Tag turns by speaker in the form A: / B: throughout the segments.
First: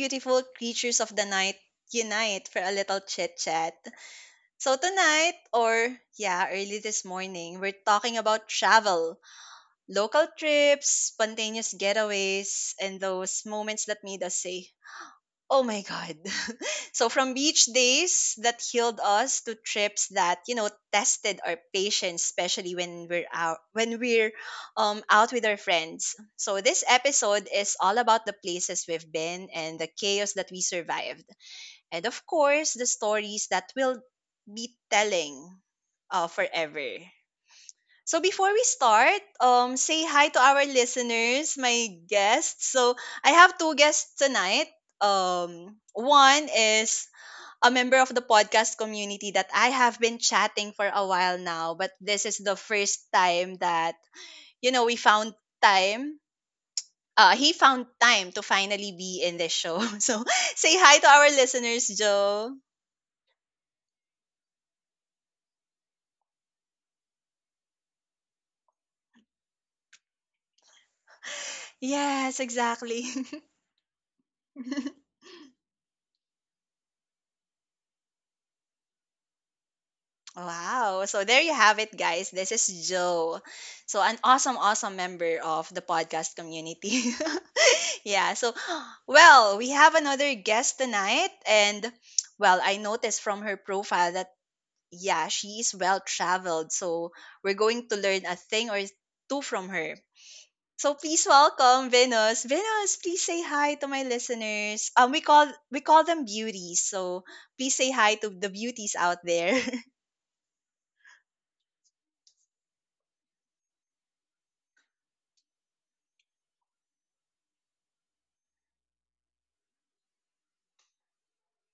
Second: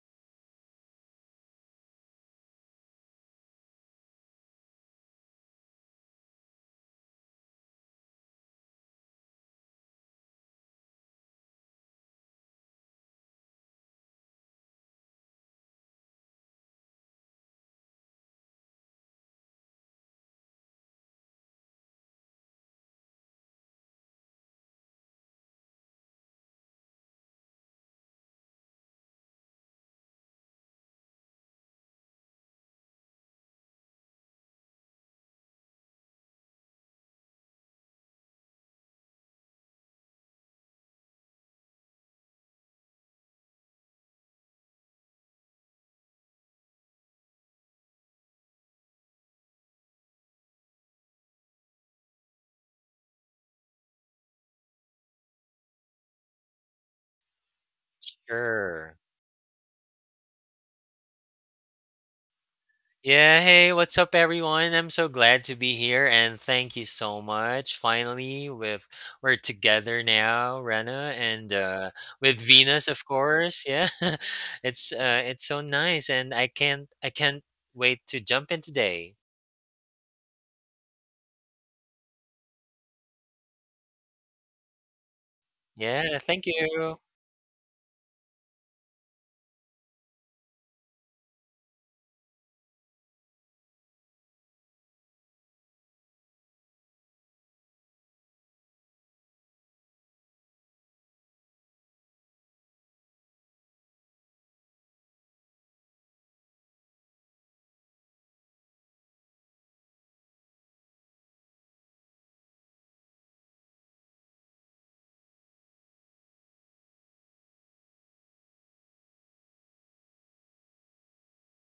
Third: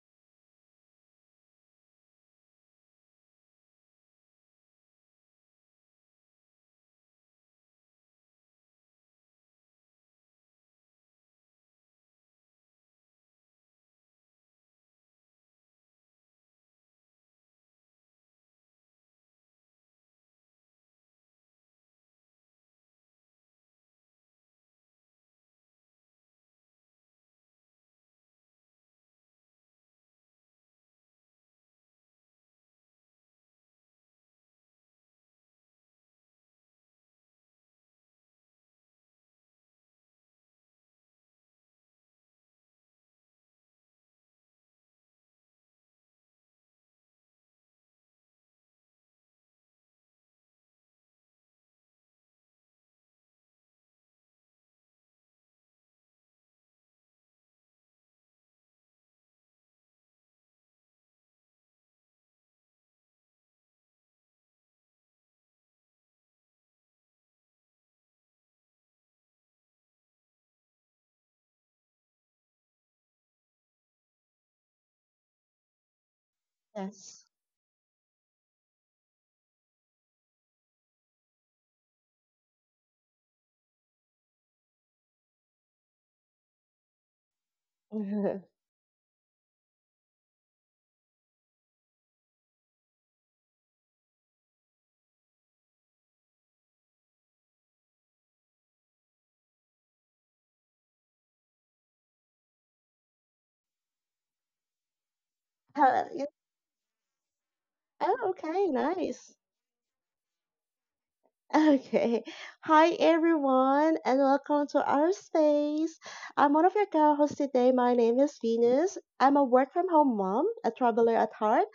A: beautiful creatures of the night unite for a little chit chat. So tonight, or yeah, early this morning, we're talking about travel, local trips, spontaneous getaways, and those moments that made us say, oh my God. So from beach days that healed us to trips that, tested our patience, especially when we're out with our friends. So this episode is all about the places we've been and the chaos that we survived. And of course the stories that we'll be telling forever. So before we start, say hi to our listeners, my guests. So I have two guests tonight. One is a member of the podcast community that I have been chatting for a while now, but this is the first time that we found time. He found time to finally
B: Sure.
A: be in this show. So say hi to our listeners, Joe.
B: Yeah, hey, what's up, everyone? I'm so glad to be here, and thank you so much. Finally, with we're together now, Rena, and
A: Yes,
B: with Venus,
A: exactly.
B: of course. Yeah, it's uh, it's so nice, and I can't I
C: Yes.
B: can't wait to jump in today.
A: Wow. So there you have it, guys. This is Joe. So, an awesome, awesome member of the
B: Yeah,
A: podcast
B: thank you.
A: community. Yeah. So, well, we have another guest tonight. And, well, I noticed from her profile that, yeah, she is well traveled. So, we're going to learn a thing or two from her. So please welcome Venus. Venus, please say hi to my listeners. We call
C: Hello. Yeah,
A: them beauties. So please say
C: Oh,
A: hi to the
C: okay,
A: beauties out
C: nice.
A: there.
C: Okay. Hi, everyone, and welcome to our space. I'm one of your co hosts today. My name is Venus. I'm a work from home mom, a traveler at heart,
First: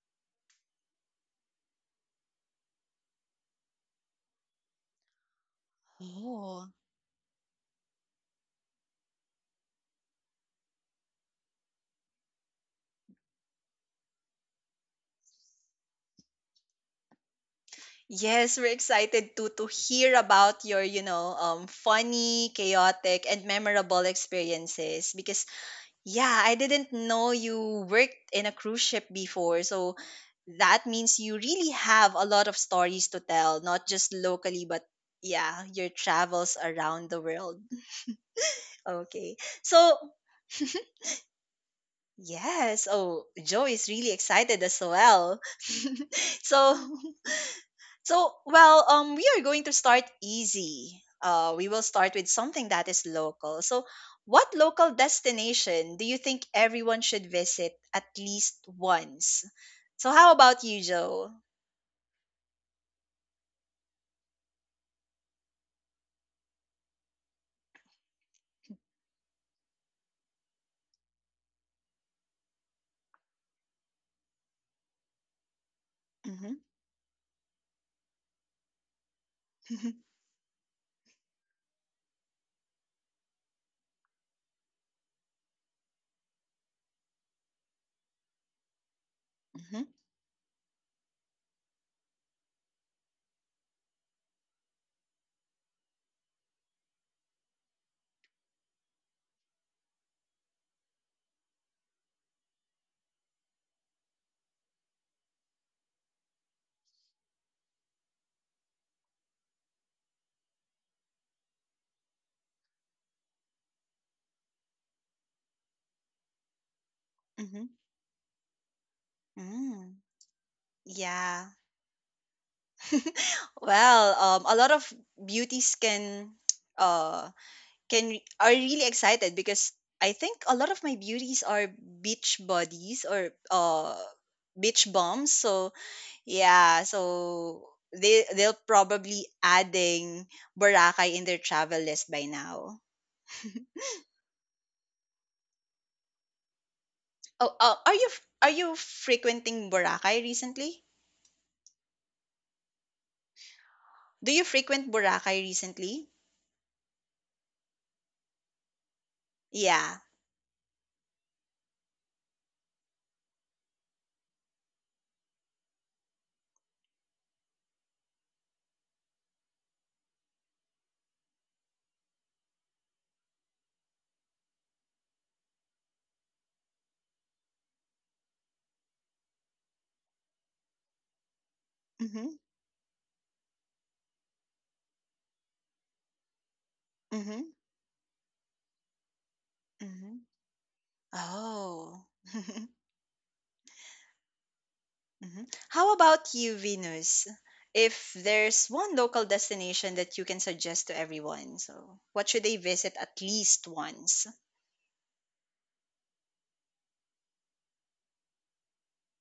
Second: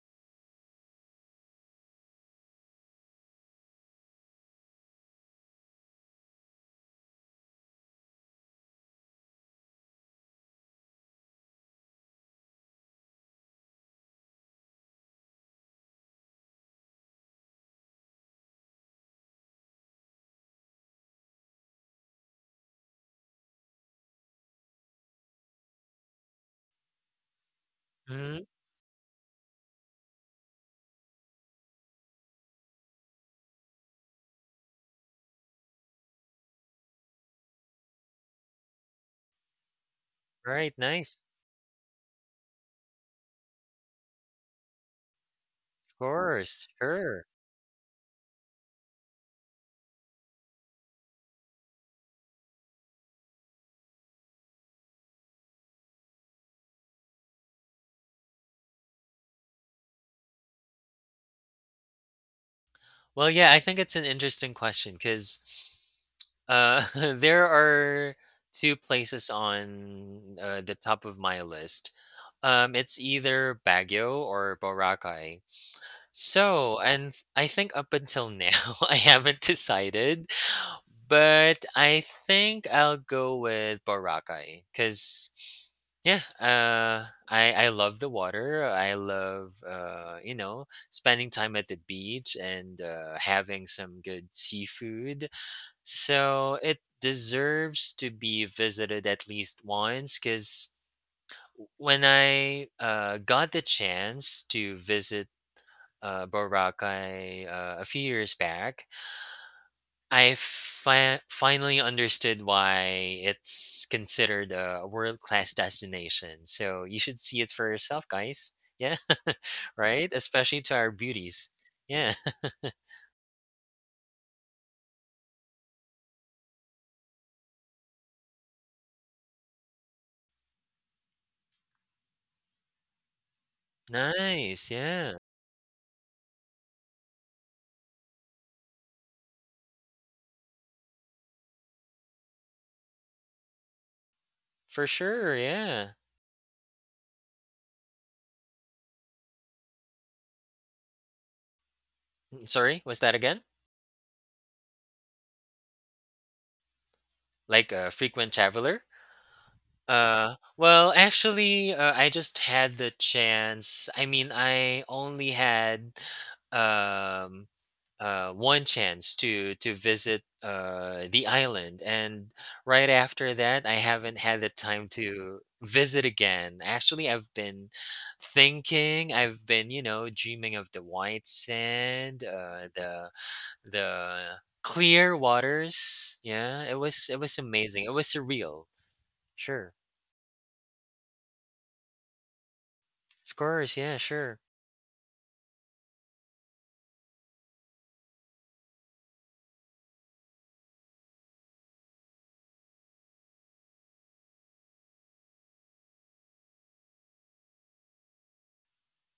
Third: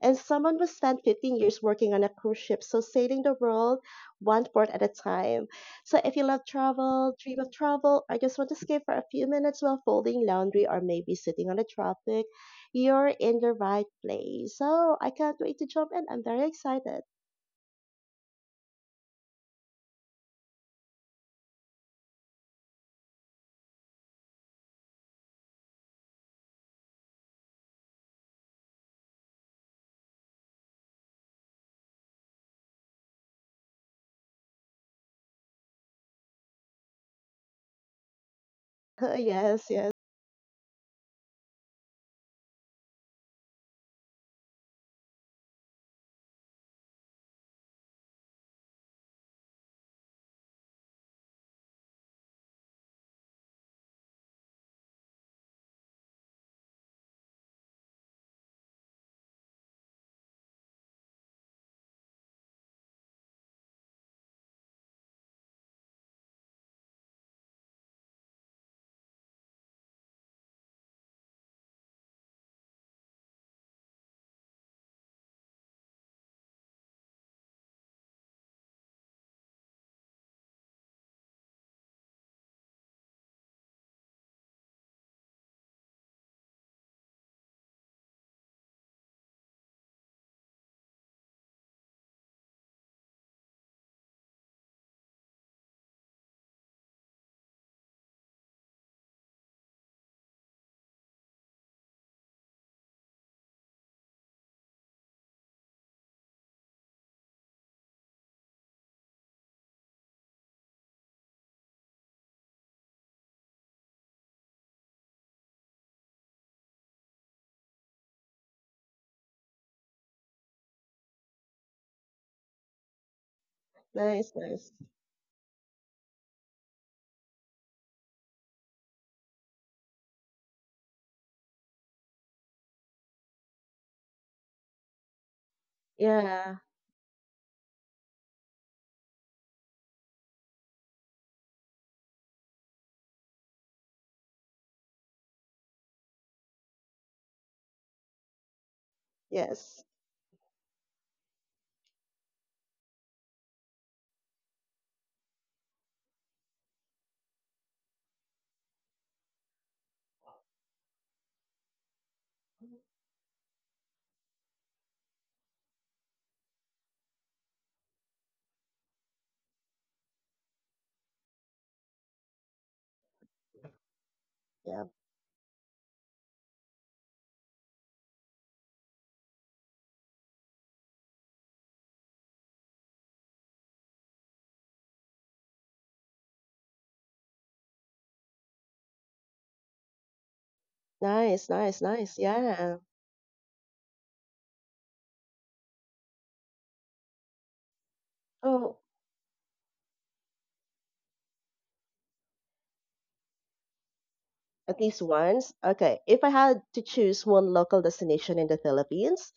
C: and someone who spent 15 years working on a cruise ship, so sailing the world one port at a time. So if you love
A: Oh,
C: travel, dream of travel, or just want to escape for a few minutes while folding laundry or maybe sitting on a tropic, you're in the right place. So I can't wait to jump in. I'm very excited.
A: yes, we're excited to hear about your, you know, funny, chaotic and memorable experiences because yeah, I didn't know you worked in
B: Mhm.
A: a cruise ship before. So that means you really have a lot of stories to tell, not just locally but yeah, your travels around the world. Okay.
C: yes, yes.
A: So,
B: All right, nice.
A: yes. Oh, Joe is really excited as well.
B: Of course,
A: So,
B: sure.
A: so, well, we are going to start easy. We will start with something that is local. So, what local destination do you think everyone should visit at least once? So, how about you, Joe?
B: Well, yeah, I think it's an interesting question because. Uh, there are two places on the top of my list. It's either Baguio or Boracay.
A: Mm-hmm.
B: So, and I think up until now, I haven't decided, but I think I'll go with Boracay because, yeah, I love the water. I love
A: Mm-hmm.
B: spending time at the beach and having some good seafood, so it deserves to be visited at least once because when I got the chance to visit Boracay a few years back, I finally understood why it's considered a world class destination. So you should see it
A: Mm-hmm.
B: for yourself, guys. Yeah,
A: Mm.
B: right? Especially to our
A: Yeah.
B: beauties. Yeah,
A: Well,
C: Nice,
A: a
C: nice.
A: lot of beauties uh can are really excited because I think a lot of my beauties are beach bodies or
B: nice.
A: beach
B: Yeah,
A: bums. So
C: Yeah,
A: yeah, so they they'll probably adding Boracay in their travel list by now.
B: for sure. Yeah.
A: Oh, are you
C: yes.
A: frequenting Boracay recently?
B: Sorry, was that again?
A: Do you frequent Boracay recently?
B: Like a frequent traveler?
A: Yeah.
B: Well, actually, I just had the chance. I mean, I only had um, one chance to visit the island, and right after that, I haven't had the
C: Yeah.
B: time to visit again. Actually, I've been thinking, I've been, dreaming of the white sand,
A: Mhm.
B: the clear waters. Yeah, it was
A: Mhm.
B: amazing. It was surreal. Sure.
A: Mhm.
C: Nice, nice, nice.
A: Oh.
C: Yeah.
B: Of course, yeah, sure.
A: Mhm. How about you, Venus? If
C: Oh,
A: there's one local destination that you can suggest to everyone, so what should they visit at least once?
C: At least once. Okay. If I had to choose one local destination in the Philippines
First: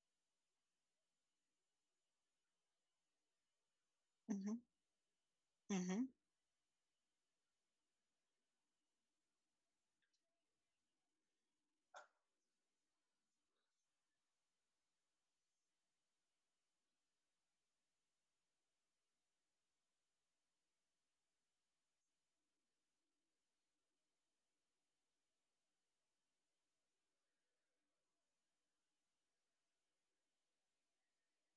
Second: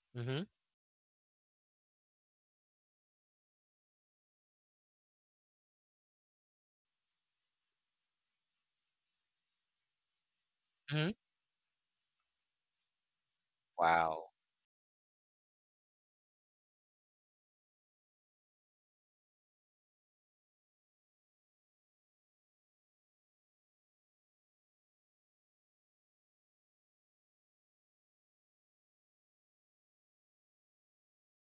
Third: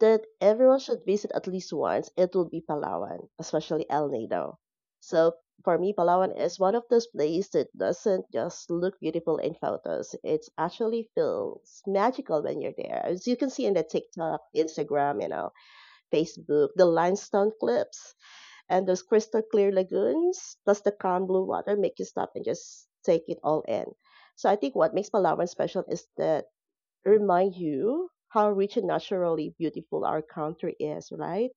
C: that
B: Mhm.
C: everyone should visit at least once, it would be Palawan, especially El
A: Mm-hmm.
C: Nido. So for me,
A: Mm-hmm.
C: Palawan is one of those places that doesn't just look beautiful in photos. It actually
B: Mhm.
C: feels magical when you're there. As you can see in the
B: Wow.
C: TikTok, Instagram, you know, Facebook, the limestone cliffs, and those crystal clear lagoons plus the calm blue water make you stop and just take it all in. So I think what makes Palawan special is that it remind you how rich and naturally beautiful our country is, right?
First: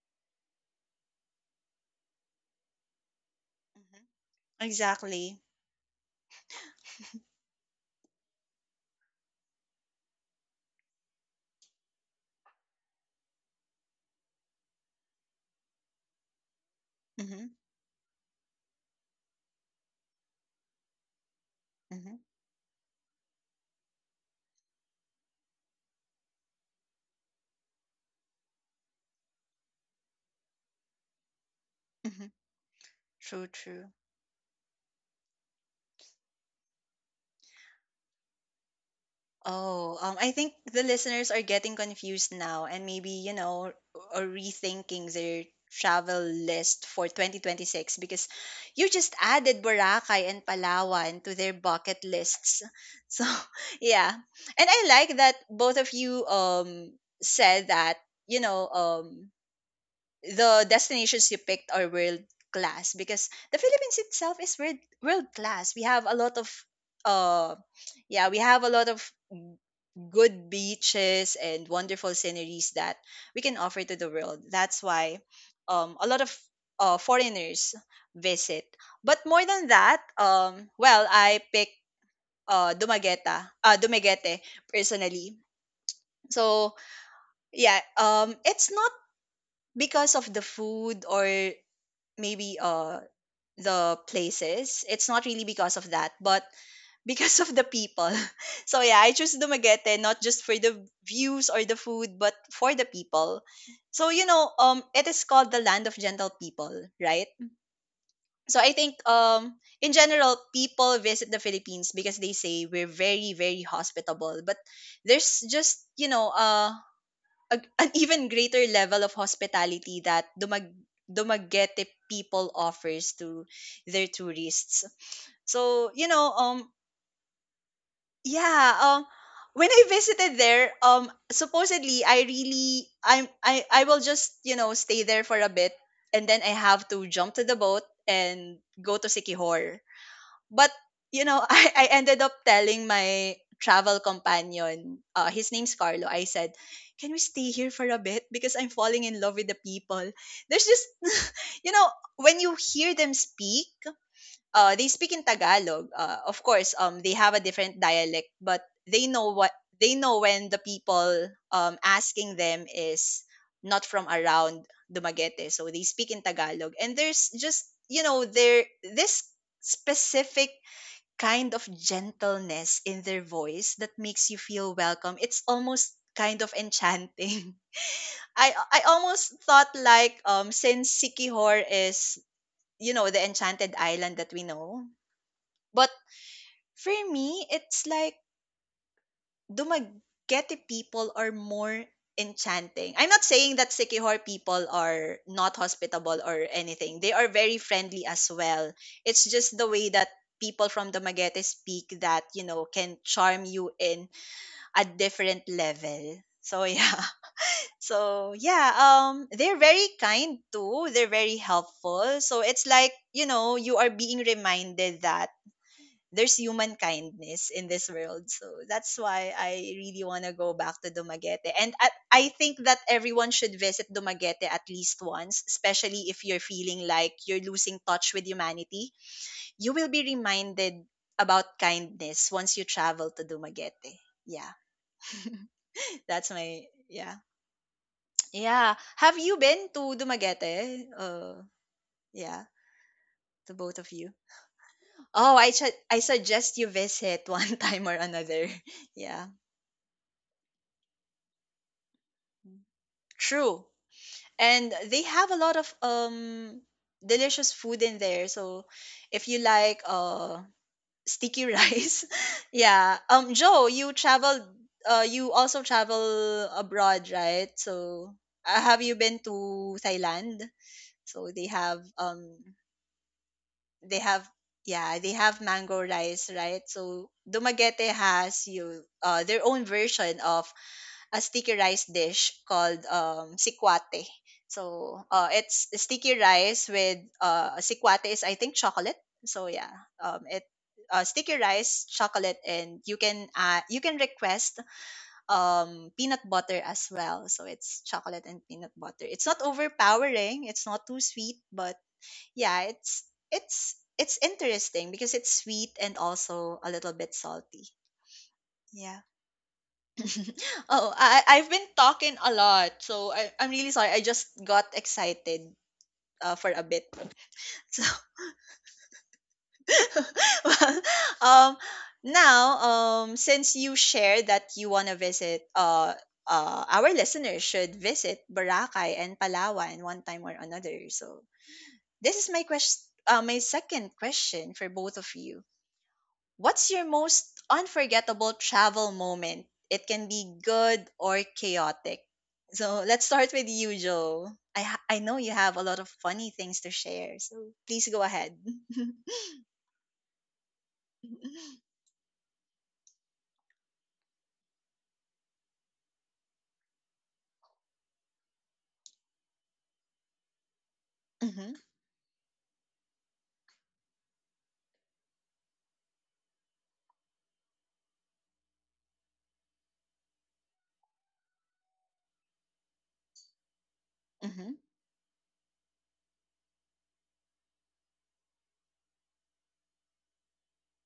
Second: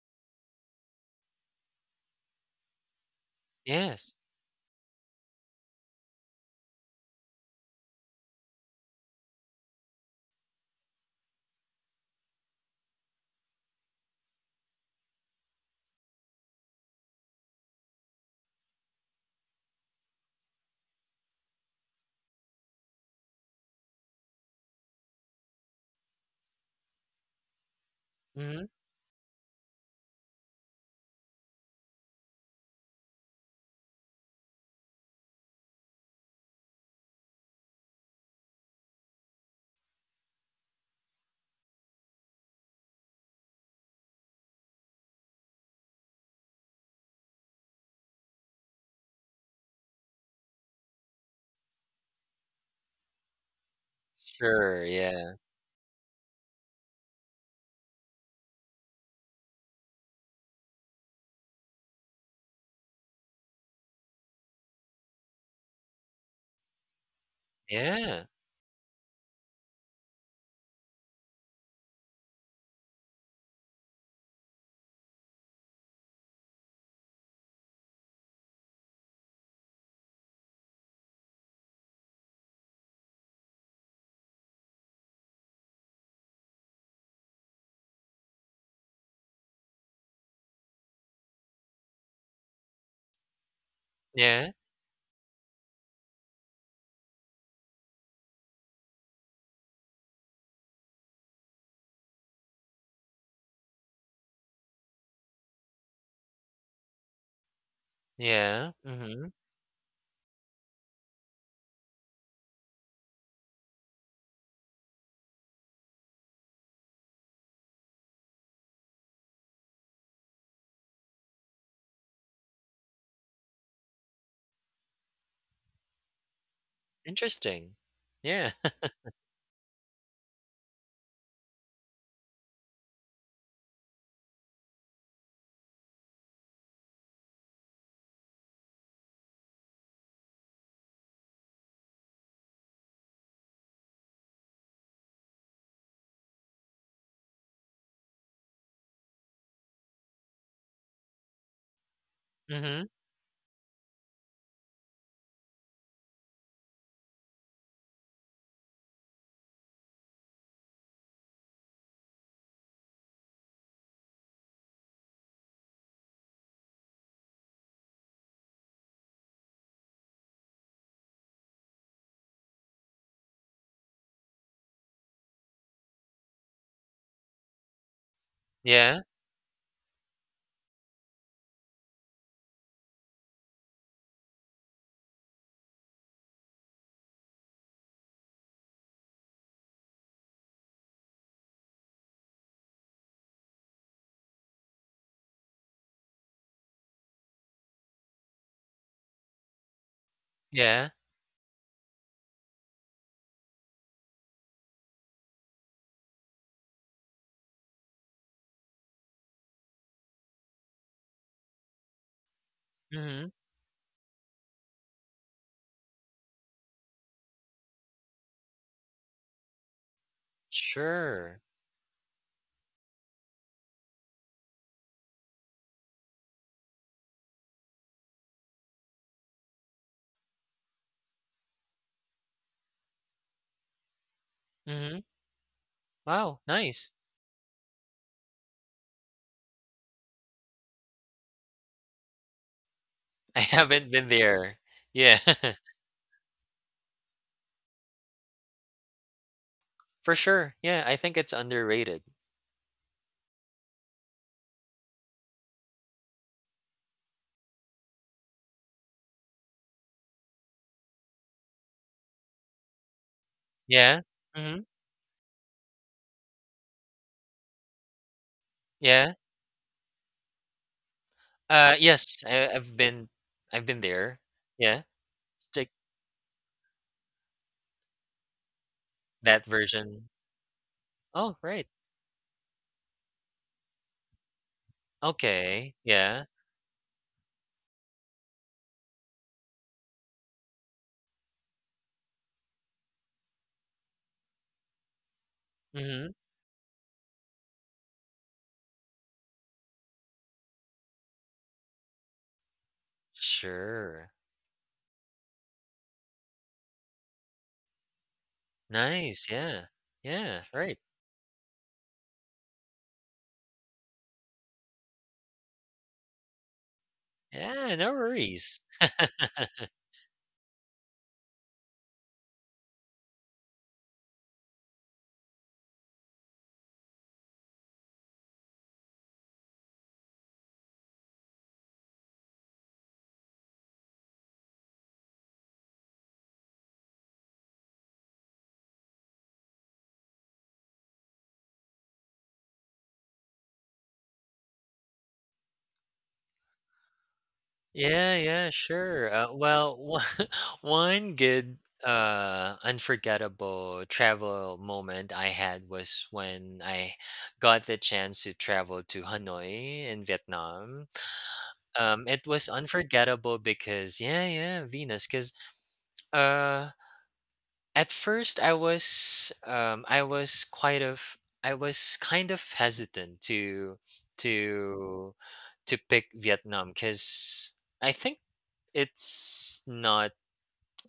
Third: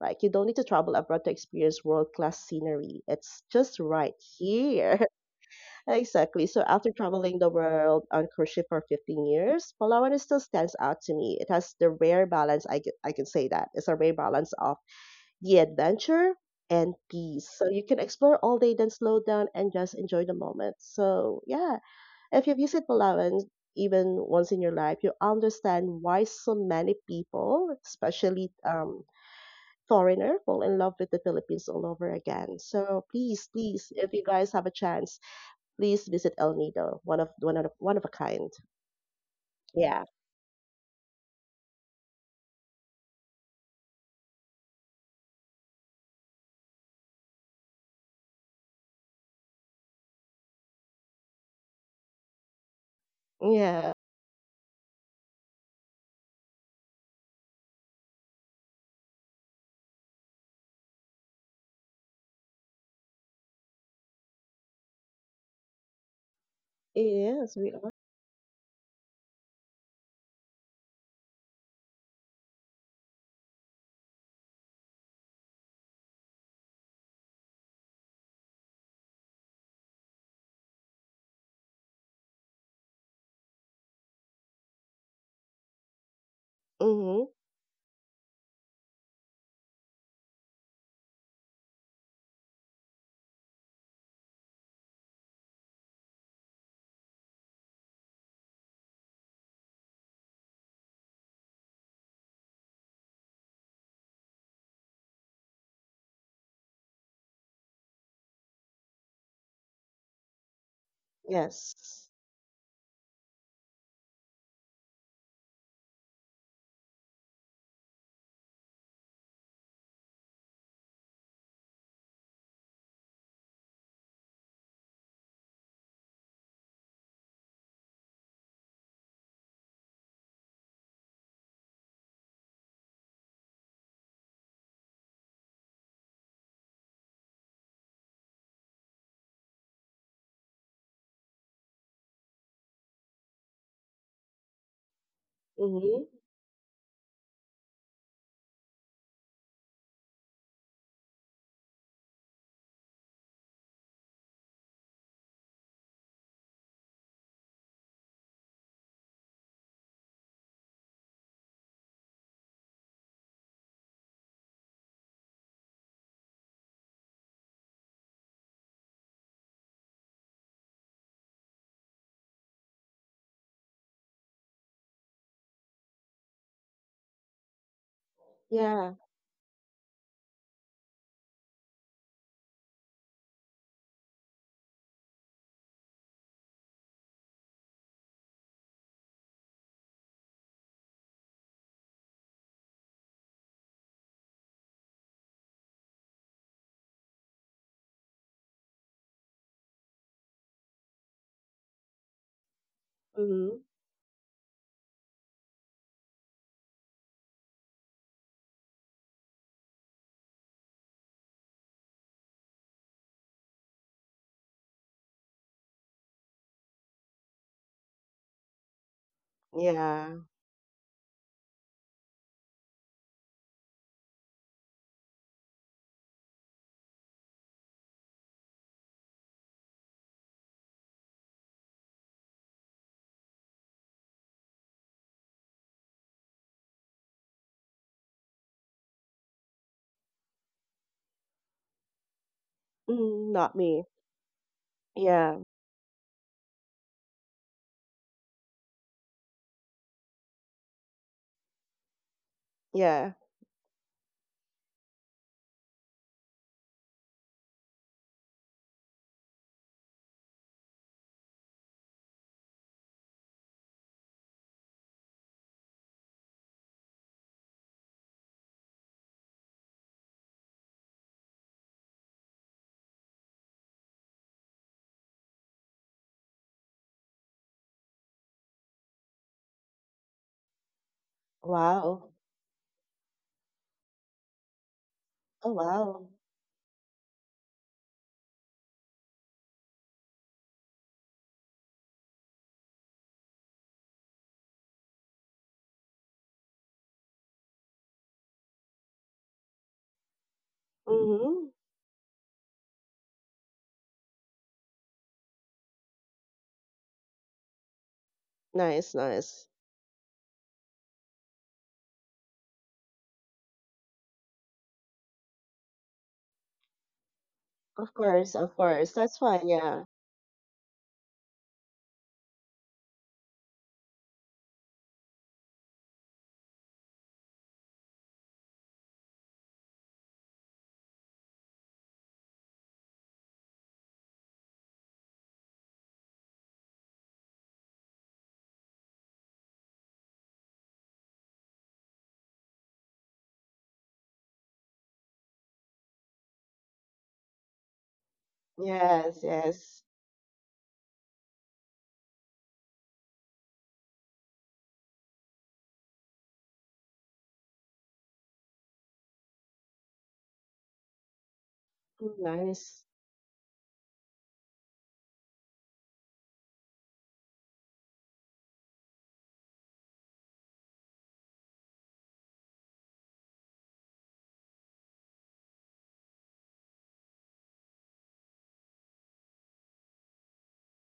C: Like you don't need to travel abroad to experience world class scenery. It's just
A: Mhm.
C: right
B: Yes.
C: here.
A: Exactly.
C: Exactly. So after traveling the world on cruise ship for 15 years, Palawan still stands out to me. It has the rare balance. I can say that it's a rare balance the adventure and
A: Mm-hmm.
C: peace. So you can explore all day, then slow down and just enjoy the moment. So yeah,
A: Mm-hmm.
C: if you visit Palawan even once in your life, you understand why so many people, especially
B: Mhm.
C: foreigner, fall in love with the Philippines all over
A: Mm-hmm.
C: again. So
A: True,
C: please, please,
A: true.
C: if you guys have a chance, please visit El Nido, one of a kind.
A: Oh,
C: Yeah,
A: I think the listeners are getting confused now and maybe, you know, are rethinking their travel list for 2026 because you just added Boracay and Palawan to their bucket lists. So,
C: yeah,
A: yeah. And
B: Sure,
A: I like
B: yeah.
A: that both of you said that, you know, the destinations you picked are world class because the Philippines itself is world class. We have a lot of
C: yes,
A: uh
C: we are.
B: Yeah.
A: yeah, we have a lot of good beaches and wonderful sceneries that we can offer to the world. That's why a lot of foreigners visit. But more than that, well, I pick uh, Dumaguete, Dumaguete personally. So
C: Mm-hmm.
A: yeah, it's not because of the food or maybe the
B: Yeah.
A: places. It's not really because of that, but because of the people. So yeah, I choose Dumaguete not just for the views or the food, but for the people. So you know, it is called the land of gentle people, right? So
B: Yeah.
A: I think
B: Mhm.
A: in general, people visit the Philippines
C: Yes.
A: because they say we're very, very hospitable. But there's just you know, a, an even greater level of hospitality that Dumaguete people offers to their tourists. So, you know,
B: Interesting. Yeah.
A: yeah, when I visited there, supposedly I really I will just, you know, stay there for a bit and then I have to jump to the boat and go to Sikihor, but you know, I ended up telling my travel companion, his name's
C: Mm-hmm.
A: Carlo. I said, "Can we stay here for a bit? Because I'm falling in love with the people." There's just, you know, when you
B: Mhm.
A: hear them speak, they speak in Tagalog. Of course, they have a different dialect, but they know what they know when the people asking them is not from around Dumaguete, so they speak in Tagalog. And there's just, you know, there this specific kind of gentleness in their voice that makes you feel welcome. It's almost kind of enchanting. I
C: Yeah.
B: Yeah.
A: almost thought like since Sikihor is you know the enchanted island that we know, but for me it's like Dumaguete people are more enchanting. I'm not saying that Sikihor people are not hospitable or anything. They are very friendly as well. It's just the way that people
B: Yeah.
A: from Dumaguete speak that you know can charm
C: Mm-hmm.
A: you in at different level. So yeah. So yeah, they're very kind too. They're very helpful. So it's like, you
B: Mhm.
A: know, you are being reminded that there's human kindness in this world. So that's why I really
C: Yeah.
A: want to go back to
B: Sure.
A: Dumaguete. And I think that everyone should visit Dumaguete at least once, especially if you're feeling like you're losing touch with humanity. You will be reminded about kindness once you travel to Dumaguete. Yeah.
B: Mhm.
A: That's
B: Wow,
A: my
B: nice.
A: yeah. Yeah. Have you been to Dumaguete? Yeah,
C: Mm,
B: I
C: not
A: to both
C: me.
B: haven't
A: of
B: been
A: you.
B: there. Yeah.
C: Yeah.
A: Oh, I suggest you visit one time or another. Yeah.
B: For sure. Yeah, I think it's underrated.
C: Yeah.
A: True. And they have a lot of delicious food in there. So if you like sticky rice, yeah. Joe,
B: Yeah. Mhm.
A: you also travel abroad, right? So have you
B: Yeah.
A: been to Thailand? So
B: Yes, I I've been I've been
A: they
B: there.
A: have
B: Yeah.
A: yeah they have
B: Stick
A: mango rice right so dumaguete has you
B: that
A: their own
B: version.
A: version of a
B: Oh,
A: sticky
B: right.
A: rice
C: Wow.
A: dish called sikwate so
C: Oh,
A: it's
B: Okay.
C: wow.
A: sticky
B: Yeah.
A: rice with sikwate is I think chocolate so yeah it sticky rice chocolate and you can request
B: Mhm.
A: peanut butter as well so it's chocolate and peanut butter it's not overpowering it's not too sweet
C: Mm-hmm.
A: but yeah,
B: Sure.
A: it's interesting because it's sweet and also a little bit salty.
C: Nice,
A: Yeah.
B: Nice,
C: nice.
B: yeah. Yeah, right.
A: Oh, I've been talking a lot, so I'm really sorry. I just got excited for a bit.
B: Yeah,
A: So,
B: no
C: Of course, of
B: worries.
C: course. That's fine. Yeah.
A: well, um, now since you shared that you wanna visit our listeners should visit Boracay and Palawan one time or another. So this is my question, my second question for both of you. What's your most unforgettable travel moment? It can be good or chaotic. So let's start with you, Joe. I know you have a lot of funny things to share, so please go
B: Yeah,
A: ahead.
B: yeah,
A: Mm-hmm,
B: sure.
C: Yes,
B: Well,
C: yes.
B: one one good, unforgettable travel moment I had was when I got the chance to travel to Hanoi in Vietnam.
A: mm-hmm,
C: Mm,
B: It was
C: nice.
B: unforgettable because yeah, yeah, Venus. Because uh, at first I was kind of hesitant to to pick Vietnam because I think it's not.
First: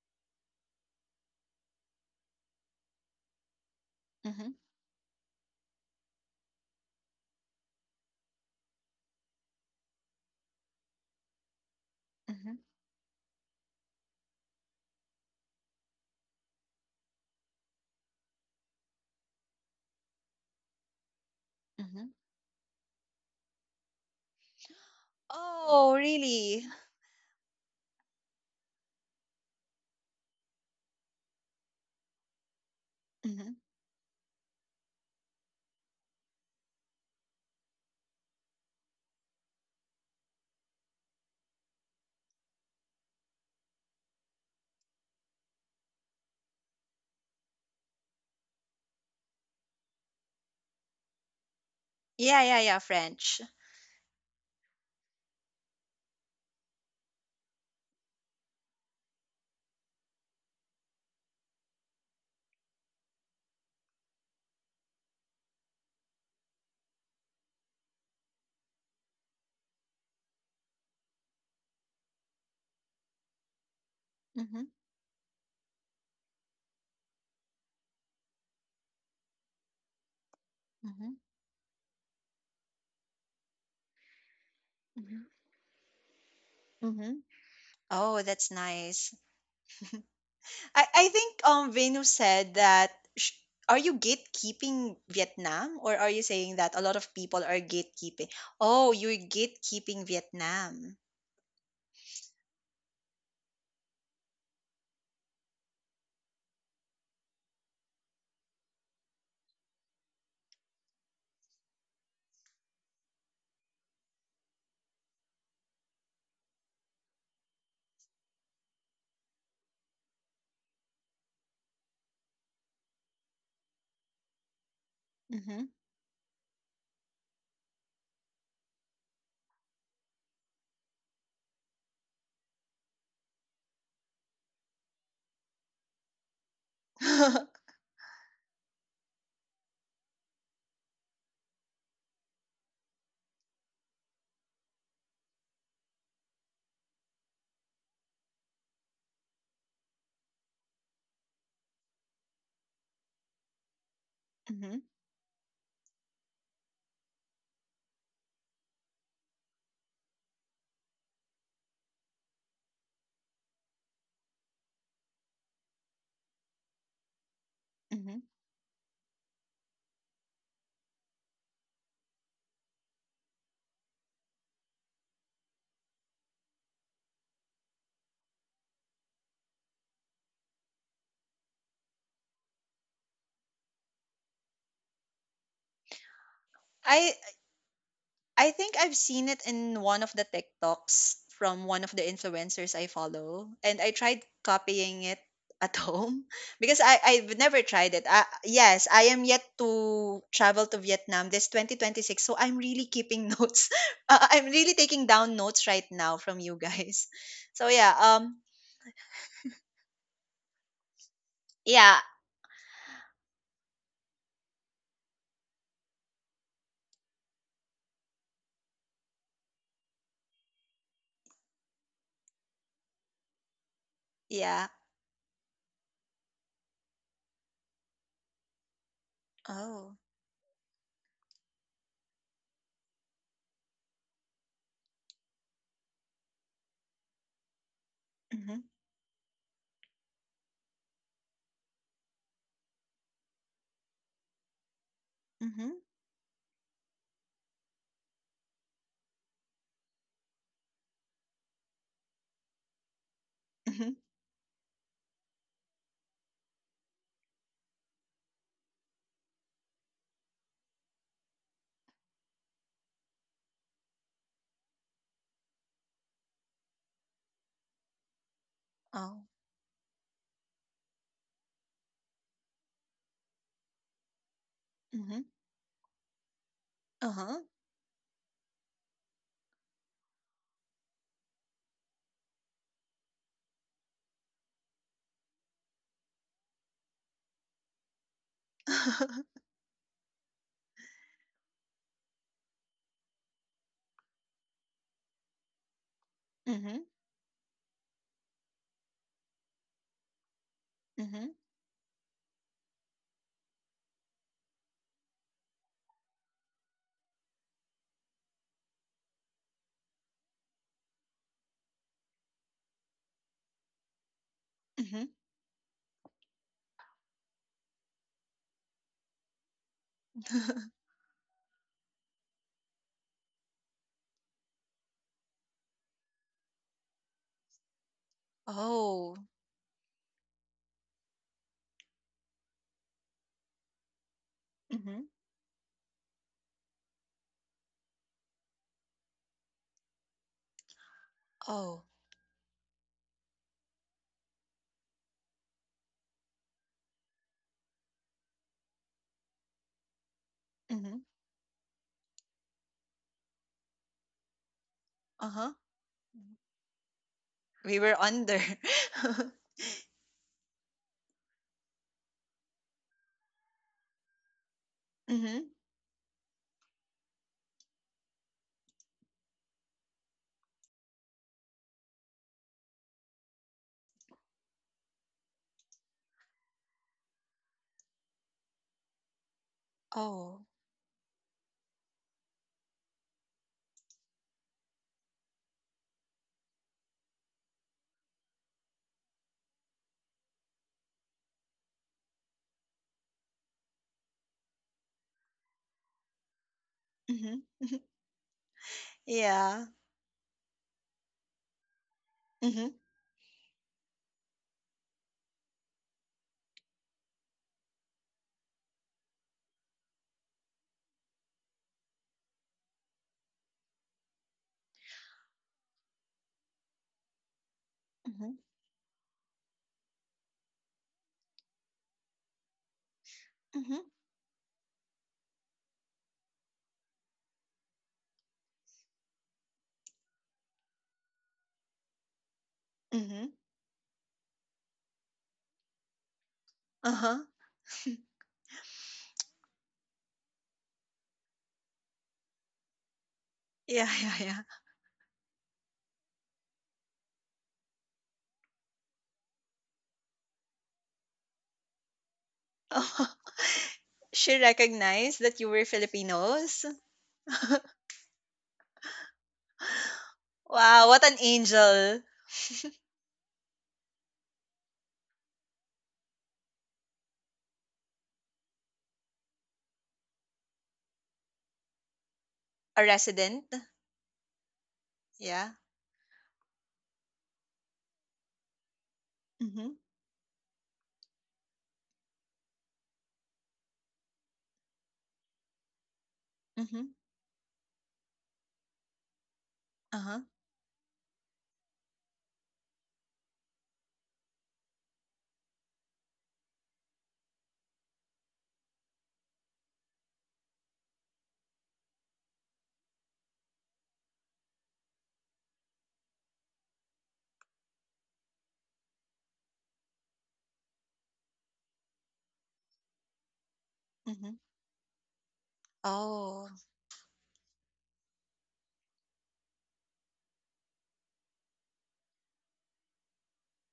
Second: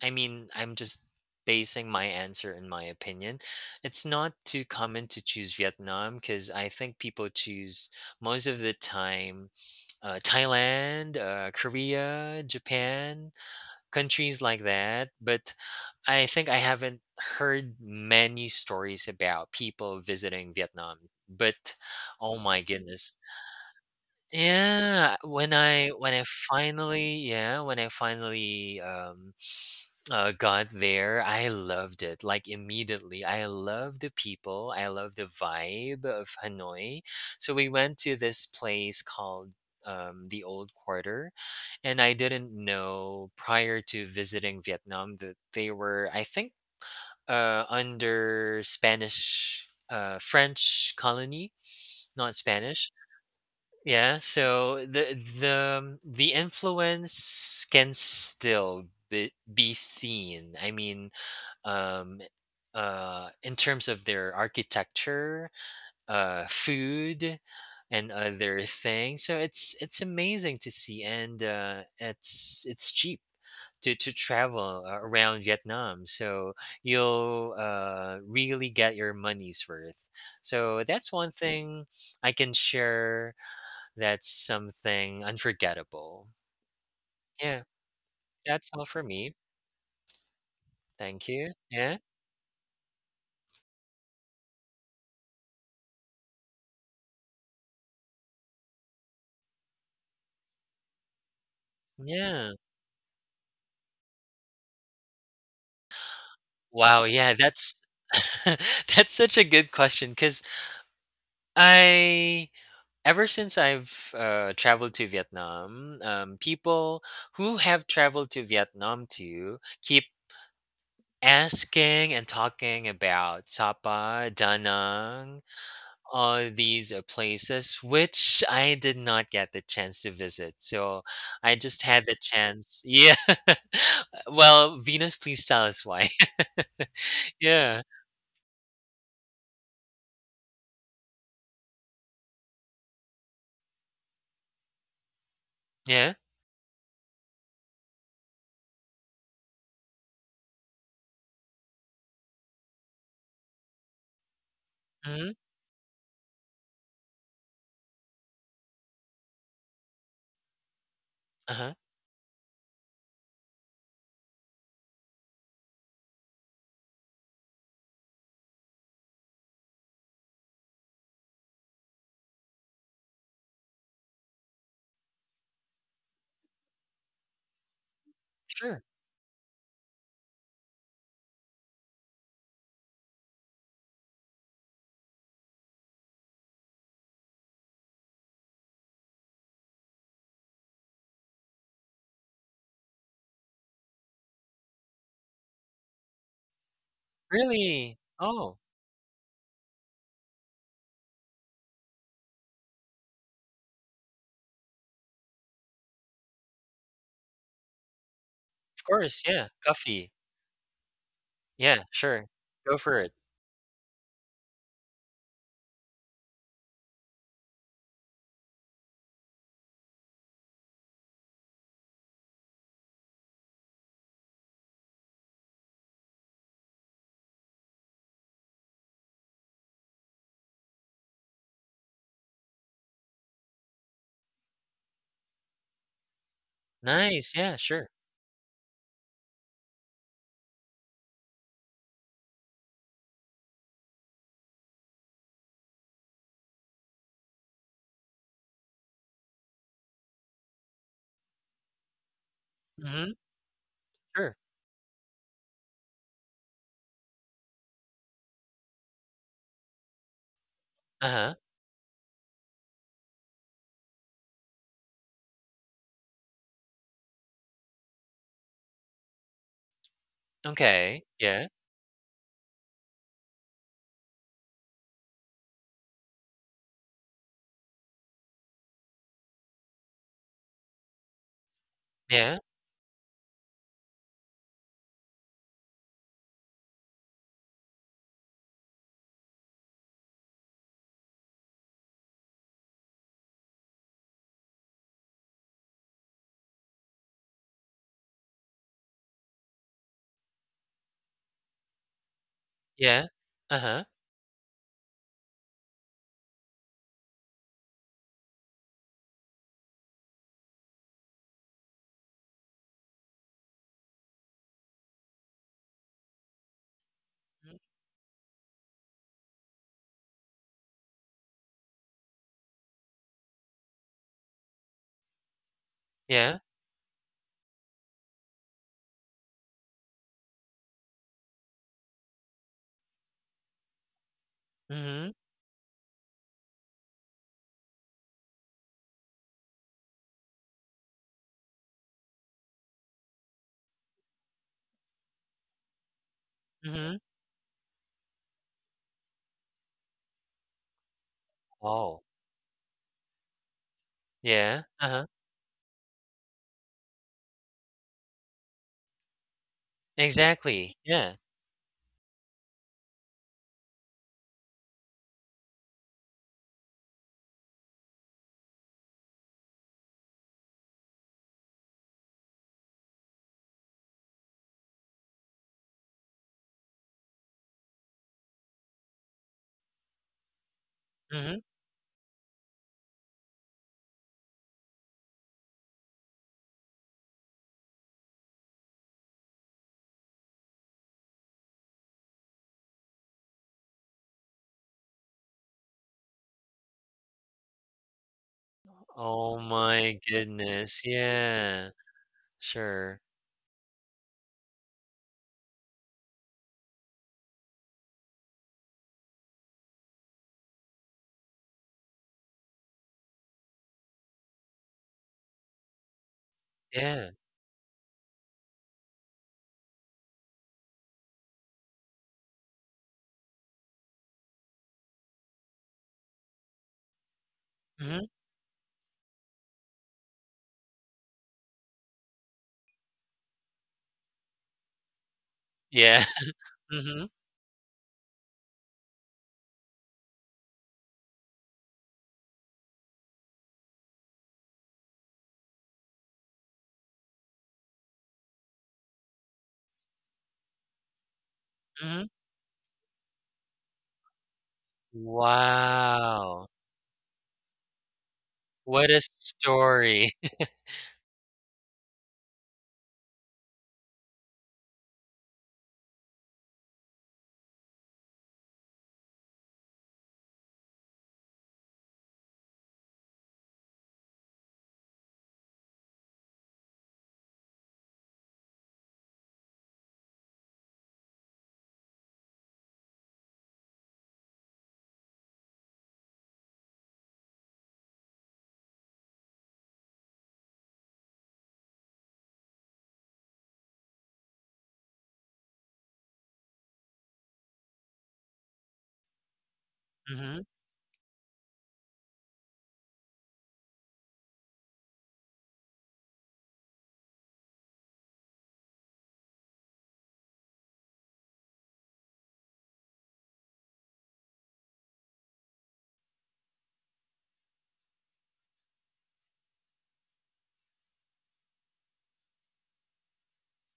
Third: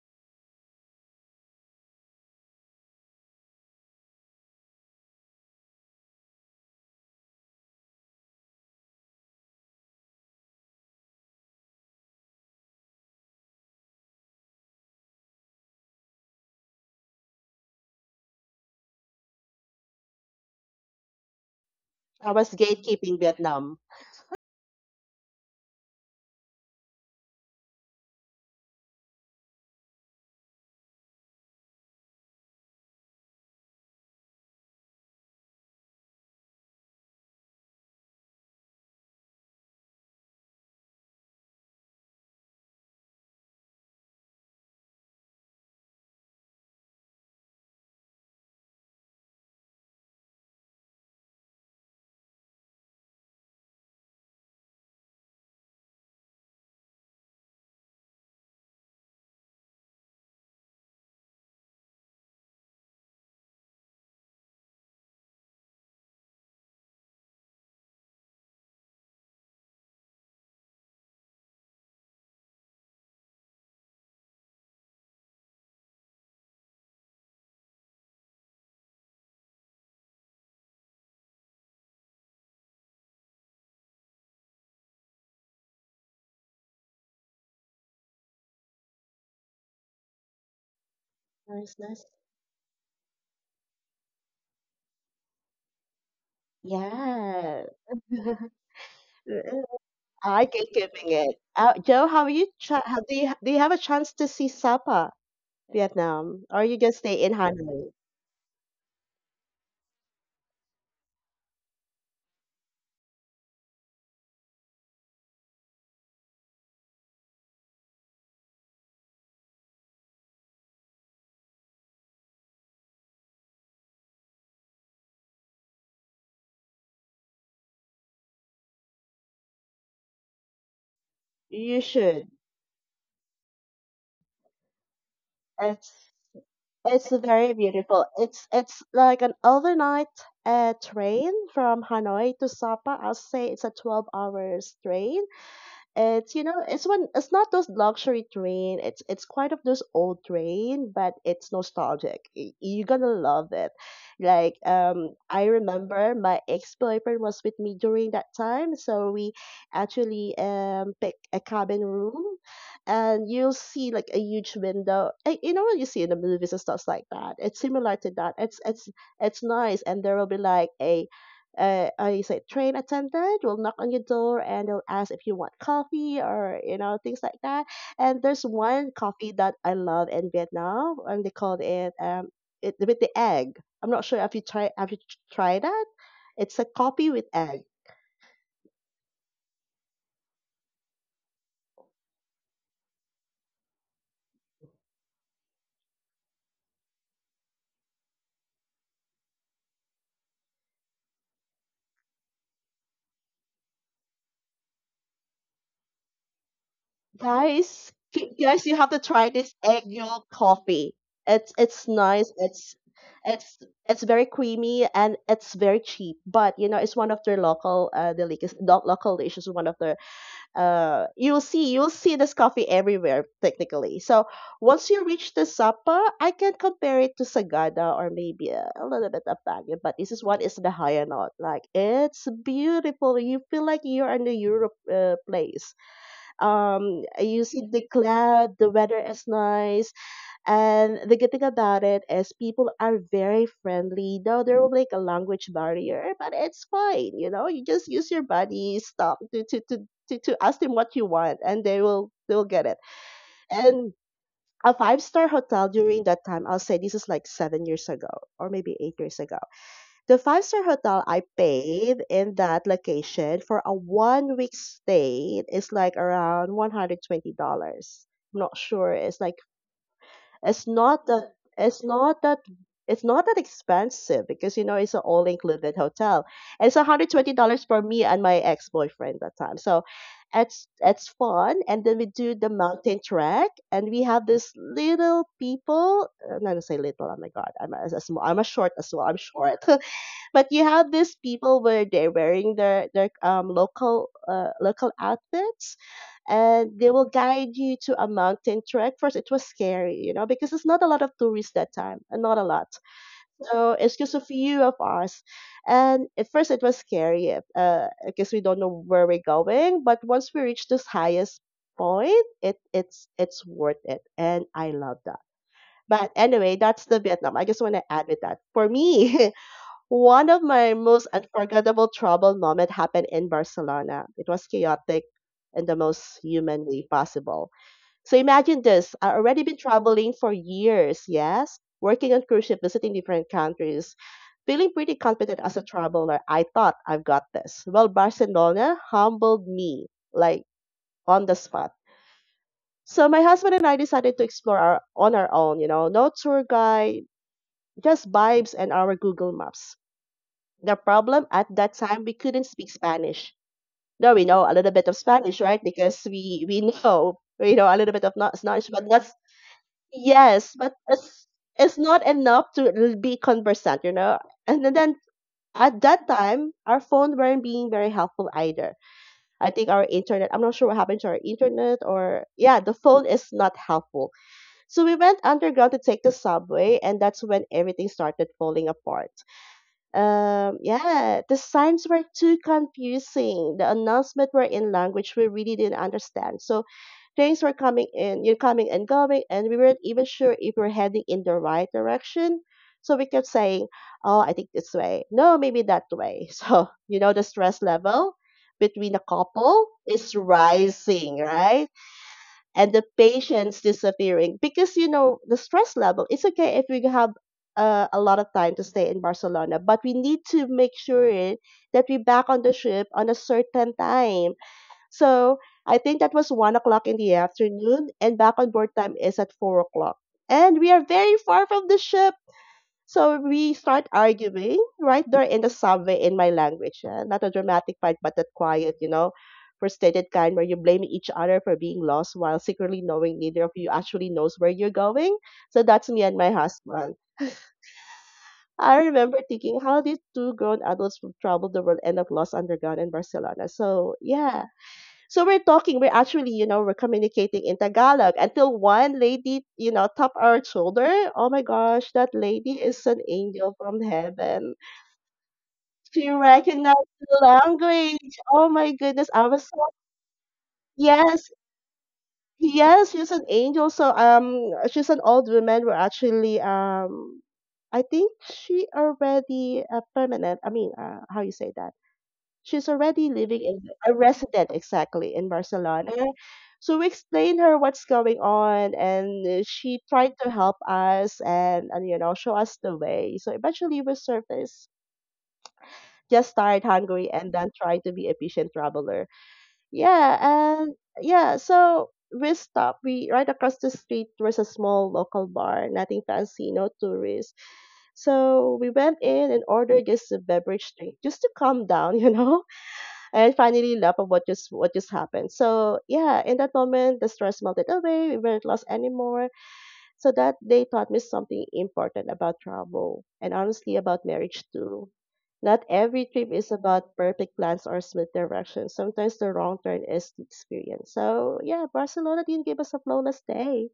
B: I mean, I'm just basing my answer in my opinion. It's not
A: mm-hmm,
B: too common to choose Vietnam because I think people choose most of the time Thailand, Korea,
A: mm-hmm,
B: Japan, countries like that. But I think I haven't heard many stories about people visiting Vietnam. But
A: mm-hmm.
C: I
B: oh
C: was
B: my goodness.
C: gatekeeping Vietnam.
B: Yeah,
A: Oh,
B: when I
A: really?
B: finally yeah when I finally got there, I loved it. Like immediately, I
A: Mm-hmm.
B: love the people. I love the vibe of Hanoi. So we went to this place called the Old Quarter, and I didn't know prior to visiting Vietnam that they were, I think, under Spanish, French colony, not
A: Yeah, yeah, yeah.
B: Spanish.
A: French.
B: Yeah, so the the influence can still be seen. I mean, um in terms of their architecture, food, and other things, so it's amazing to see, and it's cheap to
A: Mm-hmm,
B: travel around Vietnam, so you'll really get your money's worth. So
A: mm-hmm,
B: that's one thing I can share. That's
A: mm-hmm,
B: something unforgettable.
A: mm-hmm.
B: Yeah,
A: Oh, that's
B: that's all for
A: nice.
B: me.
A: I
B: Thank
A: think
B: you.
C: Nice,
B: Yeah,
A: Venu
C: nice.
A: said that sh- are you gatekeeping Vietnam or are you saying that a lot of people are
C: Yeah.
A: gatekeeping? Oh, you're gatekeeping
C: I like
A: Vietnam.
C: gatekeeping it. Joe, how are you?
B: yeah.
C: Do you have a chance to see Sapa, Vietnam, or you just
B: Wow,
C: stay
B: yeah,
C: in
B: that's
C: Hanoi?
B: that's such a good question. Cause I ever since I've, traveled to Vietnam, people who have traveled to Vietnam too keep asking and talking about Sapa, Da Nang,
A: Mm-hmm.
B: all these, places which I did not get the chance to visit, so I
C: You
B: just had the
C: should.
B: chance. Yeah. Well, Venus, please tell us
C: It's
B: why.
C: It's very
B: Yeah.
C: beautiful. It's like an overnight train from Hanoi to Sapa. I'll say it's a 12 hours train.
B: Yeah.
C: It's, you know, it's not those luxury train. It's quite of those old train, but it's nostalgic. You're gonna love it. Like
A: Mm-hmm.
B: Mhm.
C: I remember my ex boyfriend was with me during that time, so we actually pick a
B: Uh-huh.
C: cabin room, and you'll see like a huge window. You know what you see in the movies and stuff like that. It's similar to
A: Mm-hmm.
C: that. It's nice, and there will be like a I say train attendant will knock on your door and they'll ask if you want coffee or, you know, things like that. And there's
B: Sure.
C: one coffee that I love in Vietnam, and they called it it with the egg. I'm not sure if you try have you tried that. It's a
A: I
C: coffee with egg.
A: I think I've seen it in one of the TikToks from one of the influencers I follow, and I tried copying it at home because I've never tried
B: Really?
A: it.
B: Oh,
A: Yes, I am yet to travel to Vietnam this 2026, so I'm really keeping notes. I'm really taking down notes right now from you guys. So yeah,
C: Guys, guys, you
B: of
C: have to
B: course,
C: try
B: yeah,
C: this egg
B: coffee.
C: yolk coffee.
B: Yeah,
C: It's
A: yeah,
B: sure.
C: nice.
B: Go for it.
C: It's it's very creamy and it's very cheap. But you know, it's one of their local delicacies. Local dishes. One of their. You'll see this coffee everywhere technically. So
A: yeah.
C: once you reach the Sapa, I can compare it to Sagada or maybe a little bit of Baguio. But
A: Oh,
C: this is what is the higher note. Like it's beautiful. You feel like you're in a Europe place,
B: Nice,
C: you
B: yeah,
C: see the
B: sure.
C: cloud,
A: mhm,
C: the weather is nice, and the good thing about it is people are very friendly, though there will like a language
A: mhm,
C: barrier, but it's fine, you know, you just use your body stop to ask them what you want and they will get it.
B: Mhm,
C: And
A: mhm.
B: sure.
C: a five-star hotel during that time, I'll say this is like 7 years ago or maybe 8 years ago, the five-star hotel I
B: Uh-huh.
C: paid in that location for a 1 week stay is like around $120. I'm not sure. It's
A: Oh,
C: like it's
B: Okay.
C: not that
B: Yeah,
C: it's not that it's not that expensive because you know it's an
A: mhm,
C: all included hotel. It's one
A: uh
C: hundred twenty
A: huh,
C: dollars for me and my ex boyfriend that time. So it's fun, and then we
B: yeah,
C: do the mountain trek and we have this little people, I'm not gonna say little oh my god I'm a, as a small I'm a short as well I'm short. But you have these people where they're wearing their local local outfits, and
A: mhm,
C: they will guide you to a mountain trek. First, it was scary, you know, because it's not a lot of
A: mhm,
C: tourists that time, and not a lot.
B: yeah.
C: So
B: Uh-huh.
C: it's just a few of us, and at first it was scary, because we don't know where we're going. But once we reach this highest point, it's worth it, and I
A: mhm.
C: love that. But anyway, that's the Vietnam. I just want to add with that. For me, one of my most unforgettable travel moment happened in Barcelona. It was chaotic in the most
B: Yeah.
C: human way possible. So imagine this.
A: Oh,
C: I already been traveling for years, yes, working on cruise ship, visiting different countries, feeling
A: mhm.
B: Mm,
C: pretty
B: yeah.
C: confident as a traveler. I thought I've got this. Well, Barcelona humbled me like on the spot.
A: Oh.
C: So my husband and I decided to explore on our own, you know, no tour
B: Mhm, mhm.
C: guide, just vibes and our Google Maps. The
A: Mhm.
C: problem at that
B: Oh,
C: time we couldn't speak Spanish. No, we
B: yeah,
C: know a little bit
B: uh-huh.
C: of Spanish,
A: Uh-huh.
C: right? Because
A: Mhm.
C: we know
A: We
C: a
A: were
C: little bit of
A: under.
C: not Spanish, but that's, yes,
B: Exactly,
C: but
B: yeah.
C: it's not enough to be conversant, you know. And then
A: Mhm.
C: at that time, our phone weren't being very helpful either. I think our internet, I'm not sure what happened to our internet, or yeah, the phone is not helpful. So we went underground to take the subway and that's when everything started falling apart.
A: Oh.
C: Yeah,
B: Mhm.
C: the signs were too confusing. The announcement were in language we really didn't understand. So trains were coming in, you're coming and going, and we weren't even sure if we're heading in the right direction. So we kept saying, "Oh, I think this way. No, maybe that way." So you know, the
A: Mhm.
C: stress
A: Mhm.
C: level between the
B: Oh
C: couple
A: Yeah.
B: my
C: is
B: goodness,
C: rising,
B: yeah.
C: right?
A: Mhm.
C: And the
B: Sure.
C: patience disappearing, because you know the stress level, it's okay if we have a lot of time to stay in Barcelona, but we need to make sure that we back on the ship on a certain time. So I think that was 1 o'clock in
B: Yeah.
C: the afternoon and
A: Mhm.
C: back on board time is at 4 o'clock, and we are very far from the ship. So we
A: Mhm.
C: start arguing right there in the subway in my language. Not a dramatic fight,
B: Mhm.
C: but that quiet, you know, frustrated kind where you blame each other for being lost while secretly knowing
A: Mhm.
C: neither of you actually knows where you're going. So that's
B: Yeah.
C: me and my husband.
B: Mhm,
A: Uh-huh.
C: I remember thinking, how did two grown adults who traveled the world end up lost underground in Barcelona.
A: Yeah,
C: So
A: yeah, yeah.
C: yeah, so we're actually, you know, we're communicating in Tagalog until one lady, you know, tap our shoulder. Oh my gosh,
B: mhm.
C: that lady is an
A: Oh,
C: angel from
A: she
C: heaven.
A: recognized that you were
C: She
B: Wow.
A: Filipinos.
C: recognized the language. Oh my
B: What a
C: goodness, I was so,
B: story.
A: Wow, what an
C: yes.
A: angel.
C: Yes, she's an angel. So she's an old woman. We're actually I think she already permanent. I mean, how you say that? She's
A: A
C: already living
A: resident.
C: in a resident exactly in
A: Yeah.
C: Barcelona. So we explained her what's going on, and
A: Mhm.
C: she tried to help us and you know show us the way. So eventually we surfaced, just tired,
A: Mhm.
C: hungry, and then try to be efficient traveler. Yeah,
A: Uh-huh.
C: and yeah, so we stopped. We right across the street was a small local bar, nothing fancy, no tourists. So we went in and ordered just a
B: Mhm,
C: beverage drink just to calm down, you know, and finally laugh of what just happened. So yeah, in that moment the stress melted away, we weren't lost anymore. So that day taught me something important about travel, and honestly about
A: Mhm.
C: marriage too. Not every trip
A: Oh.
C: is about perfect plans or smooth direction. Sometimes the wrong turn is the experience. So yeah, Barcelona didn't give us a flawless day,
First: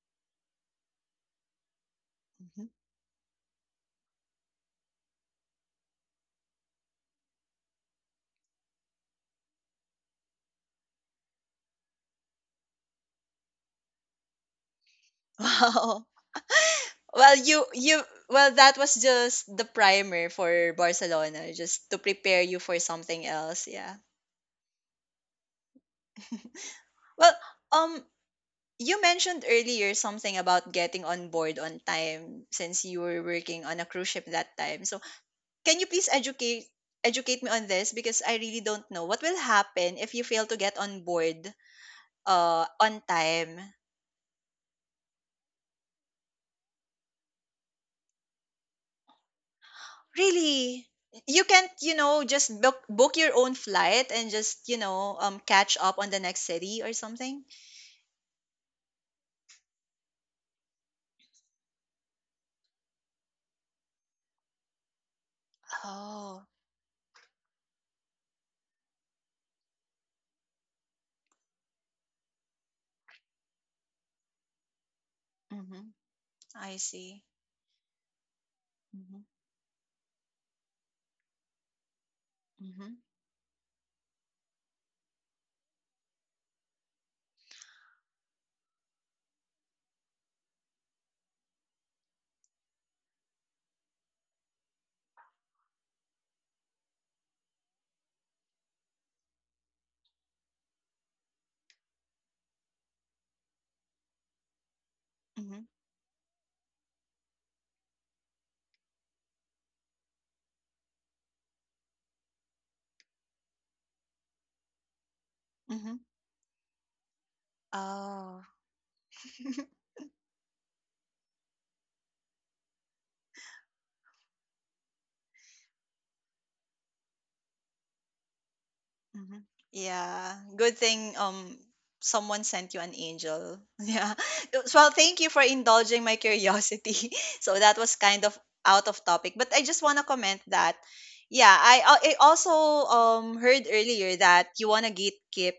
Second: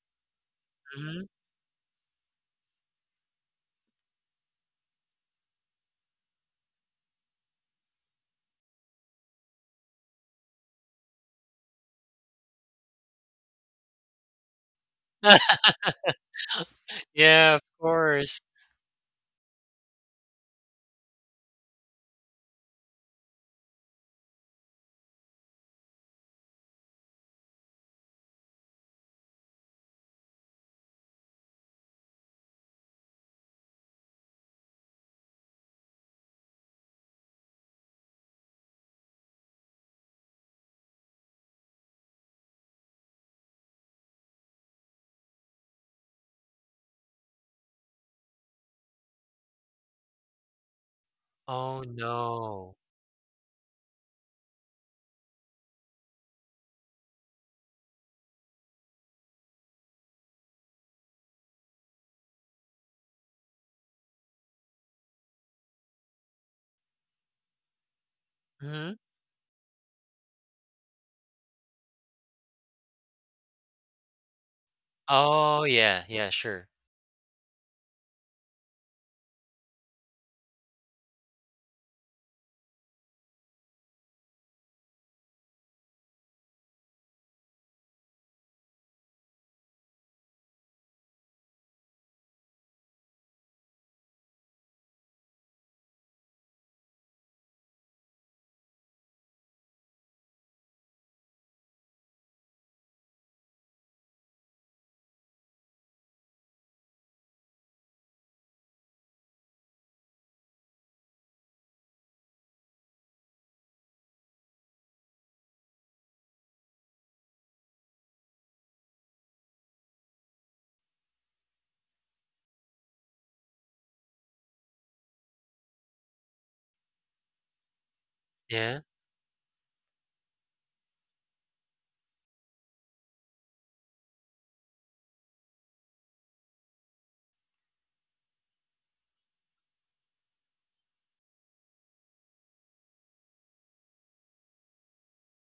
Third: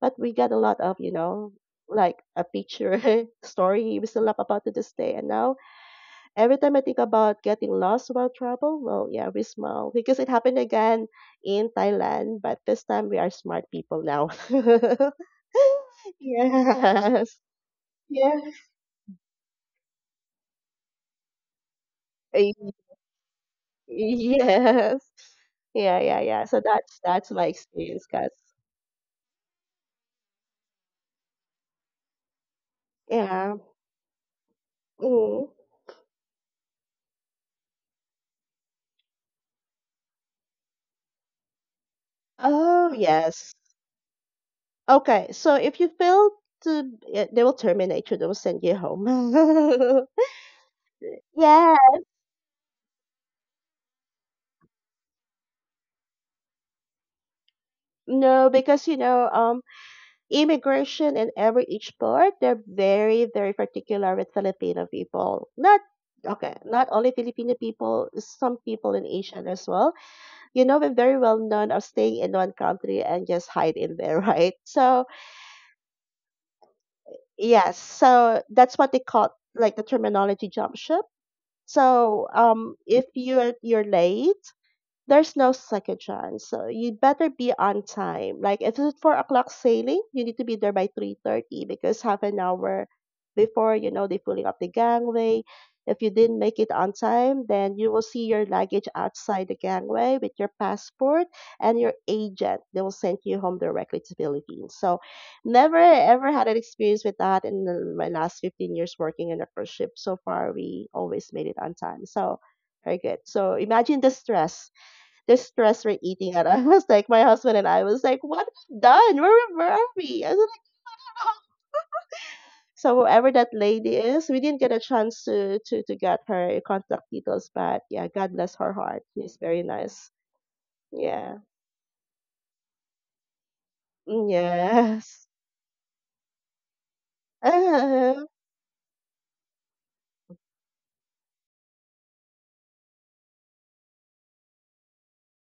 C: but we got a lot of,
B: mhm.
C: like a
A: Mhm.
C: picture story we still laugh about to this day. And now every time I think about getting lost while travel, well, yeah, we smile because it happened again in Thailand, but this time we are smart people now.
A: Wow. Well,
B: Yeah,
C: Yes.
B: of
A: you
B: course.
A: well
C: Yeah.
A: that was just the primer for Barcelona, just to prepare you
C: Y-
A: for something else. Yeah.
C: Yes. Yeah, yeah, yeah, So that's
A: Well,
C: my
A: um,
C: experience, guys.
A: you mentioned earlier something about getting on board on time since you were
C: Yeah.
A: working on a cruise ship that time. So,
C: Mm.
A: can you please educate me on this because I really don't know what will happen if you fail to get on board
C: Oh,
A: on
C: yes.
A: time.
C: Okay. So if you fail to, yeah, they will terminate you. They will send you home.
A: Really? You can't,
C: Yeah.
B: Oh,
A: you know, just
B: no.
A: book your own flight and just, you know, catch up on the next city or something?
C: No, because immigration and every each part, they're very, very particular with Filipino people. Not
A: Oh,
C: okay, not only Filipino people, some people
B: Mhm.
C: in Asian as well. You know, we're very well known of staying in one country and just hide in there, right? So
B: Oh,
A: mm-hmm.
B: yeah, yeah, sure.
A: I see.
C: yes, so that's what they
A: Mm-hmm.
C: call like the terminology jump ship. So
A: Mm-hmm.
C: if you're late, there's no second chance. So you better be on time. Like if it's 4 o'clock sailing, you need to be there by 3:30, because half an hour before, you know, they are pulling up the gangway. If you didn't make it on time, then you will see your luggage outside the gangway with your passport and your agent. They will send you home directly to Philippines. So
A: Mm-hmm.
C: never ever had an experience with that in my last 15 years working in a cruise ship. So far, we always made it on time. So very good. So imagine the stress distress
A: Mm-hmm.
C: we're eating at. I was like, my husband and I was like, what
A: Oh.
C: have we done? Where were we? I was like, oh. So whoever that lady is, we didn't get a chance to get her contact details, but yeah, God bless her
B: Yeah.
C: heart. She's
A: Mhm.
C: very nice.
A: Yeah. Good thing
C: Yeah.
A: someone sent you an angel. Yeah.
C: Mm,
A: Well, thank
C: yes.
A: you for indulging my curiosity. So that was kind
C: Uh-huh.
A: of out of topic, but I just want to comment that yeah, I also heard earlier that you want to gatekeep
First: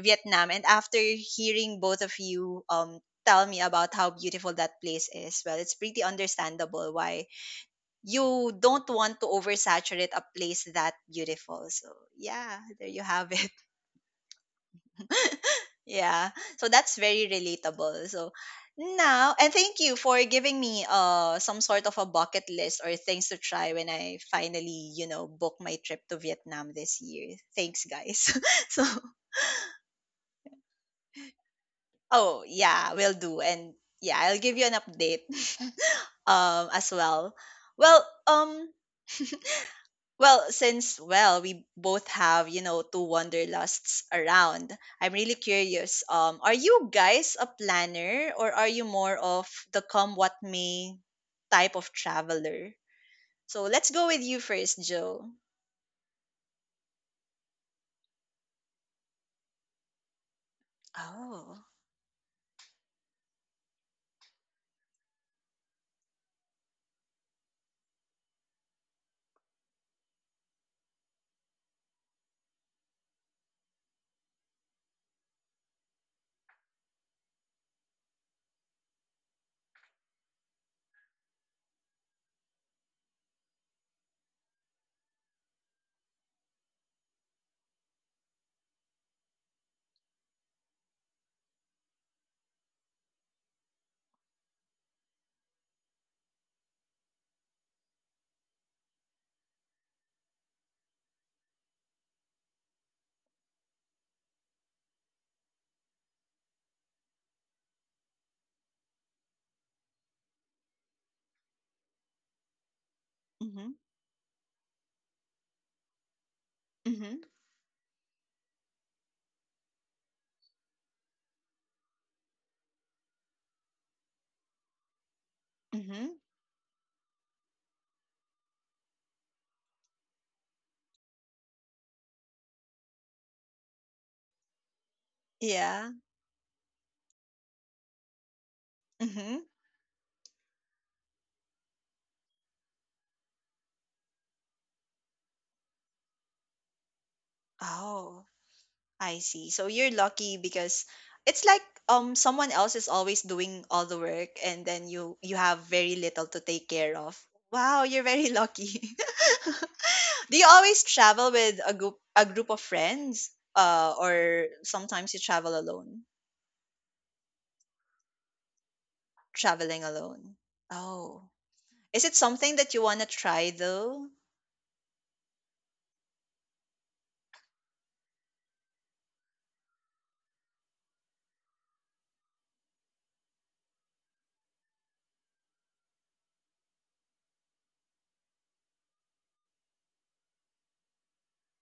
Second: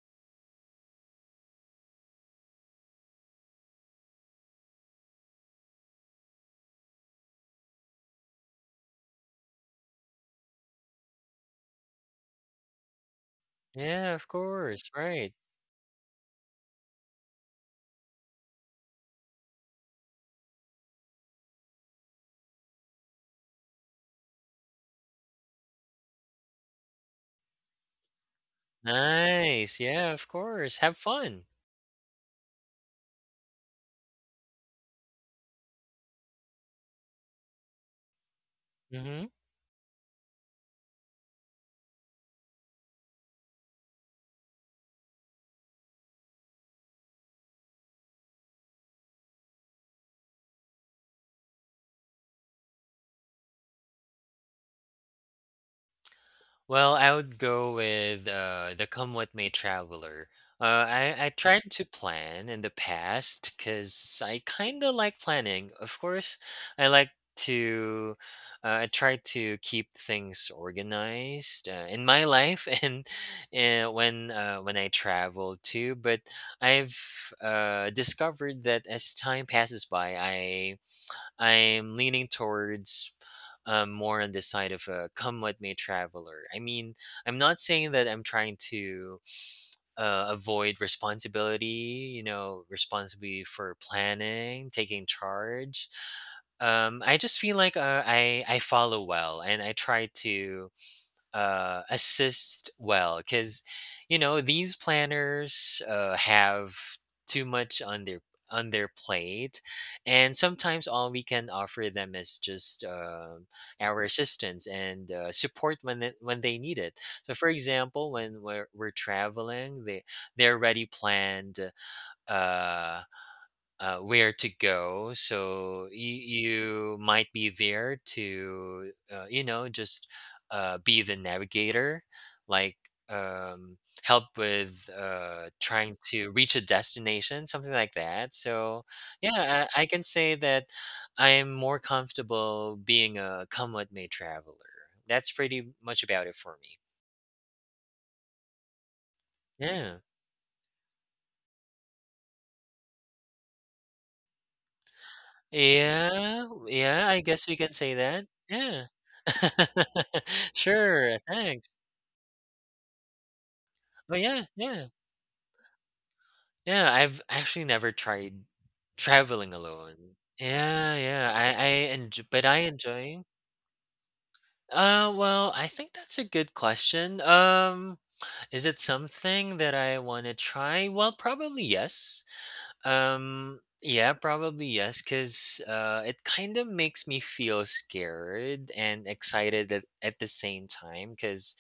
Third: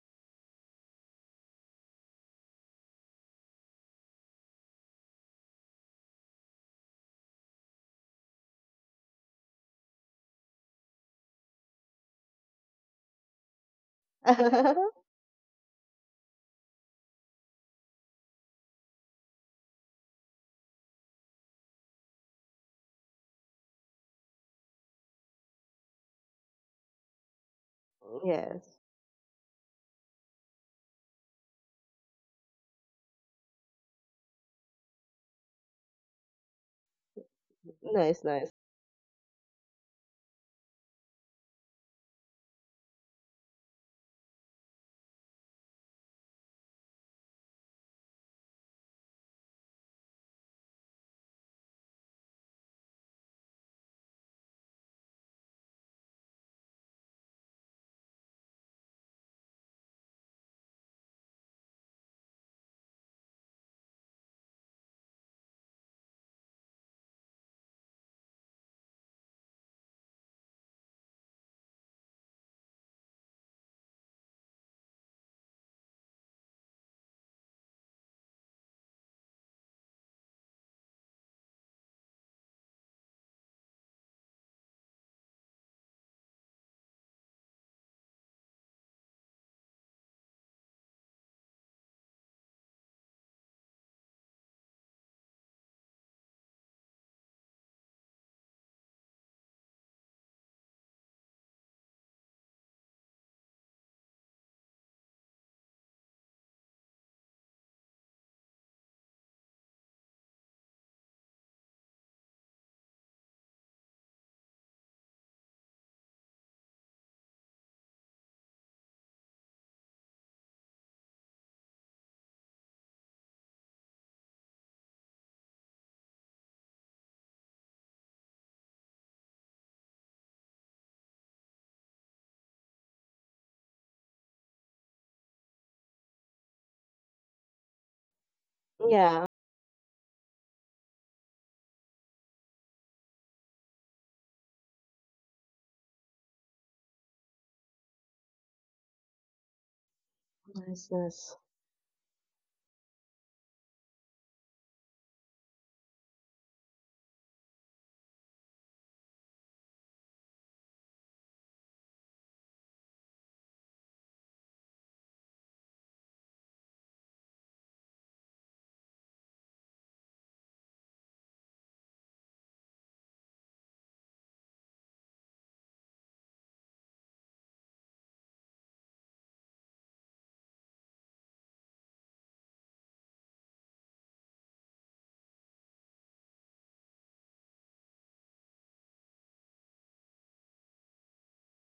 A: Vietnam, and after hearing both of you tell me about how beautiful that place is, well, it's pretty understandable why you don't want to oversaturate a place that beautiful. So yeah, there you have it.
B: Yeah, of course, right.
A: Yeah. So that's very relatable. So now, and thank you for giving me some sort of a bucket list or things to try when I finally, you know, book my trip to Vietnam this year. Thanks, guys.
C: Yes.
A: So
B: Nice, yeah, of course, have fun.
A: oh yeah, we'll do. And yeah, I'll give you an update as well. Well,
C: Nice, nice.
A: um
B: Mhm.
A: well, since well, we both have, you know, two wanderlusts around. I'm really curious. Are you guys a planner, or are you more of the come what may type of traveler? So let's go with you first, Joe.
B: Well, I would go with the Come What May Traveler. I
A: Oh.
B: tried to plan in the past because I kind of like planning. Of course, I like to, I try to keep things organized in my life and when I travel too. But I've discovered that as time passes by, I'm leaning towards more on the side of a come with me traveler. I mean, I'm not saying that I'm trying to avoid responsibility, responsibility for planning, taking charge. I just feel like I follow well and I try to assist well because these planners have too much on their plate, and sometimes all we can offer them is just
A: Mm-hmm.
B: our assistance and support when they need it.
A: Mm-hmm.
B: So, for example, when we're traveling, they already planned uh where to go. So
A: Mm-hmm.
B: you might be there to, just be the navigator, like um, help with
A: Yeah.
B: trying to reach a destination, something like that. So,
C: Yeah.
A: Mm-hmm.
B: yeah, I can say that I'm more comfortable being a come what may traveler. That's pretty much about it for me.
A: Oh. I see. So you're
B: Yeah.
A: lucky because
C: Nice, nice.
A: it's like someone else is always doing all the work, and then you have very little to
B: Yeah,
A: take care of.
B: yeah, I guess we can
A: Wow,
B: say
A: you're
B: that.
A: very
B: Yeah.
A: lucky. Do you always
B: Sure,
A: travel with
B: thanks.
A: a group of friends? Uh, or
B: Oh, yeah, yeah.
A: sometimes you travel alone?
B: Yeah, I've actually never tried traveling
A: Traveling
B: alone.
A: alone.
B: Yeah,
A: Oh.
B: yeah. I
A: Is it
B: enj but
A: something
B: I
A: that you want to
B: enjoy.
A: try though?
B: Well, I think that's a good question. Is it something that I want to try? Well, probably yes. Yeah, probably yes, because it kind of makes me feel scared and excited at the same time. Because,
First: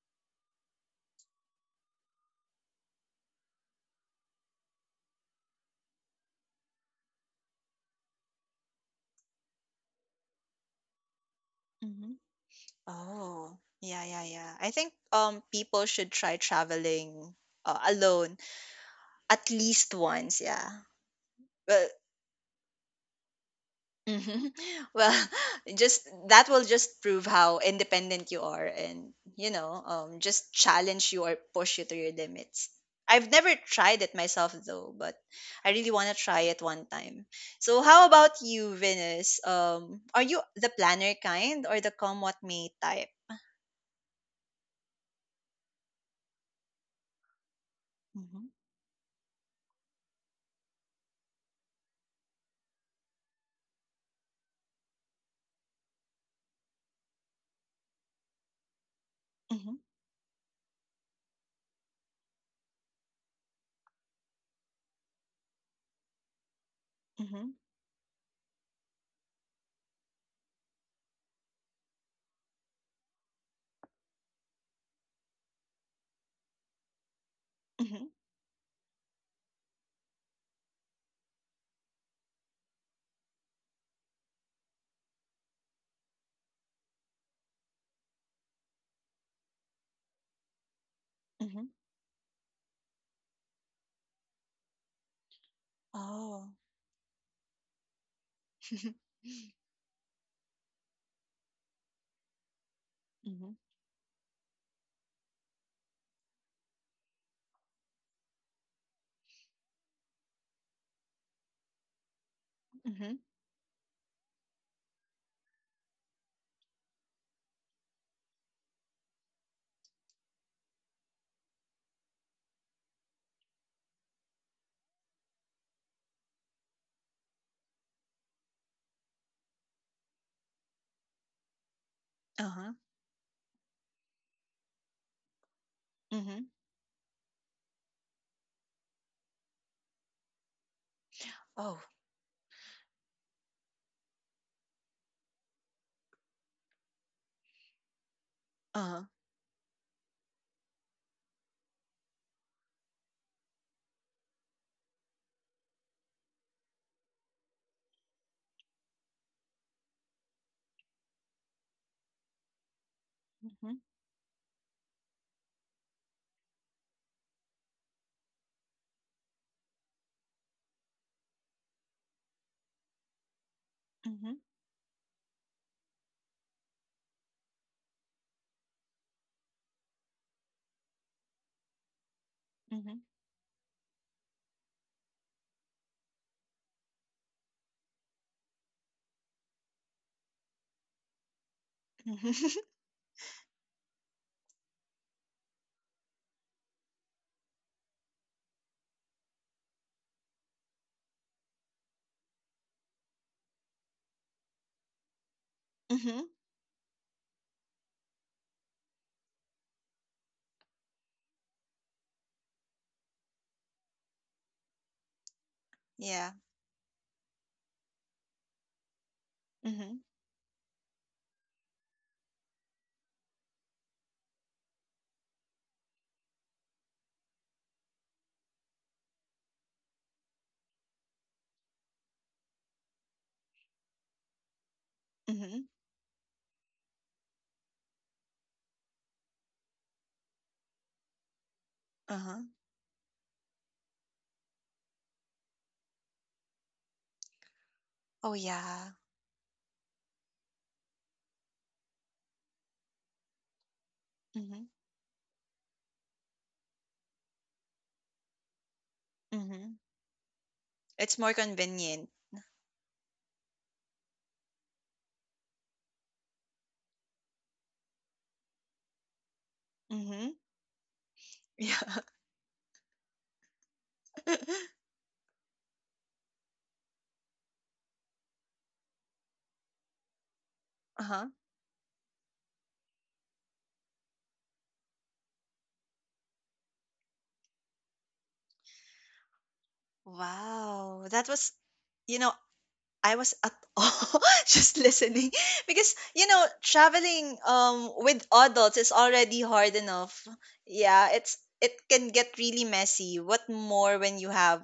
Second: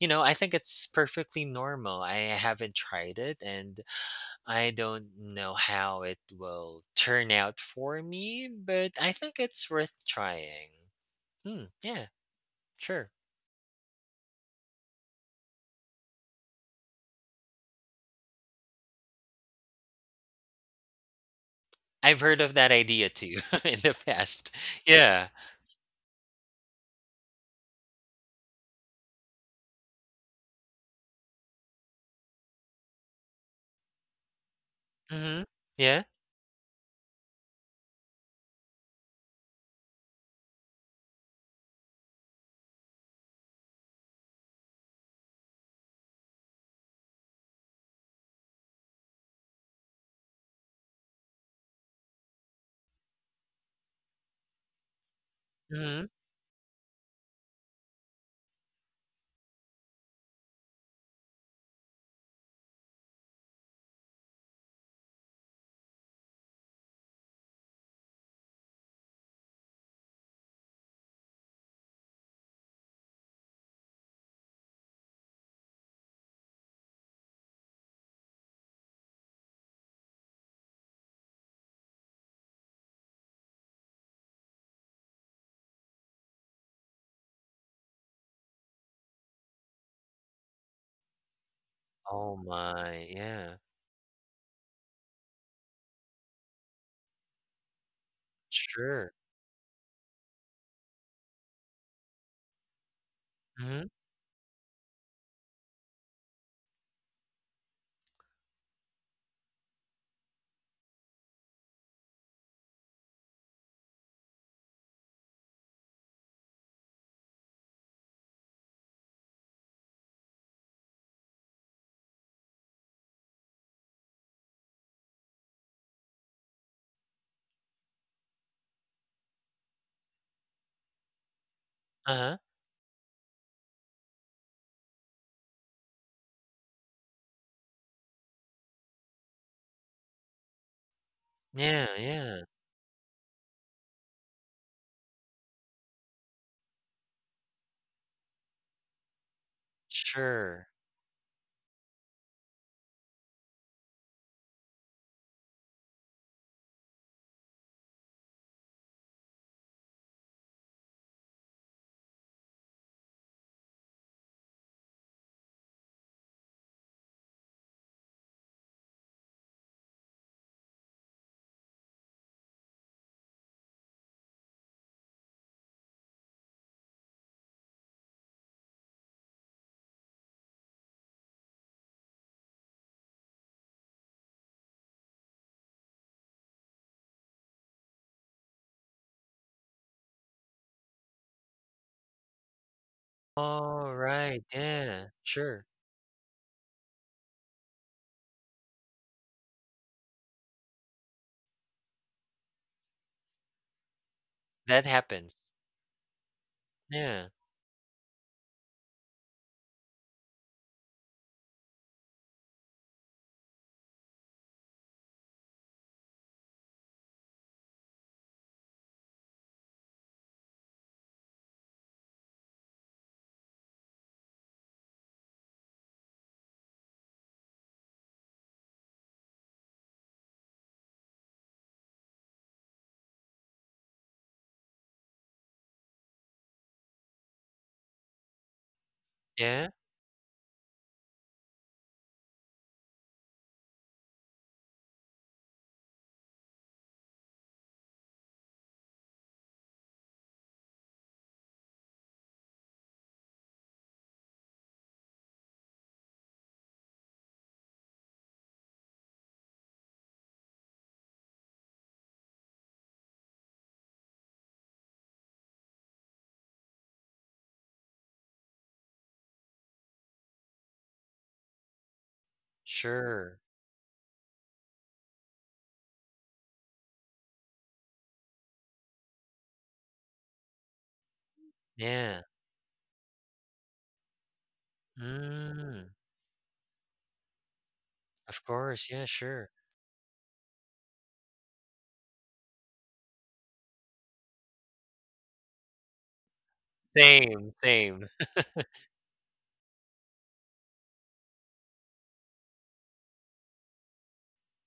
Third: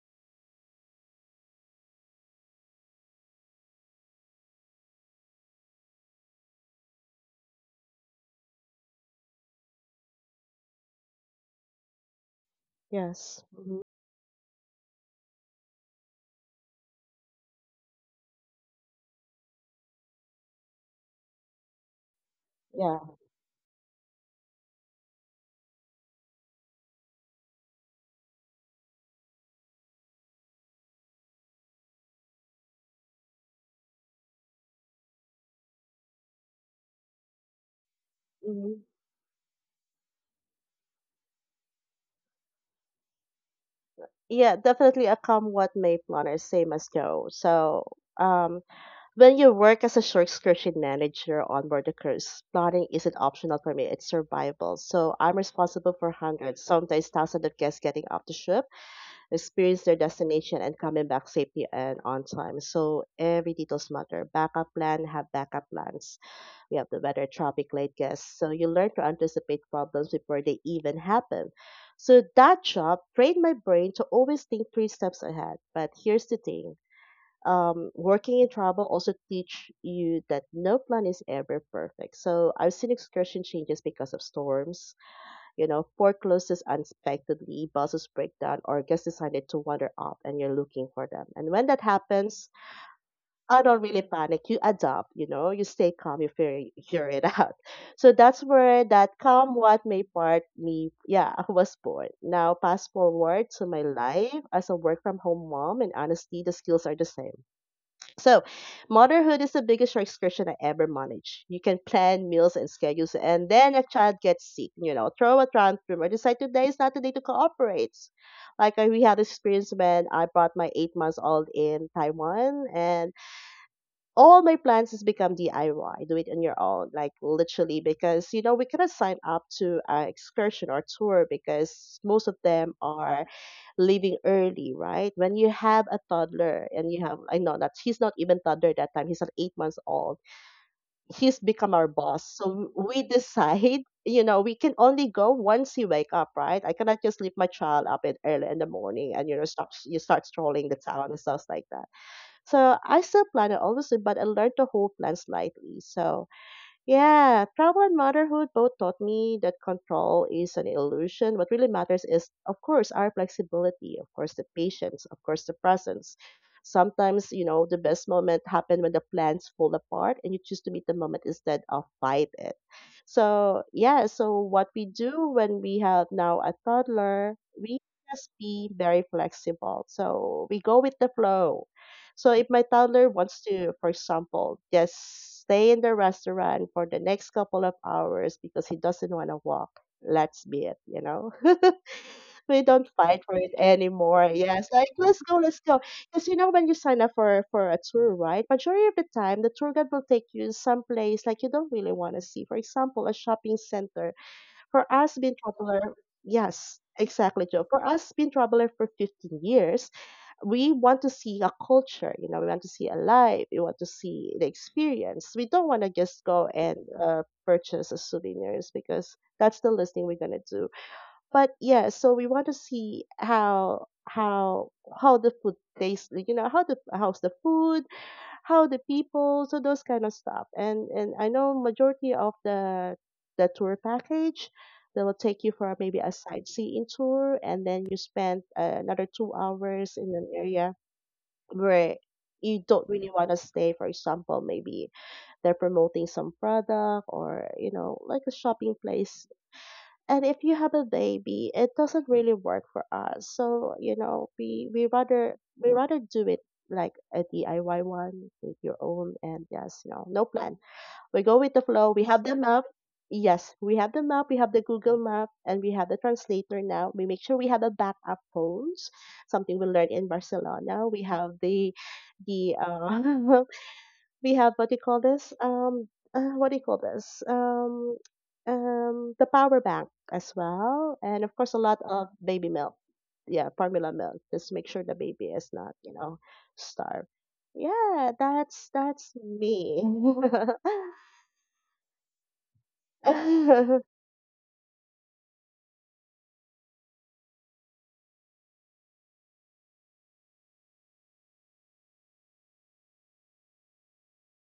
B: I think it's perfectly normal. I haven't tried it and I don't know how it will turn out for me, but I think it's worth trying. Hmm,
A: Hmm.
B: yeah, sure.
C: Yes.
A: Oh.
C: Hmm.
A: Yeah, yeah, yeah. I think people should try traveling alone at least once, yeah. Well,
B: I've heard of that
C: Yeah.
B: idea too in the
A: mhm.
B: past.
A: well,
B: Yeah.
A: just that will just prove how independent you are, and you know, just challenge you or push you to your limits. I've never tried it myself though, but
B: Mm-hmm.
A: I really
B: Yeah.
A: want to try it one time. So, how about you,
C: Hmm.
A: Venus? Are you the planner kind or the come what may type?
C: Yeah, definitely a come what may planner, same as Joe. So,
A: Mm-hmm.
C: um, when you work as a short excursion manager on board the cruise, plotting isn't optional for me, it's survival. So I'm responsible
B: Mm-hmm.
C: for hundreds, sometimes thousands of guests getting off the ship,
A: Mm-hmm.
C: experience their destination, and coming back safely and on time. So every details matter. Backup plan, have backup plans. We have the weather,
A: Mm-hmm.
C: traffic, late guests. So you learn to anticipate problems before they even happen. So that job trained my brain to always think three steps ahead. But here's the thing,
A: Mm-hmm.
C: working in travel also teach you that no plan is ever perfect. So I've seen excursion changes because of storms, you know, forecloses unexpectedly, buses break down, or guests decided to wander off and you're looking for them. And
A: Mm-hmm.
C: when that
B: Oh
C: happens,
B: my, yeah,
C: I don't really panic. You adapt, you know, you stay calm, you
A: Oh.
C: figure it out. So that's where
B: sure.
C: that calm what may part me, yeah, was born. Now, fast forward
A: Mm-hmm.
C: to
B: Mm-hmm.
C: my life as a work from home mom, and honestly, the skills are the same. So motherhood is the biggest restriction I ever managed. You can plan meals and
A: Mm-hmm.
C: schedules, and then a child gets sick, you know, throw a tantrum or decide today is not the day to cooperate. We had this experience when I brought my 8 months old in Taiwan, and all my plans has become DIY, do it on your own, like literally, because, you know, we cannot sign up to an excursion or tour because
B: Uh-huh.
C: most of
A: Uh-huh.
C: them are leaving early, right? When you have a
A: Mm-hmm.
C: toddler and you have, I know that he's not even toddler that time, he's at 8 months old. He's
A: Oh,
C: become
B: Yeah,
C: our boss.
B: yeah.
C: So we decide, you know, we can only go once he wake up, right? I cannot just leave my child up at early in the
A: uh-huh.
C: morning and, you know, you start
B: Sure.
C: strolling the town and stuff like that. So I still plan it, obviously, but I learned to hold plans lightly. So yeah, trauma and motherhood both taught me that control is an illusion. What really matters is, of course, our
A: Mm-hmm.
C: flexibility, of course, the patience, of course, the presence. Sometimes, you know, the best moment happen when the plans fall apart and you choose to meet the moment instead of fight it. So, yeah,
A: Mm-hmm.
C: so what we do when we have now a toddler, we just be very flexible. So we go with the flow. So if my toddler wants to, for example, just stay in the restaurant for the next couple of hours because he doesn't want to walk, let's be it, you know.
A: Mm-hmm.
C: We don't fight for it
B: All right.
C: anymore. Yes, like
B: Yeah.
C: let's go,
B: Sure.
C: let's go. Because you know when you sign up for a tour, right? Majority of the time, the tour guide will take you someplace like you don't really want to see. For example, a shopping center
B: That
C: for us,
B: happens.
C: being traveler,
A: Mhm.
C: yes,
B: Yeah.
C: exactly, Joe. For us, being traveler for 15 years, we want to see a culture, you know, we want to see a life, we want to see the experience. We don't want to
A: Yeah.
C: just go and purchase a souvenirs because that's the
A: Mhm.
C: least thing we're going to do, but yeah, so we want to see how the food tastes, like, you know, how the how's the food, how the people, so those kind of stuff. And I know majority of the tour package, they will take you
A: Mhm.
C: for maybe a sightseeing tour, and then you spend another two
B: Yeah.
C: hours in an area where
A: Uh-huh.
C: you don't really want to stay. For example, maybe they're promoting some product or you know
A: Oh
C: like a shopping
A: yeah.
C: place, and if you have a baby, it doesn't really work for us. So you know,
A: Mhm.
C: we rather do it like a DIY one with your own, and
A: Mhm.
C: yes, you know, no plan.
A: It's more
C: We go with the flow.
A: convenient.
C: We have the map. Yes, we have the map. We have the Google map, and we have the translator now. We make sure we have a backup phones, something we learned in
A: Mhm.
C: Barcelona. We have
A: Yeah.
C: the the
B: Sure.
C: uh, we have what do you call this? What do you call this? The power bank as well,
A: uh-huh.
C: and of course a lot
B: Yeah.
C: of baby milk. Yeah, formula milk. Just make sure the baby is not,
B: Mm.
C: you know, starved. Yeah,
B: Of
C: that's
B: course. Yeah.
C: that's
B: Sure.
C: me.
A: Wow. That was, you know, I was at all just listening because you know traveling
B: Same. Same.
A: with adults is already hard enough. Yeah, it's, it can get really messy. What more when you have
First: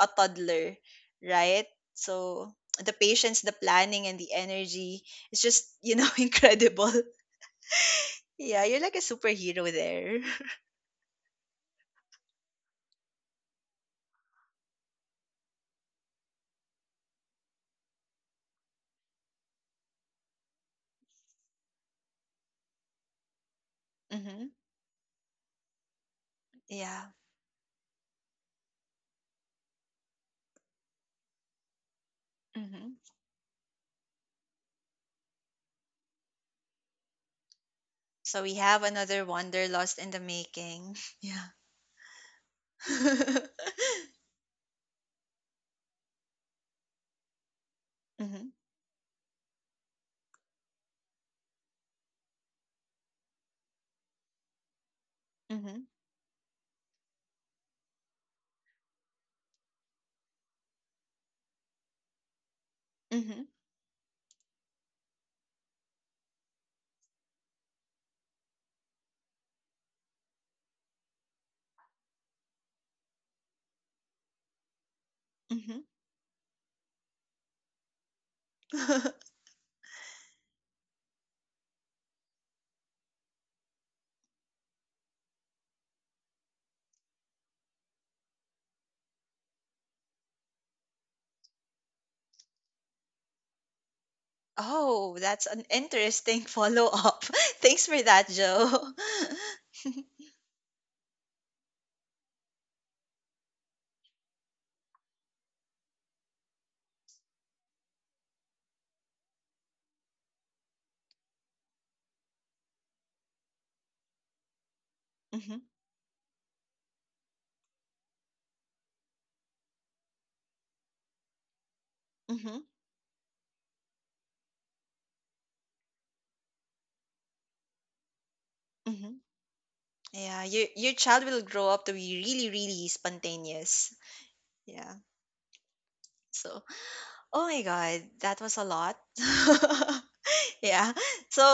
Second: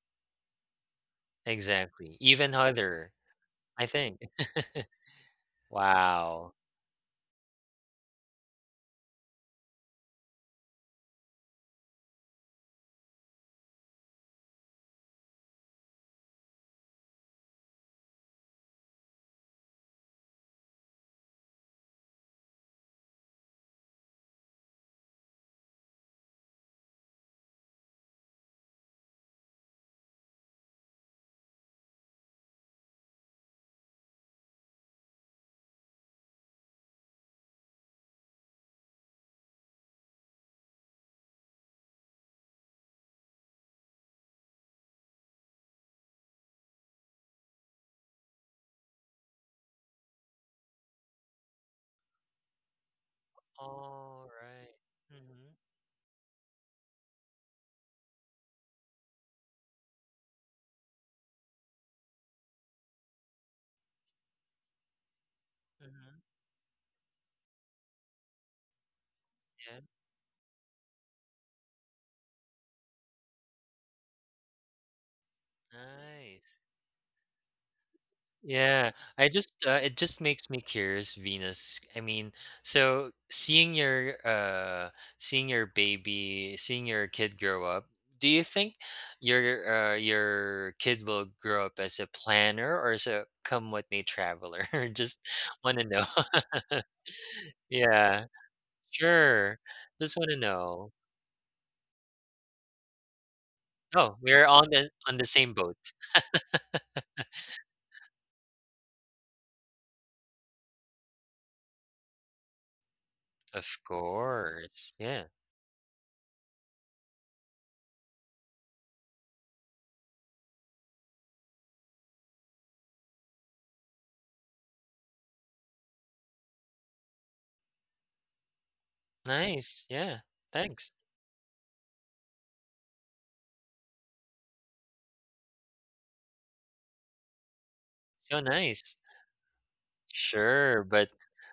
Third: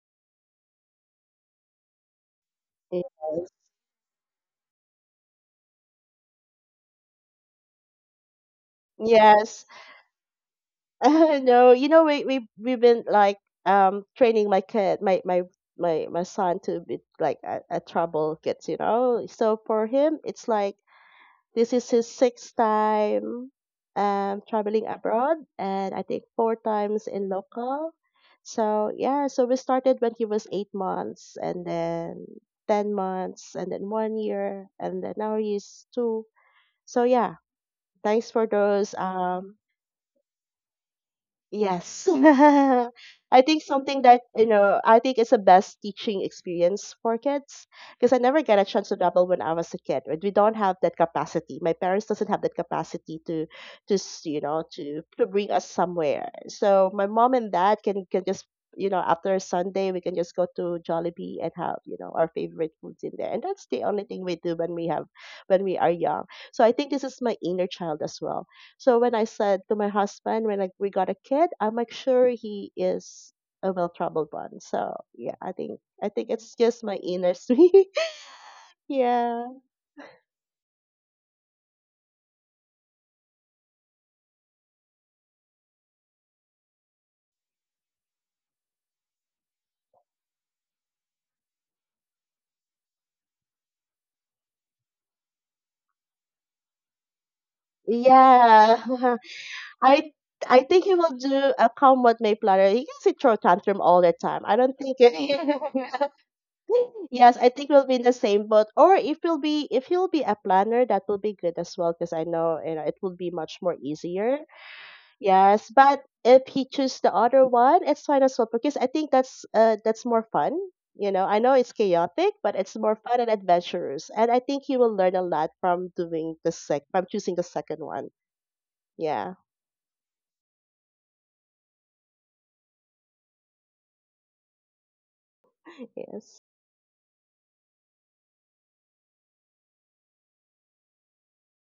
A: a toddler, right?
B: Exactly. Even
A: So the
B: harder.
A: patience,
C: Yes.
A: the
B: I
A: planning, and
B: think.
A: the energy is just, you know,
B: Wow.
A: incredible. Yeah, you're like a
C: Yes.
A: superhero there.
C: No, you know we've been like training my kid, my son to be like a trouble kids, you know. So for him, it's like this is his sixth time
A: mm-hmm.
C: traveling abroad and I think 4 times
A: Yeah.
C: in local. So yeah, so we started when he was 8 months and then
A: Mm-hmm.
C: 10 months and then 1 year and then now he's two. So yeah, thanks for
A: So we have
C: those
A: another wonder lost in the making. Yeah.
C: yes. I think something that, you know, I think is the best teaching experience for kids, because I never get
A: mm-hmm.
C: a chance to travel when I was a kid, right? We don't have that capacity. My parents doesn't have that capacity to
B: All
C: you know,
B: right.
C: to bring
B: Mm-hmm.
C: us
A: Mm-hmm.
C: somewhere. So my mom and dad can just, you know, after Sunday, we can just go to Jollibee and have, you know, our favorite foods in there. And that's the only thing we do when we are young.
B: Mm-hmm.
C: So I think this is my inner child as well. So when I said to my
B: Yeah.
C: husband, when like we got a kid, I'm like sure he is a well troubled one. So yeah,
A: Mhm.
C: I think it's
B: Nice.
C: just my inner sweet.
B: Yeah, I
C: Yeah.
B: just it just makes me curious, Venus. I mean, so seeing your baby, seeing your kid grow up, do you think your kid will grow up as a planner or as a come what may traveler?
A: Oh,
B: Just
A: that's an
B: want to know.
A: interesting follow-up. Thanks for
B: Yeah,
A: that,
C: Yeah.
A: Joe.
B: sure.
C: I
B: Just want to
C: I think he
B: know.
C: will do a come what may platter. He can sit throw tantrum all the
B: Oh,
C: time. I
B: we're
C: don't
B: on
C: think
B: the on
C: it-
B: the same boat.
C: Yes, I think we'll be in the same boat. Or if we'll be if he'll be a planner, that will be good as well because I know, you know, it will be much more
B: Of
C: easier.
B: course. Yeah.
C: Yes,
A: Mhm.
C: but if he chooses the other one, it's fine as well because I think that's more fun. You know, I know it's chaotic, but
A: Mhm.
C: it's more fun and adventurous, and I think he will learn a lot from doing the sec from choosing the second one.
A: Mhm.
C: Yeah.
B: Nice. Yeah.
A: Yeah, your
B: Thanks.
A: child will grow up to be really, really spontaneous. Yeah.
C: Yes.
A: So oh my god,
B: So
A: that was a lot.
B: nice. Sure,
A: yeah.
B: but
A: So,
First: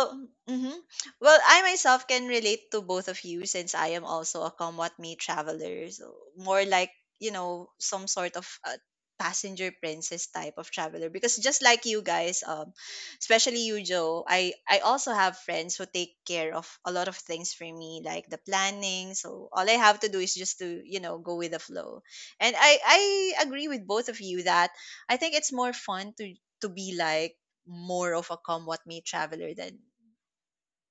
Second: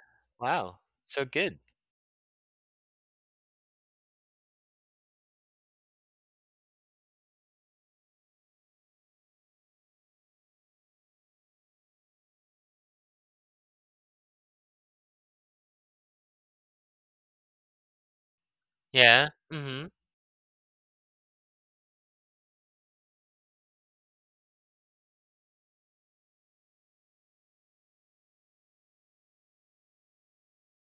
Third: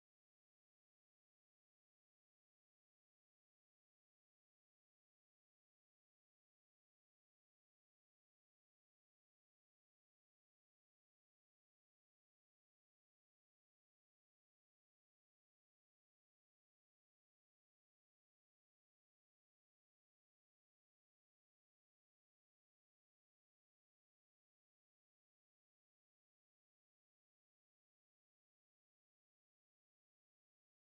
A: mhm.
B: Wow, so
A: Well,
B: good.
A: I myself can relate to both of you since I am also a come what may traveler. So more like, you know, some sort of passenger princess type of traveler. Because just like you guys, especially you, Joe, I also have friends who take care of a lot of things for me, like the planning.
B: Yeah,
A: So all I
B: mhm,
A: have to do is just to, you know, go with the flow. And I agree with both of you that I think it's more fun to be like more of a come what may traveler than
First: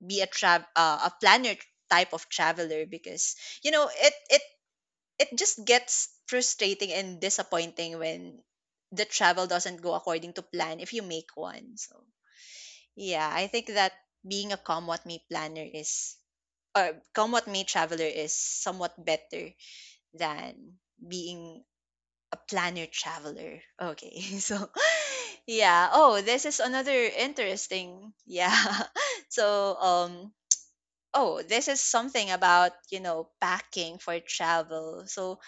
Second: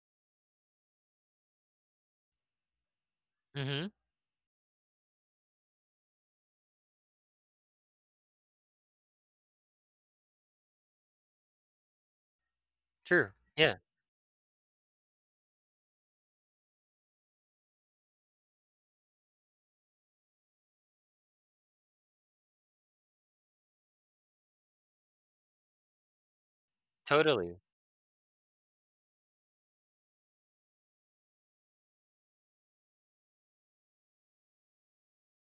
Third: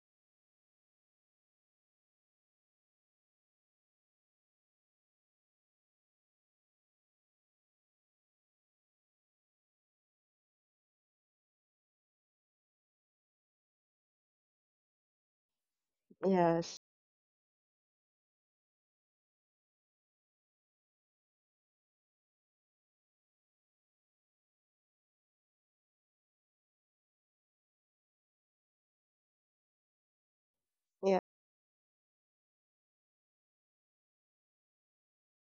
A: be a trav a planner type of traveler because you know
B: mhm,
A: it it just gets frustrating and disappointing when the travel doesn't go according to plan if you make one. So yeah,
B: true,
A: I think
B: yeah,
A: that being a come what may planner is,
C: Yes.
A: or come what may traveler is somewhat better than being a planner traveler. Okay. So yeah. Oh, this is another
B: totally.
A: interesting. Yeah. So
C: Yeah.
A: oh, this is something about, you know, packing for travel. So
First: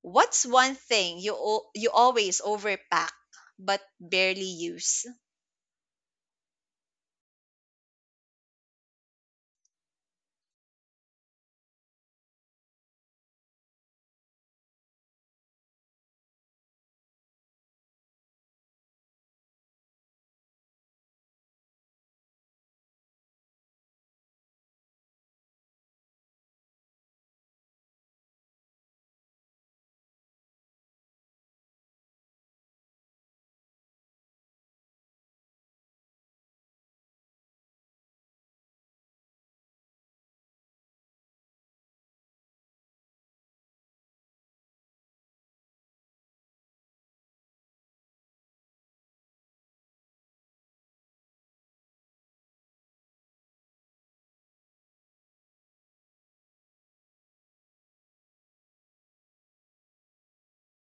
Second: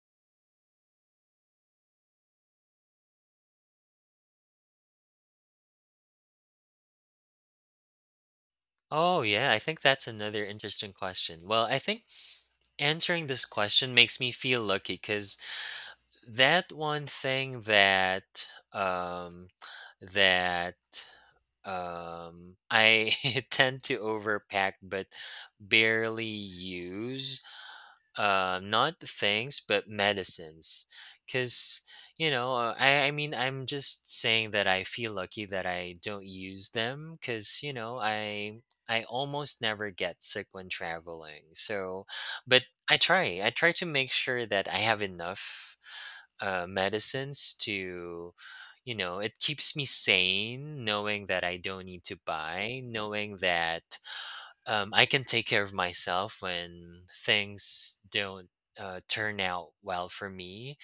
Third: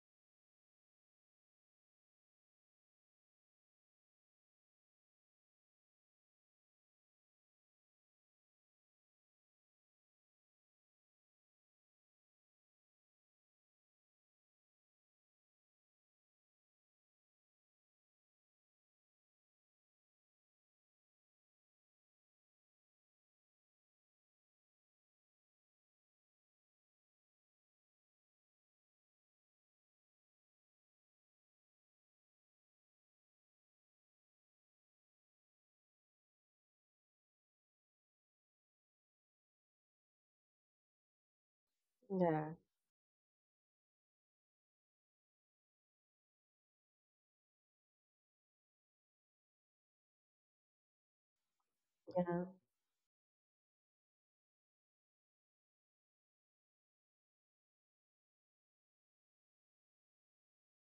A: what's one thing you you always overpack but barely use?
B: Oh, yeah, I think that's another interesting question. Well, I think answering this question makes me feel lucky because that one thing that, I tend to overpack but barely use not things but medicines because I mean I'm just saying that I feel lucky that I don't use them because I almost never get sick when traveling. So,
C: Yeah.
B: but I try to make sure that I have enough medicines. To you know It keeps me sane, knowing that I don't need to
C: Yeah.
B: buy, knowing that I can take care of myself when things don't turn out well for me.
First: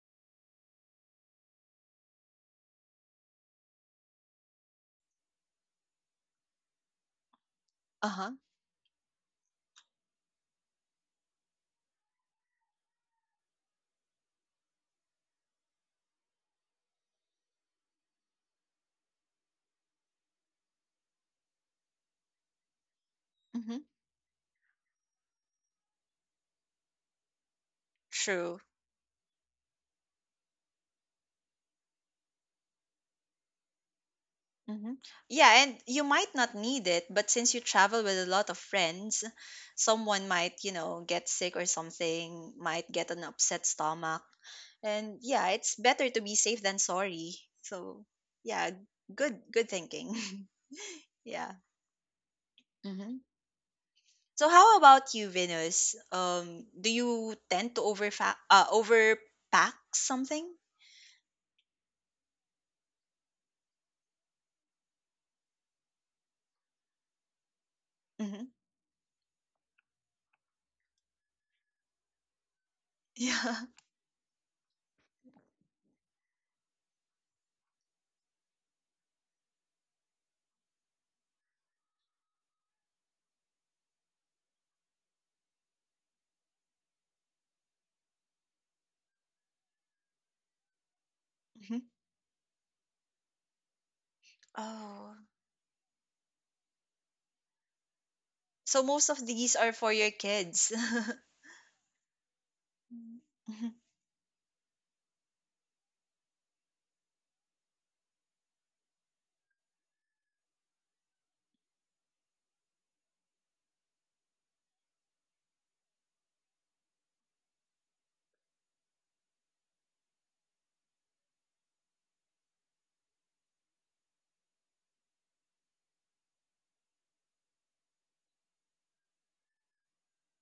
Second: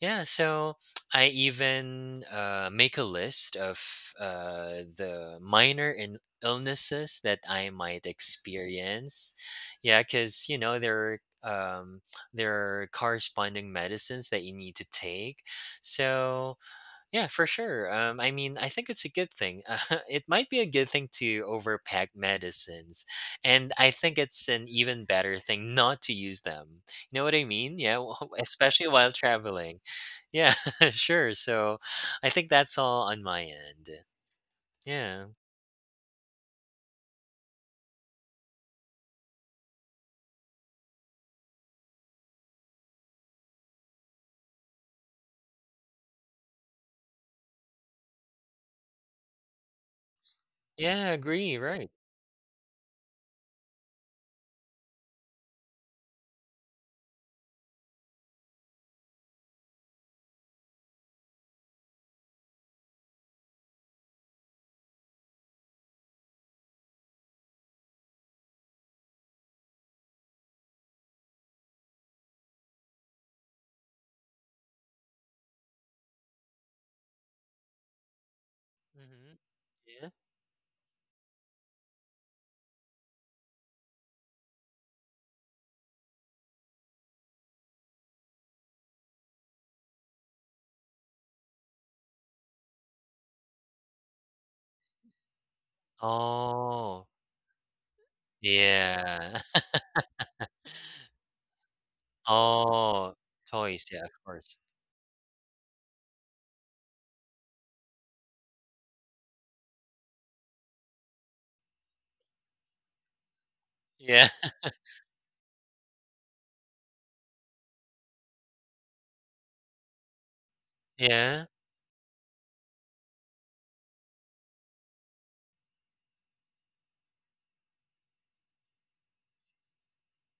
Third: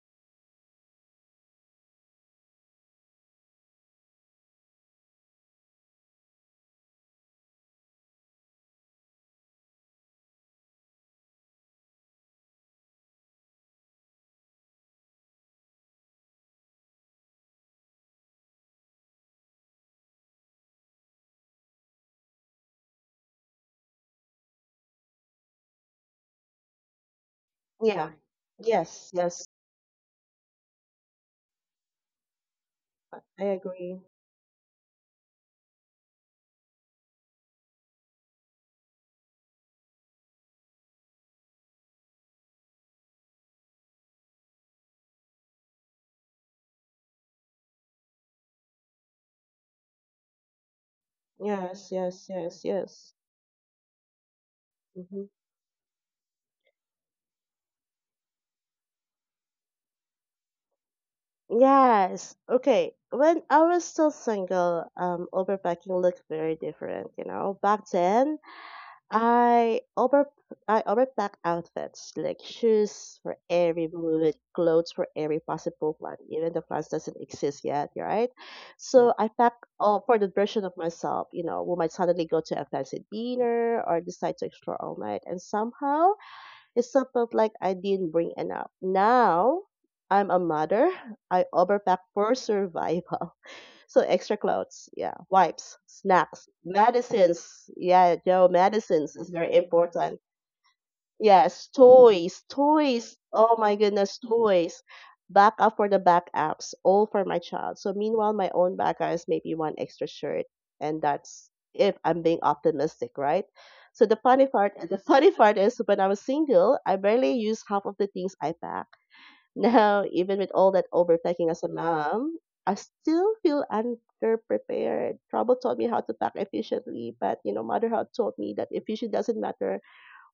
B: Yeah, so I even make a list of the minor illnesses that I might
A: Uh-huh.
B: experience. Yeah, because are um, there are corresponding medicines that you need to take. So yeah, for sure. I mean, I think it's a good thing. It might be a good thing to overpack medicines, and
A: Mhm.
B: I think it's an even better thing not to use them. You know what I mean? Yeah,
C: Yeah.
A: True.
B: especially while
C: Yes. Yes.
B: traveling. Yeah, sure. So, I think that's all on my
C: I
B: end.
C: agree.
A: Mhm.
B: Yeah.
A: Yeah, and you might not need it, but since you travel with a lot of friends, someone might, you know, get sick or something, might get an upset stomach. And yeah, it's better to be safe than sorry. So, yeah, good thinking.
B: Yeah,
A: yeah.
B: agree. Right.
C: Yes. Yes. Yes.
A: Hmm.
C: Yes.
A: So how about you,
C: Hmm.
A: Venus? Do you tend to overpack something?
C: Yes. Okay. When I was still single, overpacking looked very different. You know, back then
A: Hmm.
C: I over I overpack outfits like shoes for
A: Yeah.
C: every mood, clothes for every possible one, even the plans doesn't exist yet, right? So I
B: Hmm.
C: pack all
B: Yeah.
C: for the version of myself, you know, who might suddenly go to a fancy dinner or decide to explore all night, and somehow it still felt like I didn't bring enough. Now I'm a mother. I
A: Hmm.
C: overpack for survival. So extra clothes, yeah,
A: Oh,
C: wipes, snacks,
B: Oh,
C: medicines. Yeah, Joe,
A: so most
C: medicines is
A: of
B: yeah.
C: very
A: these are for your
C: important.
A: kids.
C: Yes, toys, toys.
B: Oh,
C: Oh
A: Mm-hmm.
C: my
B: toys. Yeah,
C: goodness,
B: of course.
C: toys. Backup for the backups, all for my child. So meanwhile, my own backup is maybe one extra shirt, and that's if I'm being optimistic, right? So the
B: Yeah.
C: funny part, the funny part is when I was single, I barely used half of the things I pack. Now, even with all that
B: Yeah.
C: overthinking as a mom, I still feel underprepared. Trouble taught me how to pack efficiently, but motherhood taught me that efficient doesn't matter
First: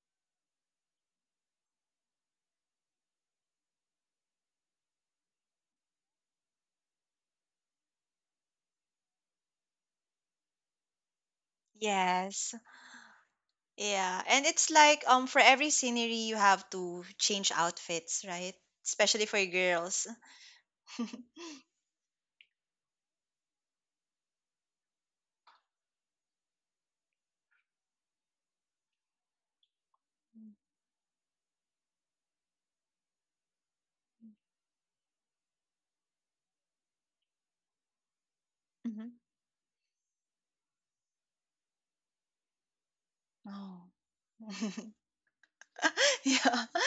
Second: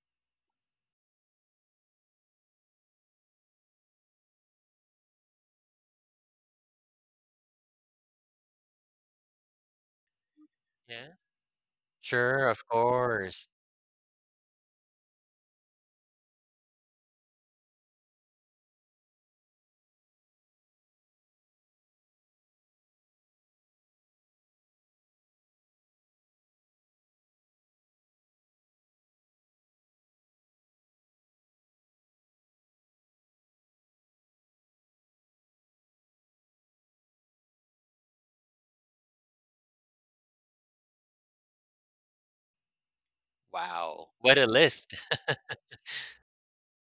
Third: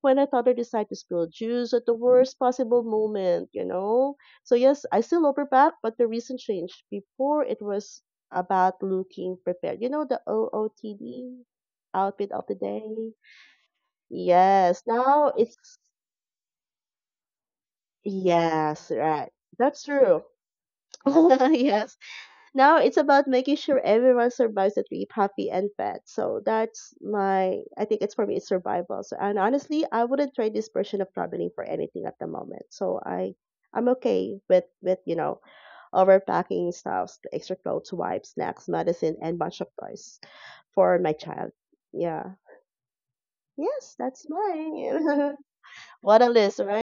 C: when a toddler decides to spill juice at the worst possible moment, you know? So yes, I still overpack, but the reason changed. Before it was about looking prepared. You know the
B: Yeah.
C: OOTD, outfit of
B: Sure,
A: Yes.
C: the
B: of
C: day?
B: course.
A: Yeah. And it's
C: Yes.
A: like
C: Now
A: for every
C: it's
A: scenery you have to change outfits, right?
C: yes, right.
A: Especially for
C: That's
A: girls.
C: true. Yes. Now it's about making sure everyone survives the trip happy and fed. So that's my, I think it's for me, it's survival. So, and honestly, I wouldn't trade this version of traveling for anything at the moment. So I'm okay with overpacking stuffs, extra clothes, wipes, snacks, medicine,
A: Mm-hmm.
C: and bunch of toys for my child. Yeah.
A: Oh.
C: Yes,
B: Wow,
C: that's
B: what a list.
C: mine. What a list,
A: yeah.
C: right?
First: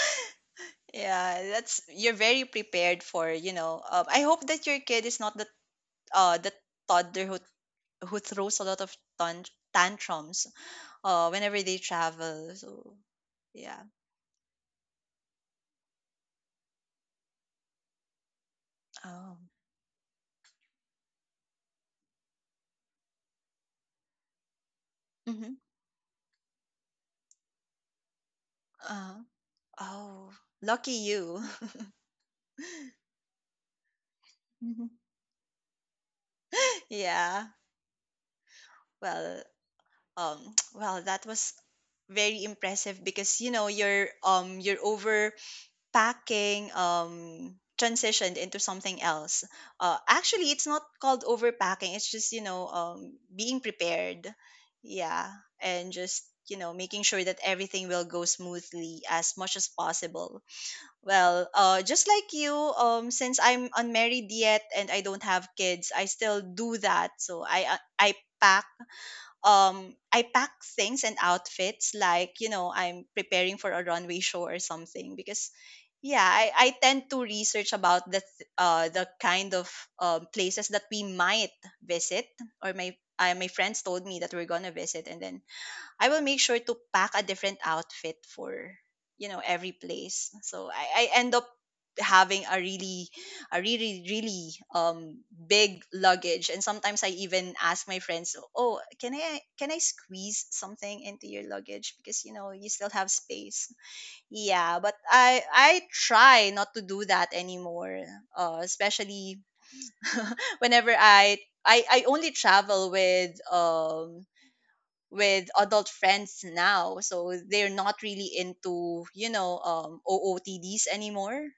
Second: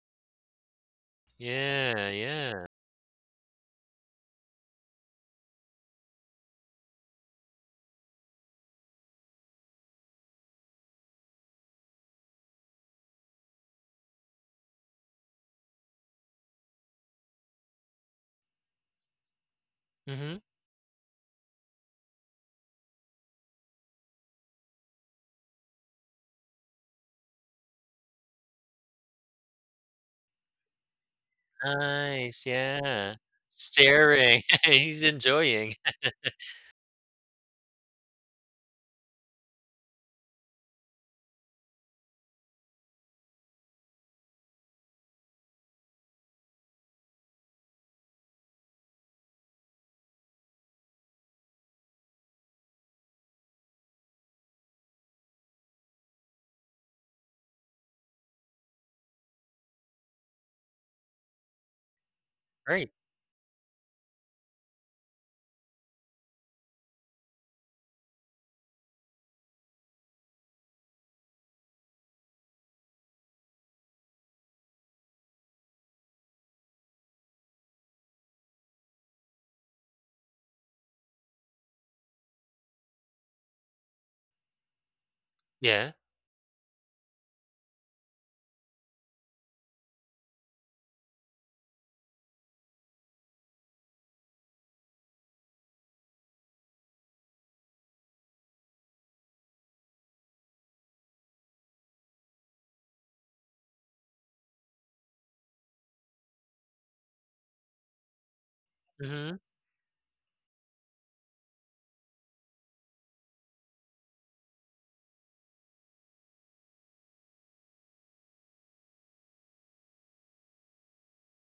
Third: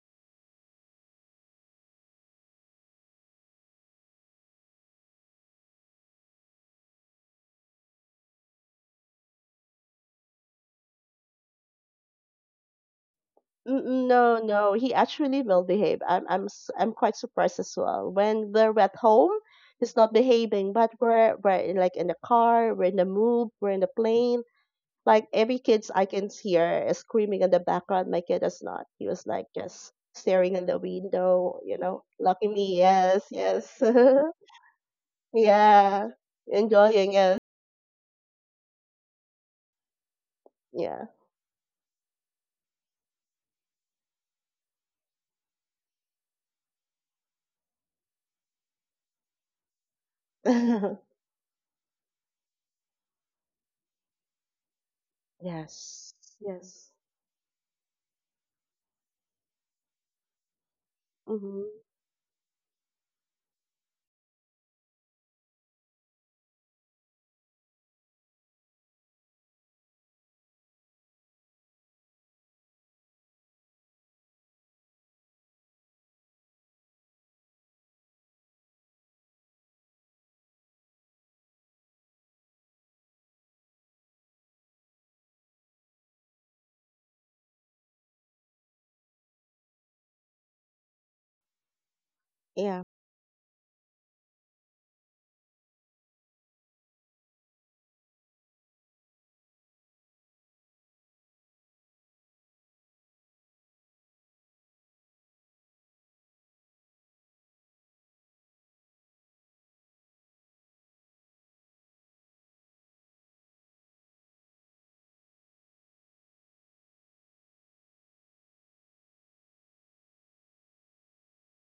A: Yeah, that's,
B: Yeah,
A: you're very
B: yeah.
A: prepared for, you know. Um, I hope that your kid is not the uh, the toddler who throws a lot of tantrums whenever they travel. So yeah.
C: No, he actually will behave. I'm quite surprised as well. When we're at home,
A: Oh.
C: he's not
B: Mhm.
C: behaving, but like in the car, we're in the move, we're in the plane. Like
A: Hmm.
C: every kids I can hear is screaming in the background. My kid is not. He
A: Uh,
C: was like just
A: oh,
C: staring in the
A: lucky you.
C: window, you know. Lucky
B: Nice,
C: me,
B: yeah.
C: yes, yes,
B: Staring,
A: Mhm.
B: he's enjoying.
C: yeah, enjoying it,
A: Yeah. Well, um,
C: yeah,
A: well, that was very impressive because you know you're over packing transitioned into something else, uh, actually it's not called overpacking, it's just, you know, being prepared, yeah, and
C: yes,
A: just, you know,
C: yes,
A: making sure that everything will go smoothly as much as possible. Well
C: mm-hmm.
A: uh, just like you,
B: Right.
A: um, since I'm unmarried yet and I don't have kids, I still do that. So I pack I pack things and outfits like, you know, I'm preparing for a runway show or something because yeah, I tend to research about uh, the kind of places that we might visit, or my my friends told me that we're gonna visit, and then
B: Yeah.
A: I will make sure to pack a different outfit for, you know, every place. So I end up having
C: Yeah,
A: a really, really big luggage, and sometimes I even ask my friends, oh, can I squeeze something into your luggage because you know you still have space. Yeah, but I try not to do that anymore, uh,
B: Mhm.
A: especially whenever I only travel with adult friends now, so they're not really into, you know, um, ootds anymore.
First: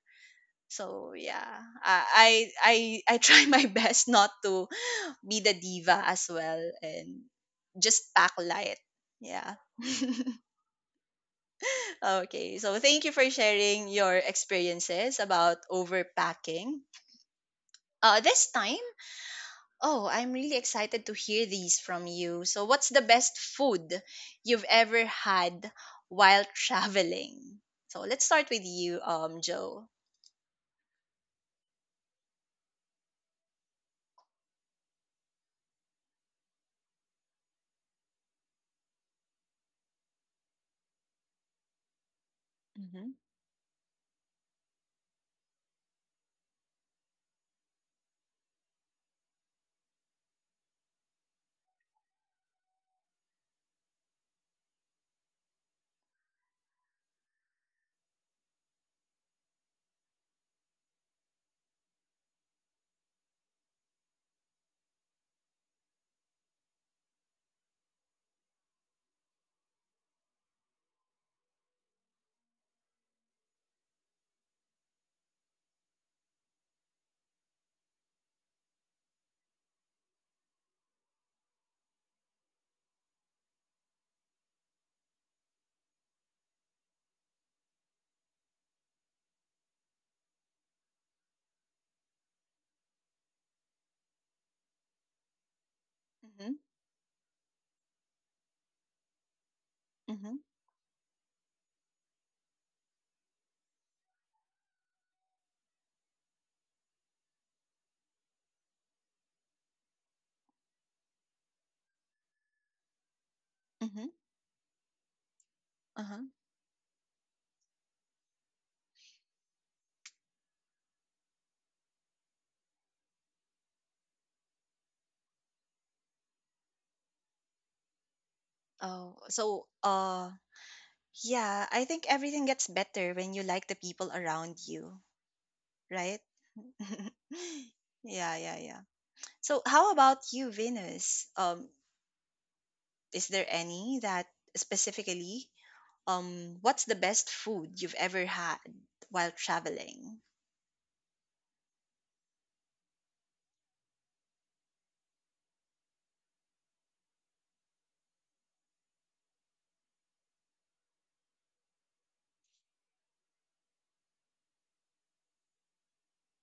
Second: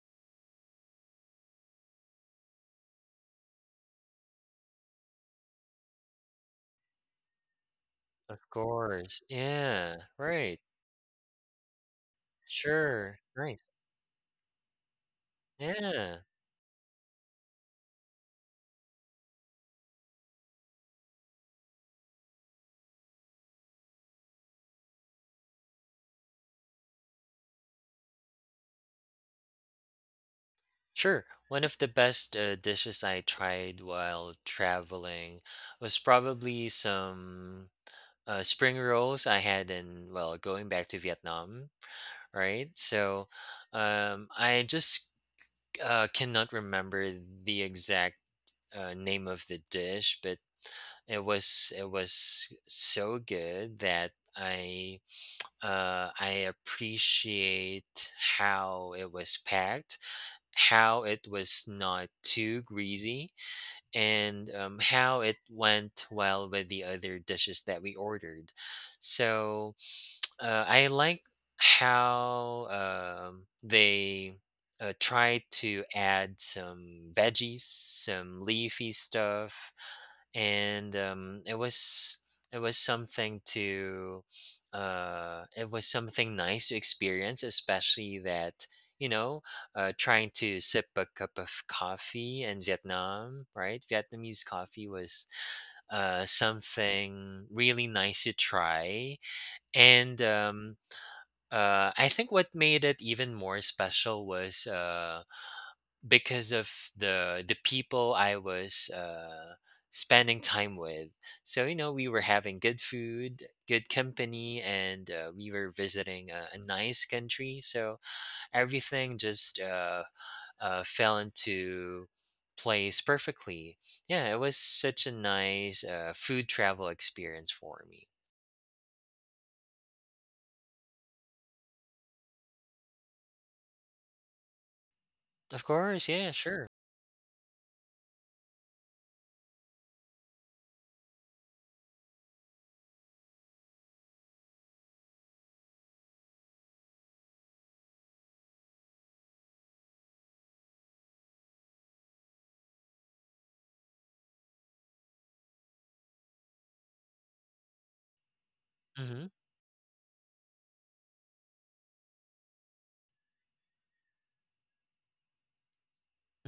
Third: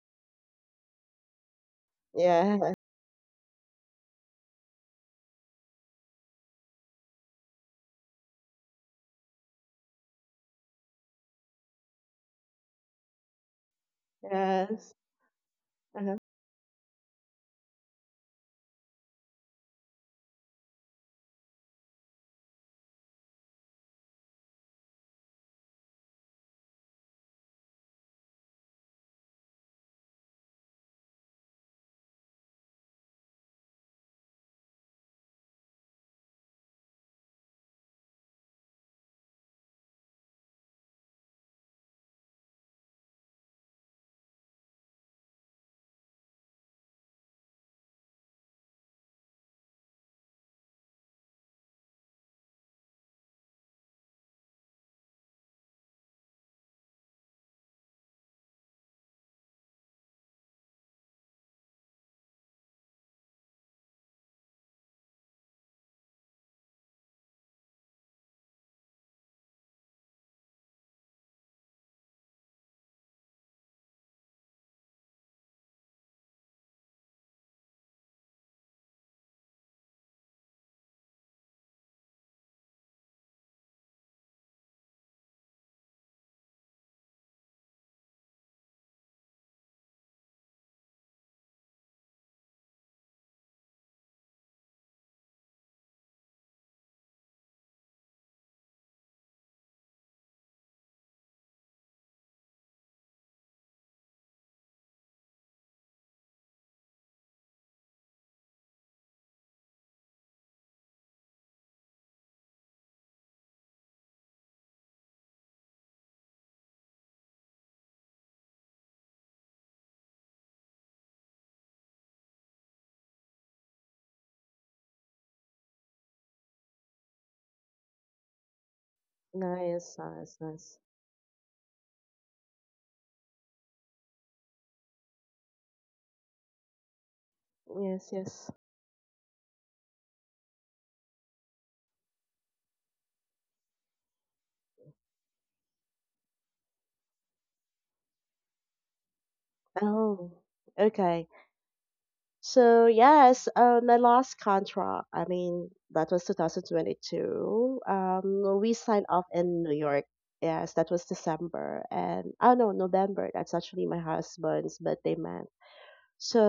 A: So yeah, i
C: yeah,
A: i i, I try my best not to be the diva as well and just pack
B: Of
A: light.
B: course.
A: Yeah.
B: Yeah, right.
A: Okay, so thank you
B: Sure.
A: for
B: Nice.
A: sharing your
C: yes.
A: experiences about
C: Uh-huh.
B: Yeah.
A: overpacking. Uh, this time, oh, I'm really excited to hear these from you. So, what's the best food you've ever had while traveling? So, let's start with you, Joe.
B: Sure. One of the best, dishes I tried while traveling was probably some, spring rolls I had in well, going back to Vietnam, right?
A: Mm-hmm.
B: So, I just cannot remember the exact name of the dish, but it was so good that I appreciate how it was packed, how it was not too greasy, and how it went well with the other dishes that we ordered. So I like how they try to add some veggies, some leafy stuff, and it was something to it was something nice to experience, especially that you know trying to sip a cup of coffee in Vietnam, right? Vietnamese coffee was
A: Mm-hmm.
B: something really nice to try, and
A: Mm-hmm.
B: I think what made it even more special was because of the people I was spending time with. So you know, we were having good food, good
A: Mm-hmm.
B: company, and we were
A: Uh-huh.
B: visiting a nice country. So everything just fell into place perfectly. Yeah, it was such a nice food travel experience for me.
A: Oh, so
C: Nice, nice, nice.
A: yeah, I think everything gets better when you like the people around you,
B: Of course,
A: right?
B: yeah, sure.
C: Yes,
A: yeah,
C: yes.
A: yeah, yeah. So, how about you, Venus? Is there any that specifically, what's the best food you've ever had while traveling?
C: Oh, okay. So yes, my last contract. I mean, that was 2022. We signed off
B: Mm-hmm.
C: in New York. Yes, that was December, and oh no, November. That's actually my husband's birthday month.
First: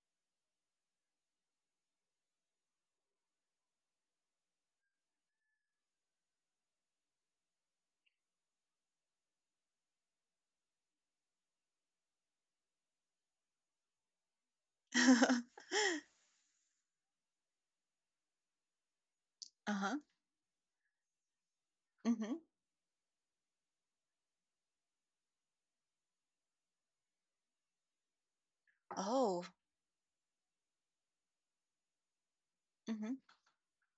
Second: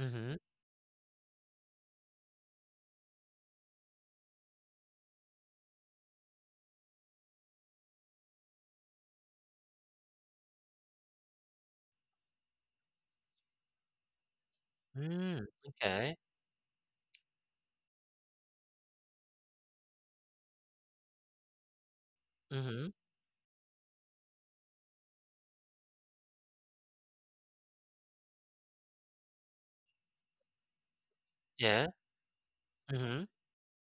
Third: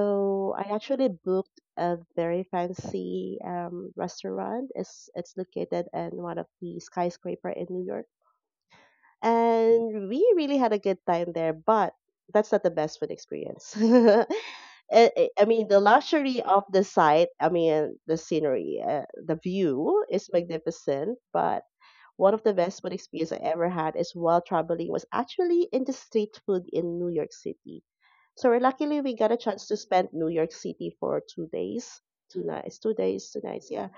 B: Mm-hmm.
C: I actually booked a very fancy restaurant. It's located in one of the skyscraper in New York and we really had a good time there, but that's not the best food experience. I I-
A: uh-huh.
B: Mm,
C: I mean, the
B: okay.
C: luxury of the site, I mean, the scenery, the view is magnificent, but one
A: Mm-hmm.
C: of the best
B: Mhm.
C: food experience I ever had is while traveling was actually in the street food in New York City. So we're luckily we got a
A: Oh.
C: chance to spend New York City for 2 days,
B: Yeah.
C: 2 nights, two
A: Mm-hmm.
B: Mhm.
C: days, two nights, yeah.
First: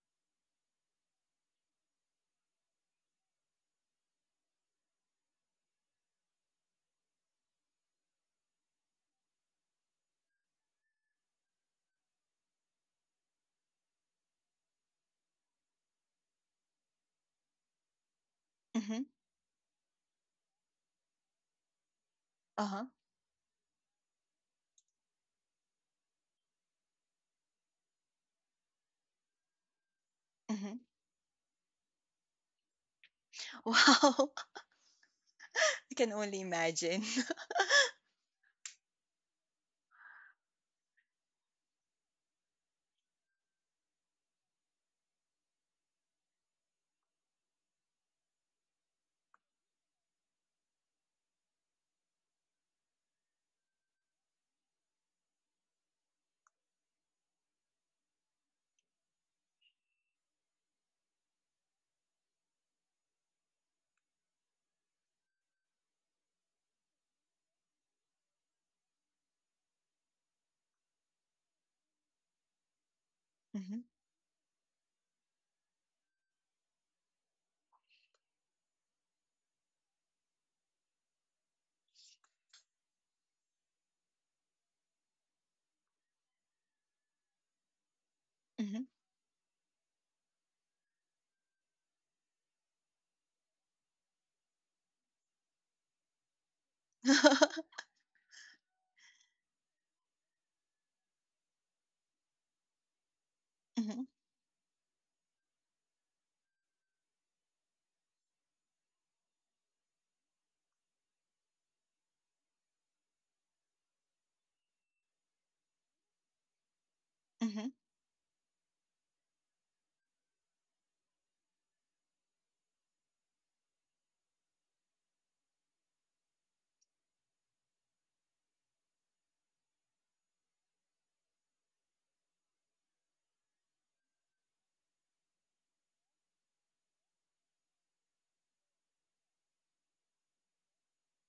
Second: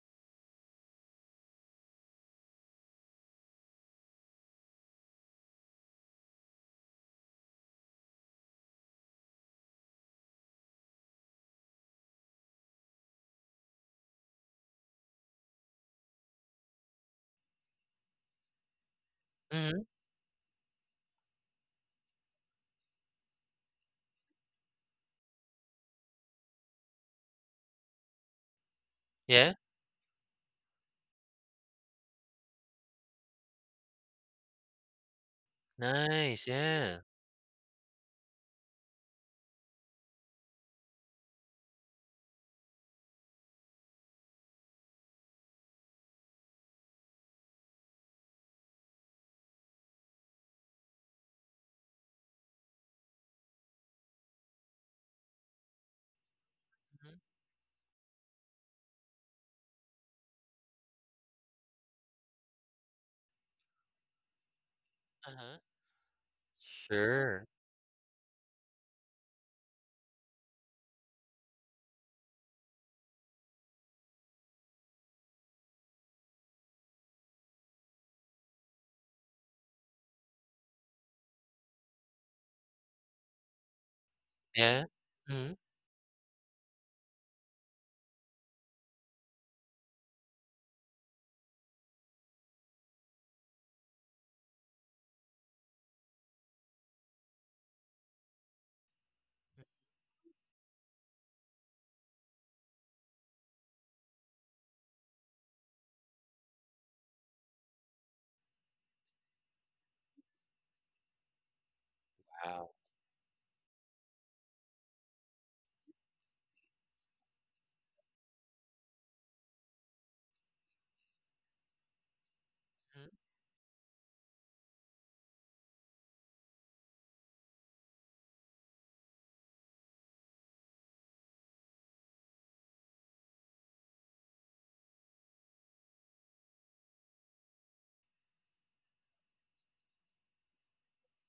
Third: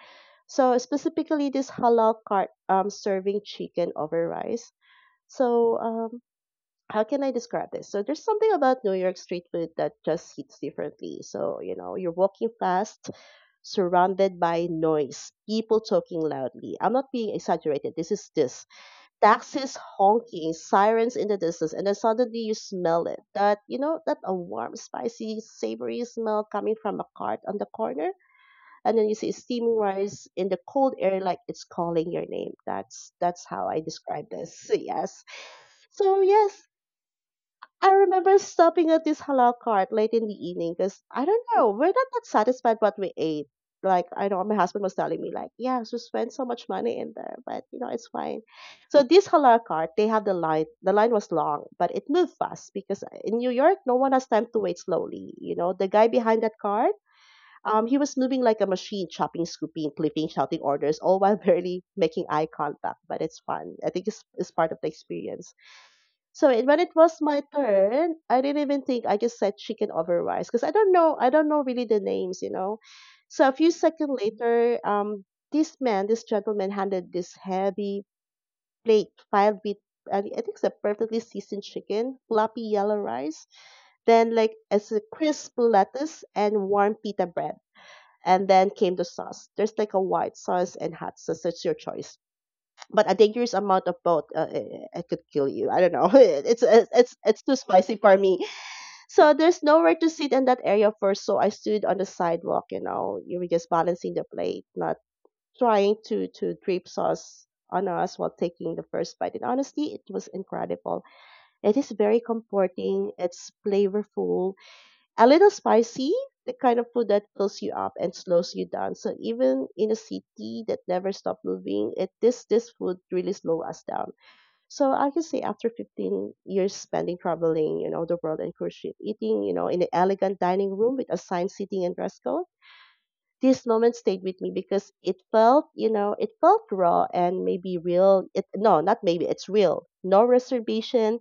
C: So specifically this halal cart serving chicken over rice. So how can I describe this? So there's something about New York street food that just hits differently. So, you know, you're walking fast, surrounded by noise, people talking loudly. I'm not being exaggerated. This is this.
A: Mm-hmm.
C: Taxis
B: Mhm.
C: honking, sirens in the distance, and then suddenly you
A: Uh-huh.
C: smell it. That, you know, that a warm, spicy, savory smell coming from a cart on the corner. And then you see
B: Yeah.
C: steaming rice in the
A: Mm-hmm.
C: cold air like it's calling your name. That's how I describe
A: Wow.
C: this. Yes.
A: I can
C: So
A: only
B: Nice.
C: yes,
B: Yeah.
A: imagine.
C: I remember stopping at this halal cart late in the evening because I don't know, we're not that satisfied what we ate. Like I know my husband was telling me, like, yeah, so spent so much money in there, but you know, it's fine. So this halal cart, they have the line. The line was long, but it moved fast because in New York, no one has time to wait slowly. You know, the guy behind that cart,
B: Mhm.
C: he was moving like a machine, chopping, scooping, flipping, shouting orders, all while barely making eye contact. But it's fun. I think it's part of the experience.
B: Uh-huh.
C: When it was my
B: Sure.
C: turn, I didn't even think. I just said chicken over rice because I don't know. I don't know really the names, you know. So a few
A: Mhm.
C: seconds later, this man, this gentleman, handed this heavy plate filled with, I think it's a perfectly seasoned chicken, floppy yellow rice, then like
B: Yeah.
C: as a
B: Mhm.
C: crisp lettuce and warm pita bread, and then
A: Mhm.
C: came the sauce. There's like a white sauce and hot sauce. It's your choice, but a dangerous amount of both. It could kill you, I don't know. It's too spicy for me. So there's nowhere to sit in that area first, so I stood on the sidewalk. You know, you were just
A: Mhm.
C: balancing the plate, not trying to drip sauce on us while taking the first bite, and honestly it was incredible. It is very
B: Wow.
C: comforting, it's flavorful, a little spicy, the kind of food that
A: Mhm. Mhm.
C: fills you up and slows you down. So even in a city that never stops moving, it this this
B: Mhm.
C: food really slows us down. So I can say after 15 years spending traveling, you know, the world and cruise ship, eating, you know, in an elegant dining room with assigned seating and dress code, this moment stayed with me because it felt, you know, it felt raw and maybe real. It, no, not maybe, it's real. No reservation,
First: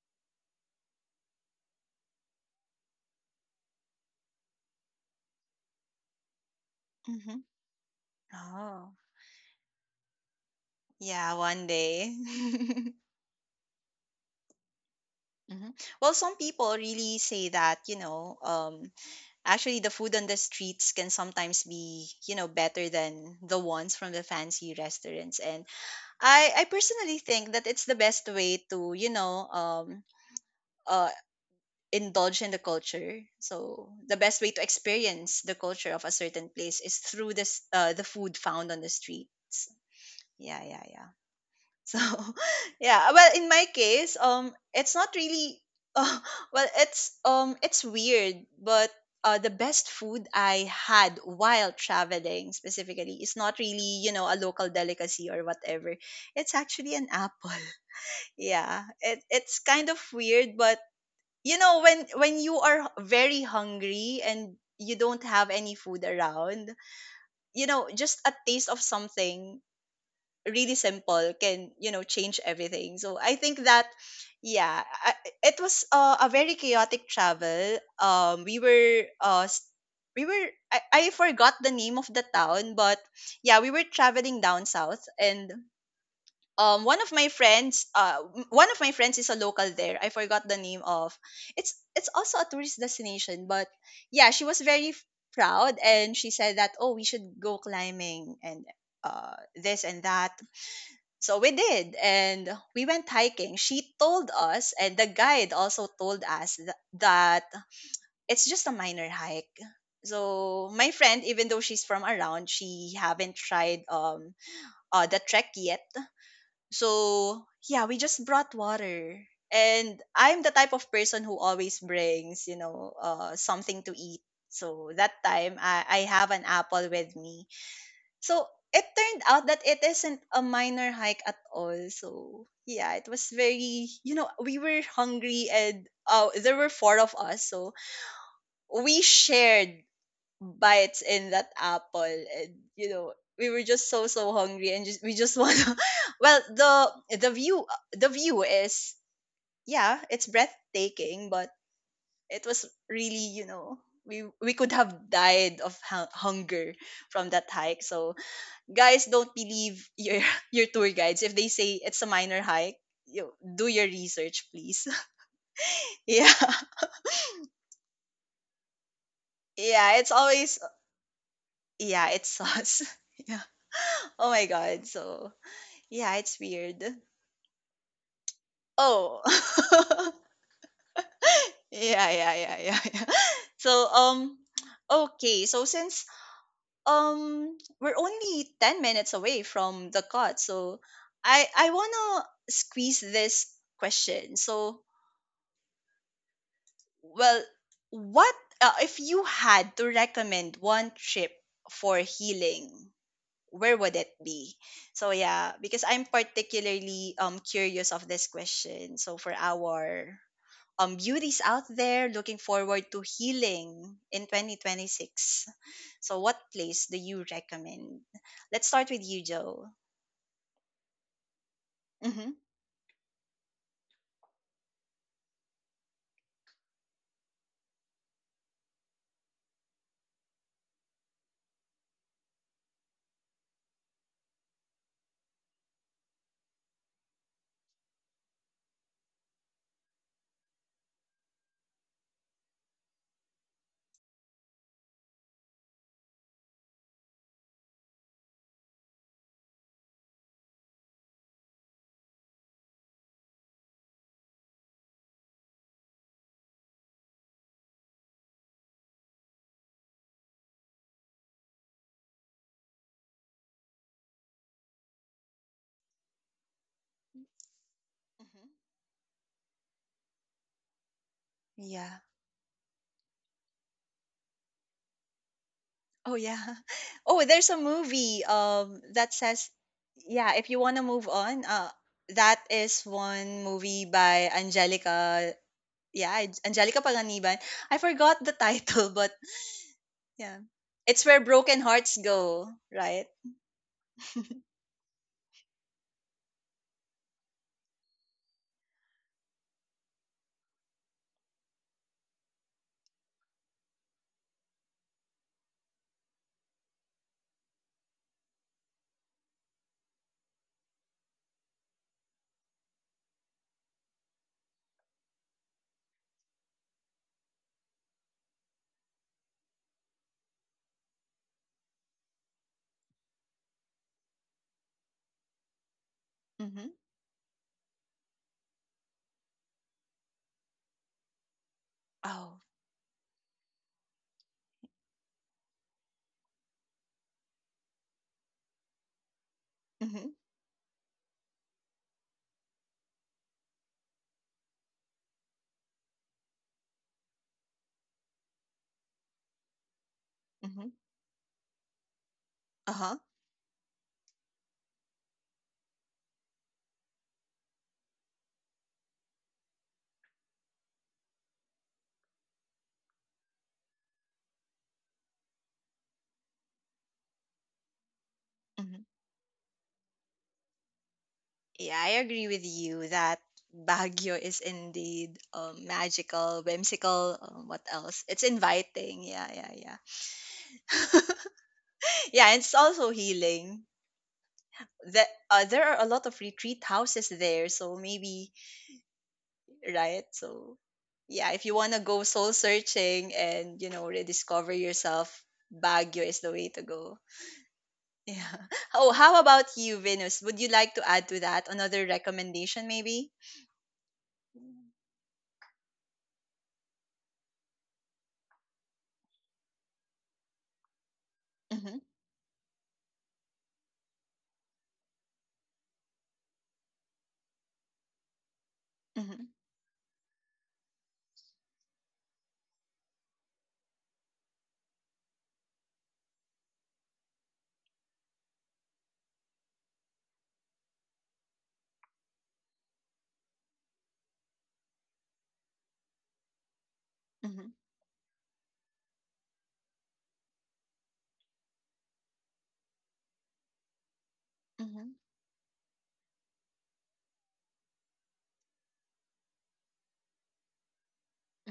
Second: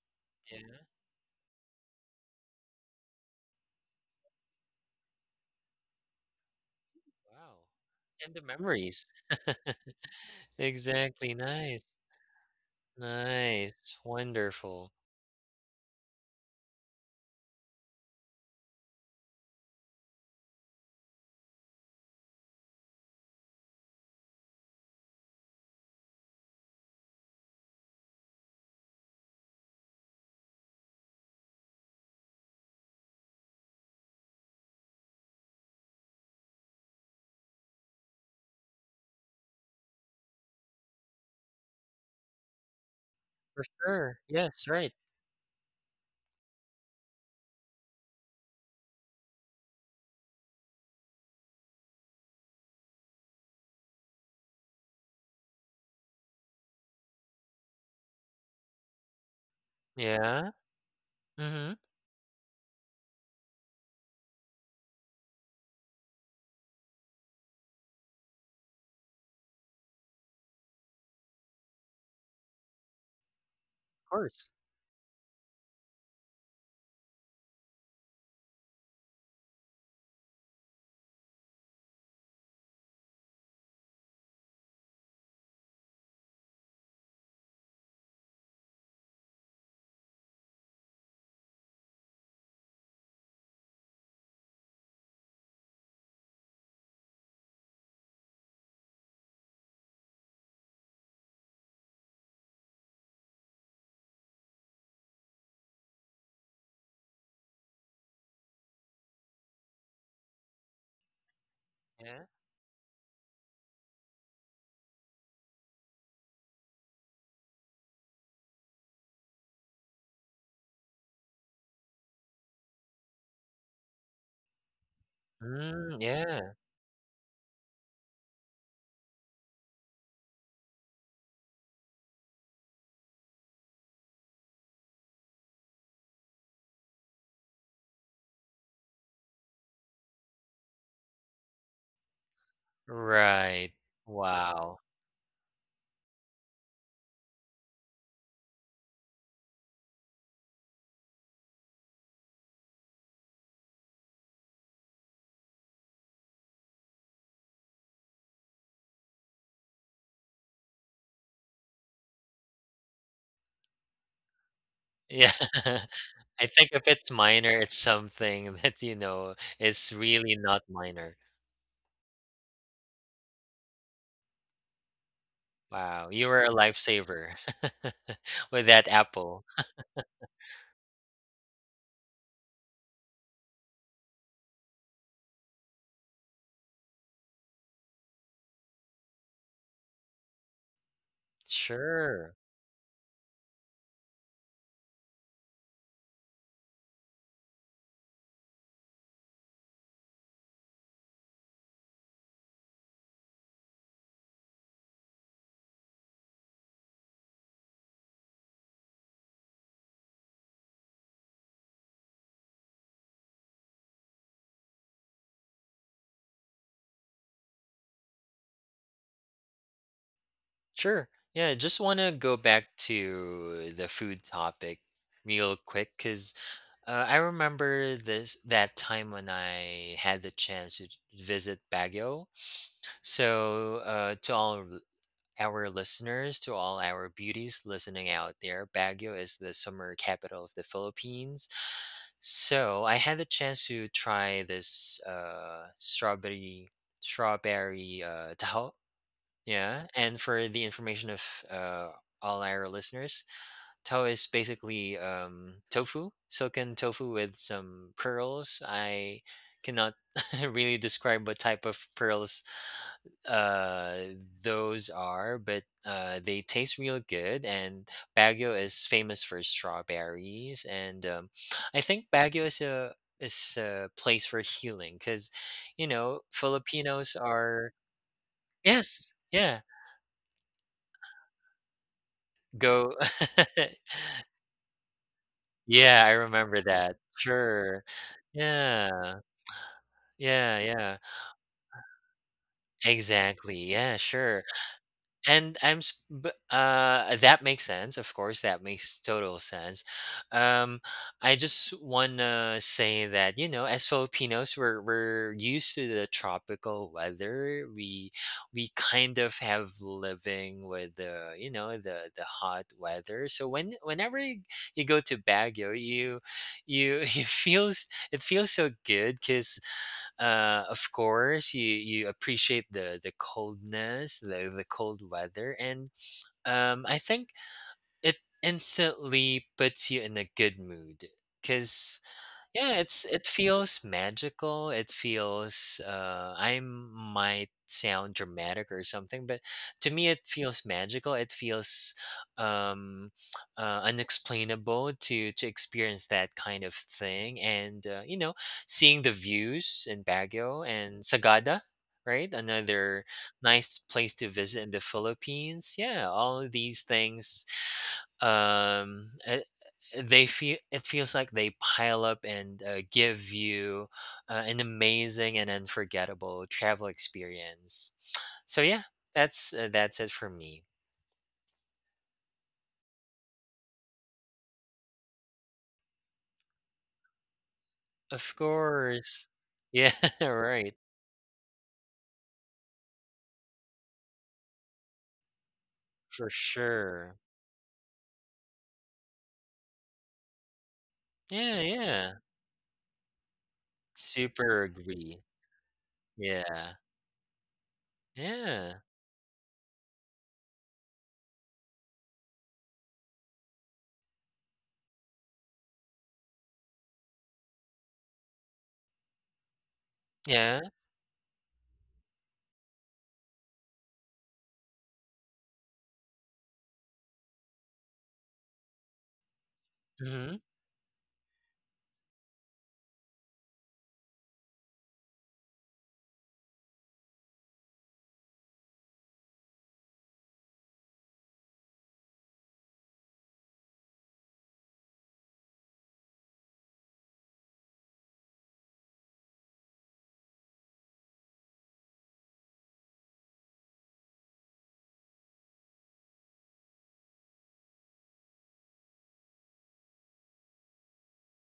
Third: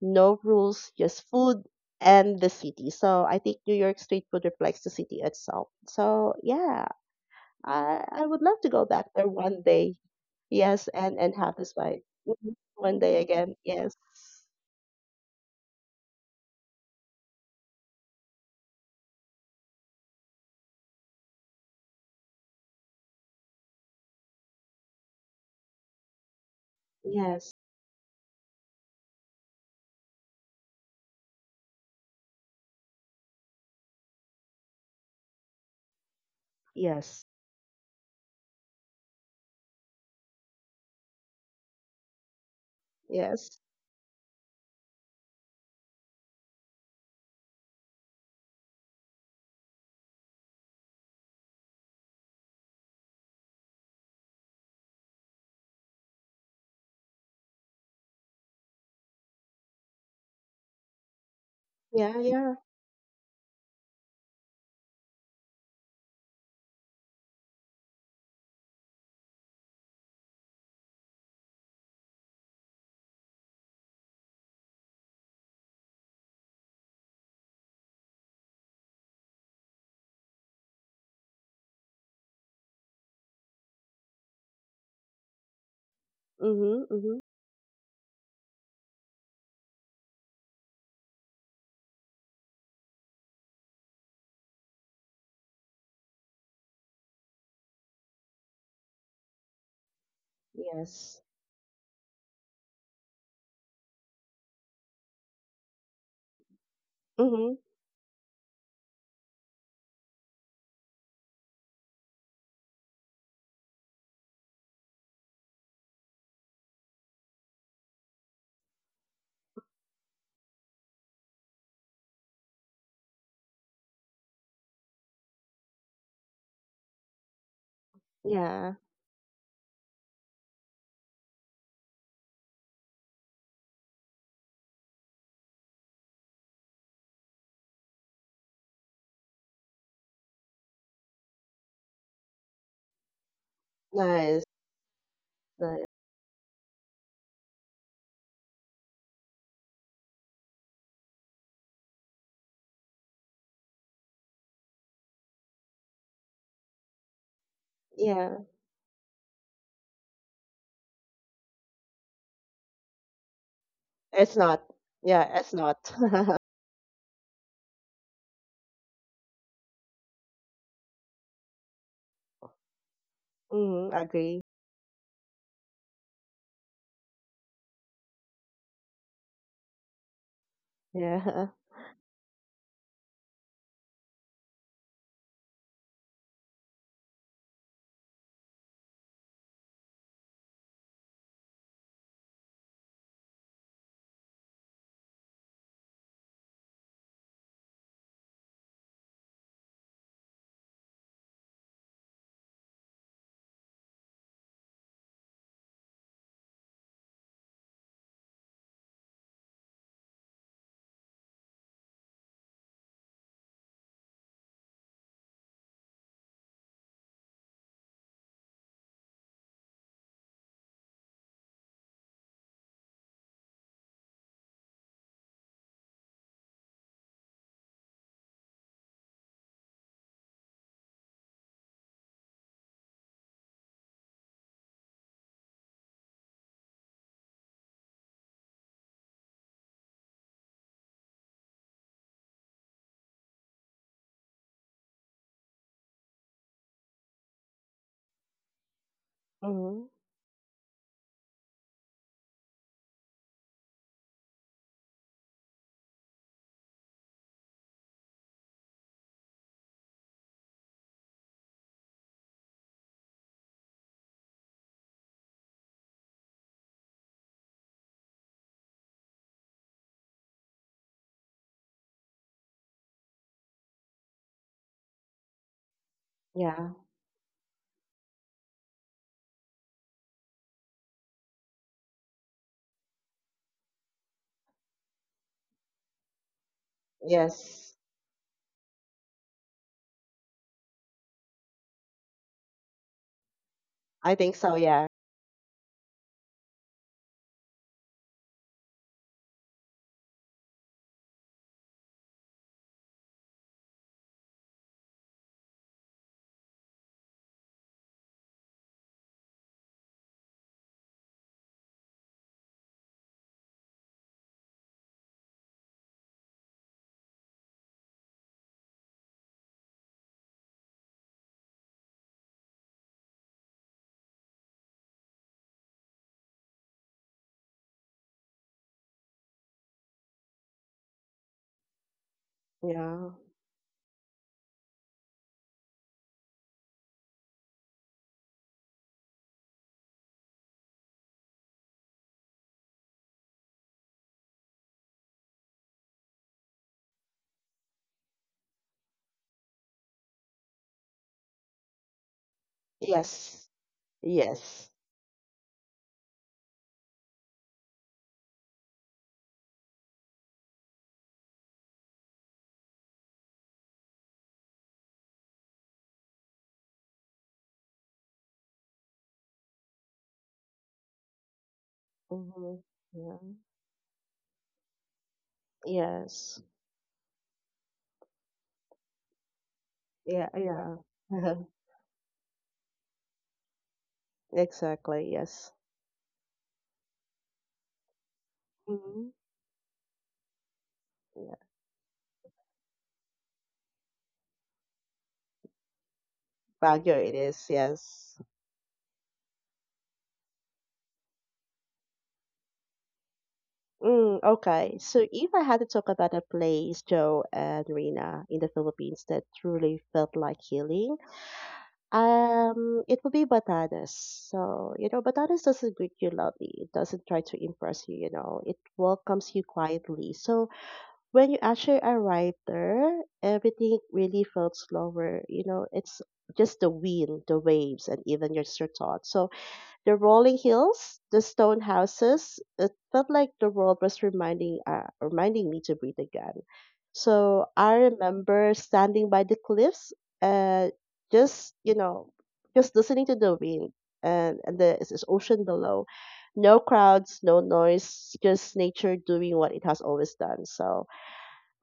C: no
B: Yeah.
C: rules, just food and the city. So I think New York street food reflects the city itself. So yeah,
B: Wow.
C: I
B: And
C: would
B: the
C: love to go
A: Oh,
C: back
B: memories.
C: there one day. Yes, and
B: Exactly.
A: yeah,
C: have
A: one
C: this
B: Nice.
C: vibe
A: day.
C: Mhm. one day again. Yes.
B: Nice. Wonderful.
A: Mhm. Well, some people really say that, you know, actually the food on the streets can sometimes be, you know, better than the ones from the fancy restaurants. And I personally
C: Yes.
A: think that it's the best way to, you know, uh, indulge in the culture. So the best way to experience the culture of a certain place is
C: Yes.
A: through this the food found on the streets. Yeah, yeah, yeah. So yeah, well, in
C: Yes.
B: For
A: my case,
B: sure. Yes. Right.
A: it's not really. Uh, well, it's weird, but the best food I had while traveling specifically is not really, you know, a local delicacy or whatever. It's actually an apple. Yeah, it, it's kind of
B: Yeah.
A: weird, but you
B: Mhm.
A: know when
C: Yeah. Yeah.
A: you are very hungry and you don't have any food around, you know, just a taste of something really simple can, you know, change everything. So I think that
B: Of course.
A: yeah, I, it was a very chaotic travel, um, we were I forgot the name of the town, but yeah, we were traveling down south, and
C: Mhm.
A: one of
C: Mhm.
A: my friends one of my friends is a local there. I forgot the name of, it's also a tourist destination, but yeah, she was very proud, and she said that oh, we should go climbing and uh, this and that.
C: Yes.
A: So we did, and we went hiking, she told us, and the guide also told us that
C: Mhm.
A: it's just a minor hike. So my friend, even though she's from
B: Yeah.
A: around, she haven't tried um, the trek yet. So, yeah, we just brought water. And I'm the type of person who always brings, you know, something to eat. So that time, I
B: Mm,
A: have an
B: yeah.
A: apple with me. So
C: Yeah.
A: it turned out that it isn't a minor hike at all. So yeah, it was very, you know, we were hungry, and there were four of us. So we shared bites in that apple, and you know we were
B: Right.
A: just so
C: Nice.
A: hungry
B: Wow.
A: and just we just want to
C: Nice.
A: well the the view the view is yeah, it's breathtaking, but it was really, we could have died of hunger from that hike. So
C: Yeah.
A: guys, don't believe your your tour guides if they say it's a minor hike. You do your
C: It's
A: research,
C: not.
A: please.
C: Yeah.
B: Yeah.
C: It's not.
A: Yeah.
B: I think if it's minor, it's something that, you know, is
A: Yeah, it's
B: really
A: always,
B: not minor.
A: yeah, it's us. Yeah.
C: Mhm.
A: Oh
C: Agree.
A: my god. So
B: Wow,
A: yeah,
B: you
A: it's
B: were a
A: weird.
B: lifesaver with that apple.
A: Oh.
C: Yeah.
A: Yeah, yeah, yeah, yeah, yeah. So, um, okay. So since um we're only 10 minutes away from the cut, so I want
B: Sure.
A: to squeeze this question. So, well, what if you had to recommend one trip for healing, where would it be? So yeah, because I'm particularly curious of this question. So for our beauties out there looking forward to healing in 2026, so what place do you recommend? Let's start with you, Joe.
B: Sure. Yeah, I just want to
A: Mm-hmm.
B: go back to the food topic real quick because I remember this that time when I had the chance to visit Baguio. So, to all our listeners, to all our beauties listening out there, Baguio is the summer capital of the Philippines. So I had the chance to try this uh, strawberry taho.
C: Mhm.
B: Yeah, and for the information of all our listeners, taho is basically tofu, silken tofu with some pearls. I cannot really describe what type of pearls uh those are, but uh, they taste real good,
A: Mm-hmm.
B: and Baguio is famous for strawberries, and I
A: Yeah.
B: think Baguio is a place for healing because you
A: Oh,
B: know
A: yeah.
C: Yeah.
B: Filipinos
A: Oh, there's a
B: are
A: movie that
B: yes
A: says,
B: yeah
A: yeah, if you want to move on, that is
B: go
A: one movie by Angelica.
B: yeah
A: Yeah,
B: I remember
A: Angelica
B: that
A: Paganiban.
C: Yes.
A: I
B: sure
A: forgot the title,
B: yeah
A: but yeah.
B: yeah yeah
A: It's where broken hearts go, right?
B: exactly yeah
C: I think so.
B: sure.
C: Yeah.
B: And I'm s b that makes sense, of course, that makes total sense. Um, I just wanna say that, you know, as Filipinos, we're used to the tropical weather. We kind of have living with the, you know, the hot weather. So whenever you, you go to Baguio, you it feels so good because of course you you appreciate the coldness, the cold weather, and
A: Mhm.
B: I think it instantly puts you in a good mood, cuz
A: Oh.
B: yeah
C: Yeah.
B: it's it feels magical, it feels I might sound dramatic or something, but to me
A: Mhm.
B: it feels magical, it feels um unexplainable to experience that kind of thing, and you know, seeing the views in
A: Mhm.
B: Baguio and Sagada, right?
A: Uh-huh.
B: Another
C: Yes.
B: nice place to
C: Yes.
B: visit in the Philippines. Yeah, all these things, um they feel it feels like they pile up and give you an amazing and unforgettable travel experience. So
A: Mhm.
B: yeah, that's it for me.
A: Yeah, I agree with
C: Mhm.
A: you
C: Yeah.
A: that Baguio is indeed
C: Yes.
A: magical, whimsical. What else? It's
B: Of
A: inviting. Yeah,
B: course.
A: yeah, yeah.
B: Yeah,
C: Yeah. Yeah.
B: right.
A: Yeah, it's also healing.
C: Exactly.
A: That
C: Yes.
A: there are a lot of
B: For
A: retreat houses
B: sure.
A: there, so maybe,
C: Mhm.
A: right? So
C: Yeah.
A: yeah, if you
B: Yeah,
A: want to go
B: yeah.
A: soul searching and, you know, rediscover
B: Super agree.
A: yourself, Baguio is the way to
B: Yeah.
C: Baguio.
A: go.
C: It is. Yes.
A: Yeah.
B: Yeah.
A: Oh, how about you, Venus? Would you like to add to that another recommendation, maybe?
C: Mm, okay. So if I had to talk about a place, Joe and Rina, in the Philippines that truly felt like
B: Yeah.
C: healing,
A: Mm-hmm,
C: it would be Batanes. So, you know, Batanes doesn't greet you loudly. It doesn't try to impress you, you know. It welcomes
A: mm-hmm,
C: you quietly. So
B: Hmm.
C: when you actually arrived there, everything really felt slower. You know, it's just the wind, the waves, and even just your thoughts. So the rolling hills, the stone houses, it felt like the world was reminding me to breathe again. So
A: mm-hmm,
C: I remember standing by the cliffs and just, you know, just listening to the wind and the it's
A: mm-hmm,
C: ocean below. No crowds, no noise, just nature doing what it has always done. So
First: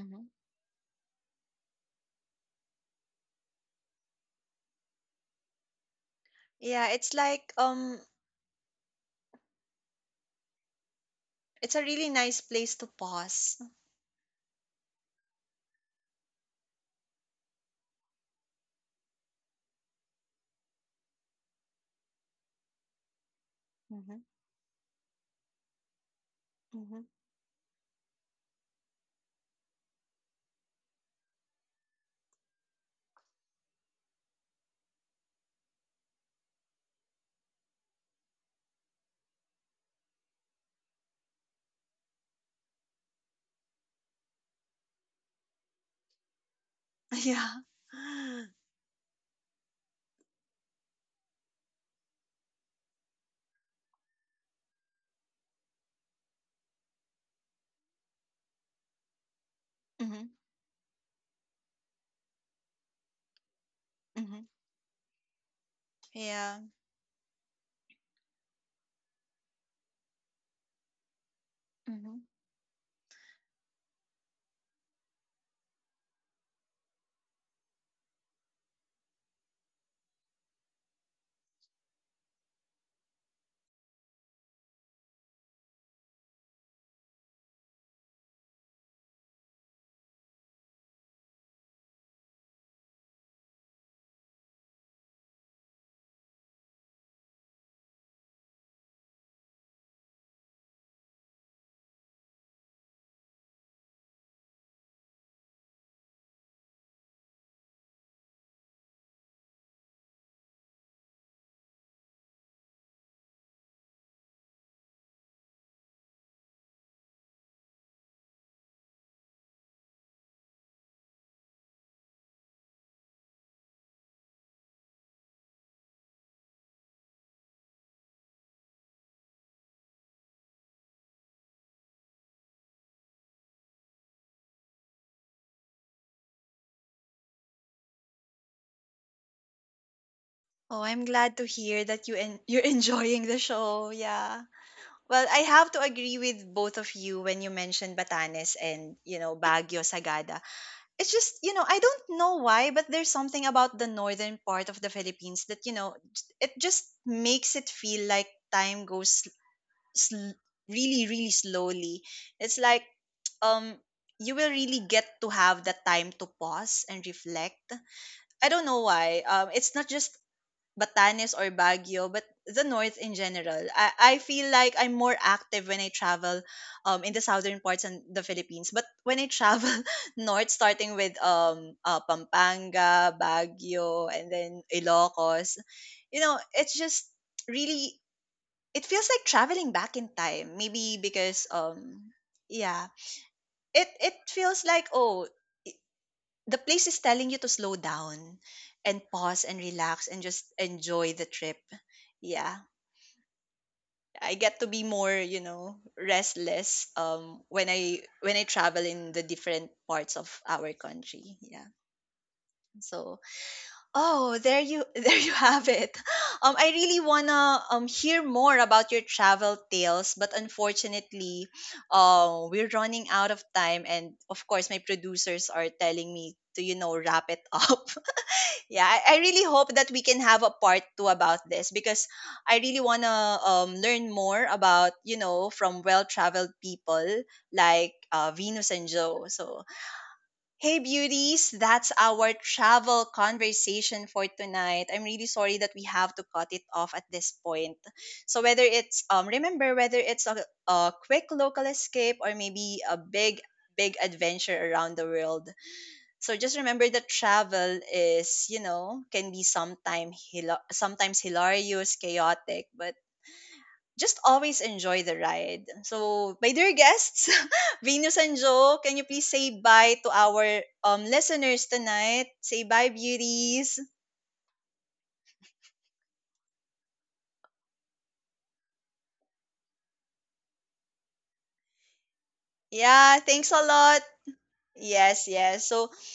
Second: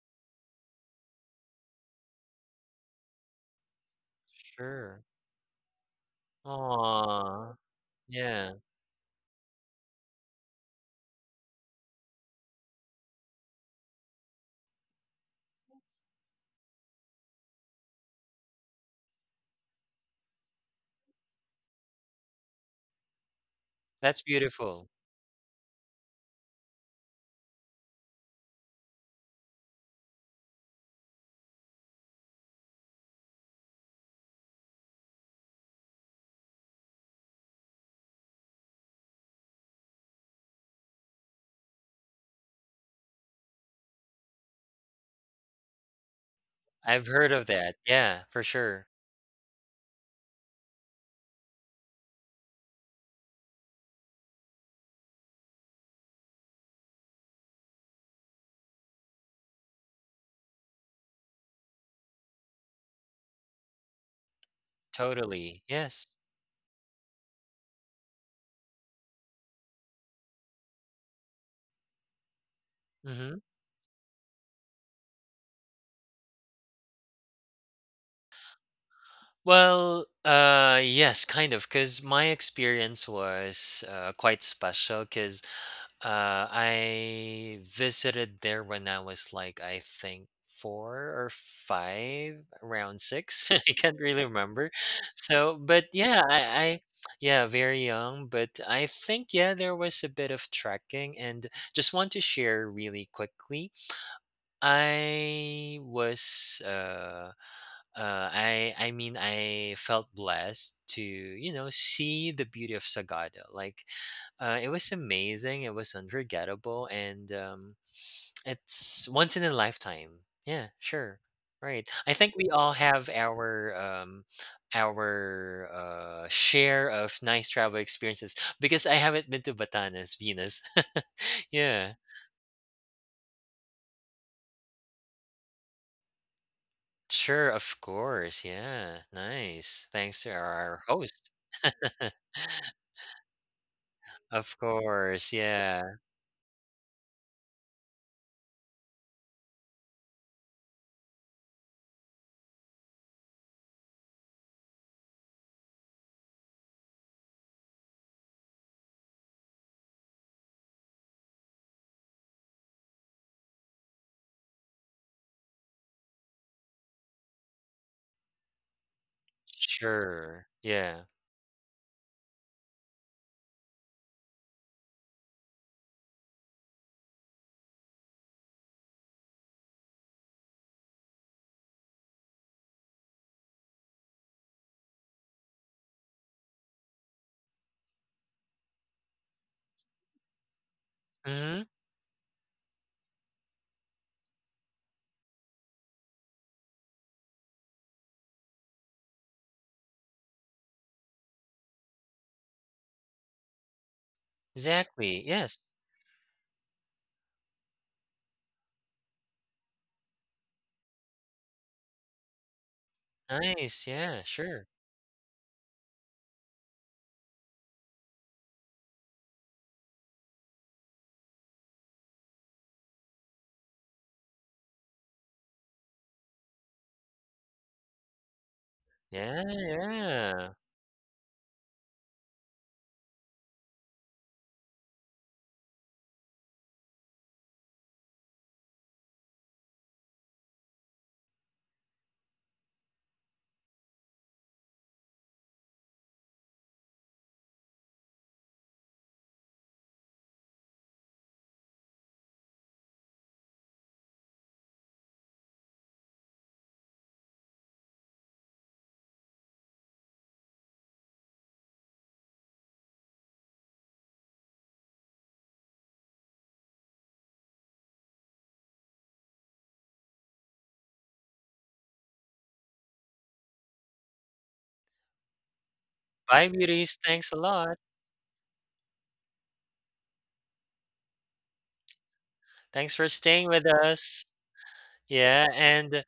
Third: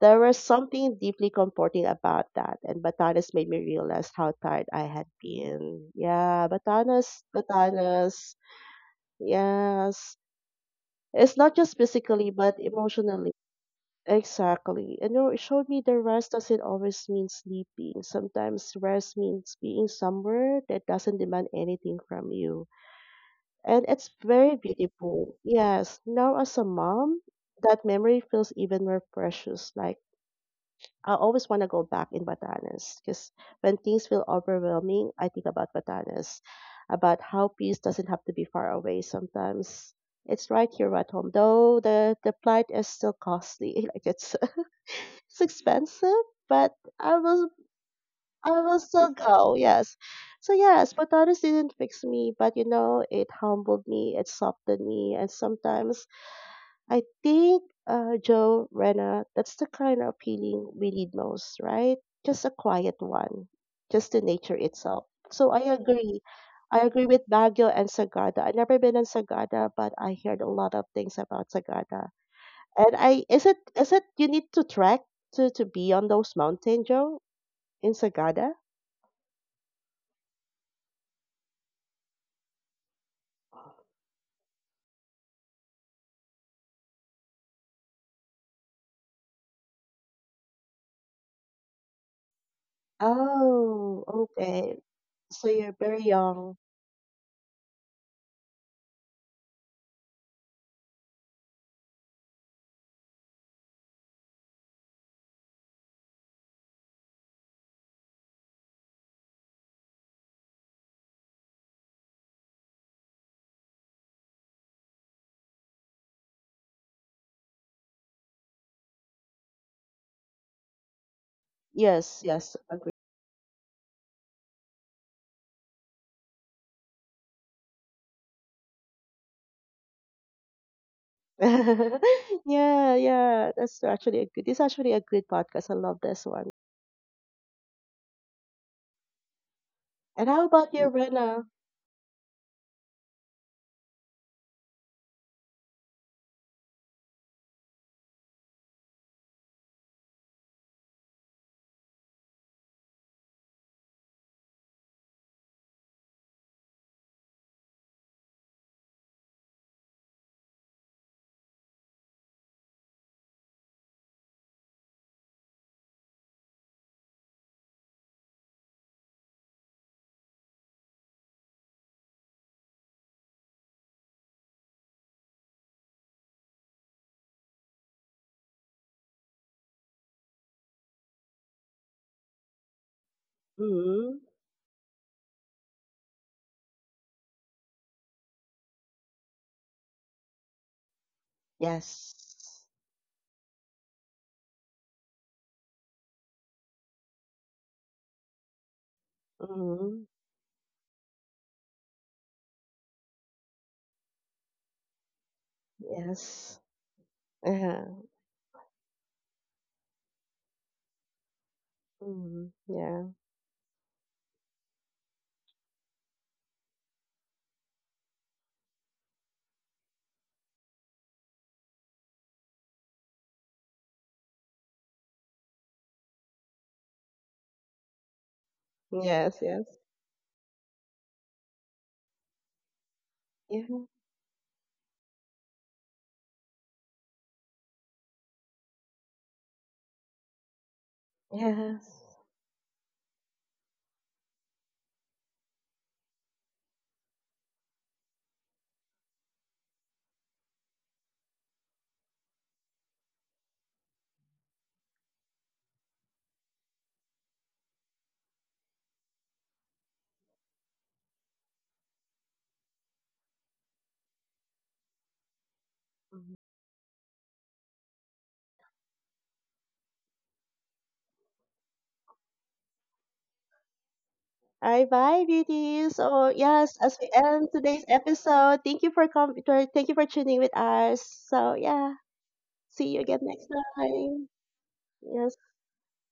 C: there was something deeply comforting about that. And Batanes made me realize how tired I
B: Sure.
C: had been. Yeah,
A: Yeah, it's
C: Batanes,
B: Aw.
A: like
C: Batanes.
B: Yeah.
C: Yes. It's not
A: it's
C: just
A: a really
C: physically,
A: nice
C: but
A: place to
C: emotionally.
A: pause.
C: Exactly. And you showed me the rest doesn't always mean sleeping. Sometimes rest means being somewhere that doesn't demand anything from you. And it's
A: Mm-hmm,
B: That's
C: very
B: beautiful.
C: beautiful. Yes. Now, as a
A: mm-hmm.
C: mom, that memory feels even more precious. Like, I always want to go back in Batanes because when things feel overwhelming, I think about Batanes, about how peace doesn't have to be far away sometimes. It's right here at home, though the flight is still costly. Like it's it's expensive, but
B: I've
C: I
B: heard of
C: will
A: Yeah.
B: that. Yeah, for
C: I will
B: sure.
C: still go. Yes, so yes, Batanes didn't fix me, but you know it humbled me, it softened me, and sometimes I think, Joe, Rena, that's the kind of
A: Mm-hmm,
C: healing we need most, right? Just a quiet one, just the
A: mm-hmm.
C: nature itself. So
B: Totally.
C: I
B: Yes.
C: agree.
A: Yeah.
C: I agree with Baguio and Sagada. I've never been in Sagada, but I heard a lot of things about Sagada.
A: Mm-hmm.
C: And I
B: Hmm.
C: is it you need to trek to be on those mountains, Joe? In Sagada?
B: Well, yes, kind of, because my experience was quite special. Because I visited there when I was like, I think four or five, around six. I
C: Oh,
B: can't really remember.
C: okay. So
B: So,
C: you're
B: but
C: very
B: yeah,
C: young.
B: yeah, very young. But I think, yeah, there was a bit of trekking, and just want to share really quickly. I was, uh, I mean, I felt blessed to, you know, see the beauty of Sagada. Like it was amazing. It was unforgettable, and it's once in a lifetime. Yeah, sure, right. I
C: Yes,
B: think we
C: yes,
B: all
C: agree.
B: have our share of nice travel experiences, because I haven't been to Batanes, Venus. Yeah,
C: Yeah, yeah. That's actually a good. This is actually a good podcast. I love this one.
B: sure, of course. Yeah, nice. Thanks
C: And
B: to
C: how about
A: Oh,
B: our
C: you,
A: I'm
B: host.
A: glad to
C: Rena?
A: hear that you're enjoying the show. Yeah.
B: Of
A: Well,
B: course,
A: I have to
B: yeah,
A: agree with both of you when you mentioned Batanes and, you know, Baguio, Sagada. It's just, you know, I don't know why, but there's something about the northern part of the Philippines that, you know, it just makes it feel like time goes sl- really, really slowly. It's like, um, you will really get to have the time to pause and reflect. I don't know why. It's not just
B: sure, yeah.
A: Batanes or Baguio, but the north in general. I feel like I'm more active when I travel in the southern parts and the Philippines. But when I travel north, starting with Pampanga, Baguio,
C: Mm-hmm.
A: and then Ilocos, you know, it's just really, it feels like traveling back in time. Maybe because,
B: Mhm,
C: Yes.
A: yeah, it feels like, oh, the place is telling you to slow down and pause and
C: Mm-hmm.
A: relax and just enjoy the trip. Yeah, I get to be more,
B: exactly,
A: you
B: yes.
A: know,
C: Yes.
A: restless when
C: Uh-huh.
A: I travel in the different parts of our country. Yeah.
C: Mhm. Yeah.
A: So,
B: Nice, yeah,
A: oh, there
B: sure.
A: you there you have it. I really want to hear more about your travel tales, but unfortunately, we're running out of time, and of course my producers are telling me to, you know, wrap it up. Yeah, I
C: Yes,
B: Yeah,
A: really
C: yes.
A: hope that we can have a
B: yeah.
A: part 2 about this, because I really wanna
C: Yeah.
A: learn more about, you know, from well traveled people like Venus and Joe. So hey beauties,
C: Yes.
A: that's our travel conversation for tonight. I'm really sorry that we have to cut it off at this point. So whether it's remember, whether it's a quick local escape or maybe a big, big adventure around the world, so just remember that travel is, you know, can be sometimes hilarious, chaotic, but just always enjoy the ride.
C: Mhm.
A: So my dear guests, Venus and Joe, can you please say bye to our listeners tonight? Say bye, beauties.
C: All right, bye, beauties. So
B: Bye,
C: yes, as
B: beauties,
C: we
B: thanks a
C: end
B: lot.
C: today's episode, thank you for tuning with us. So yeah, see
B: Thanks
C: you
B: for
A: Yeah,
C: again next
A: thanks
B: staying
A: a
B: with
A: lot.
C: time.
B: us.
A: Yes,
C: Yes,
B: Yeah,
A: yes. So,
B: and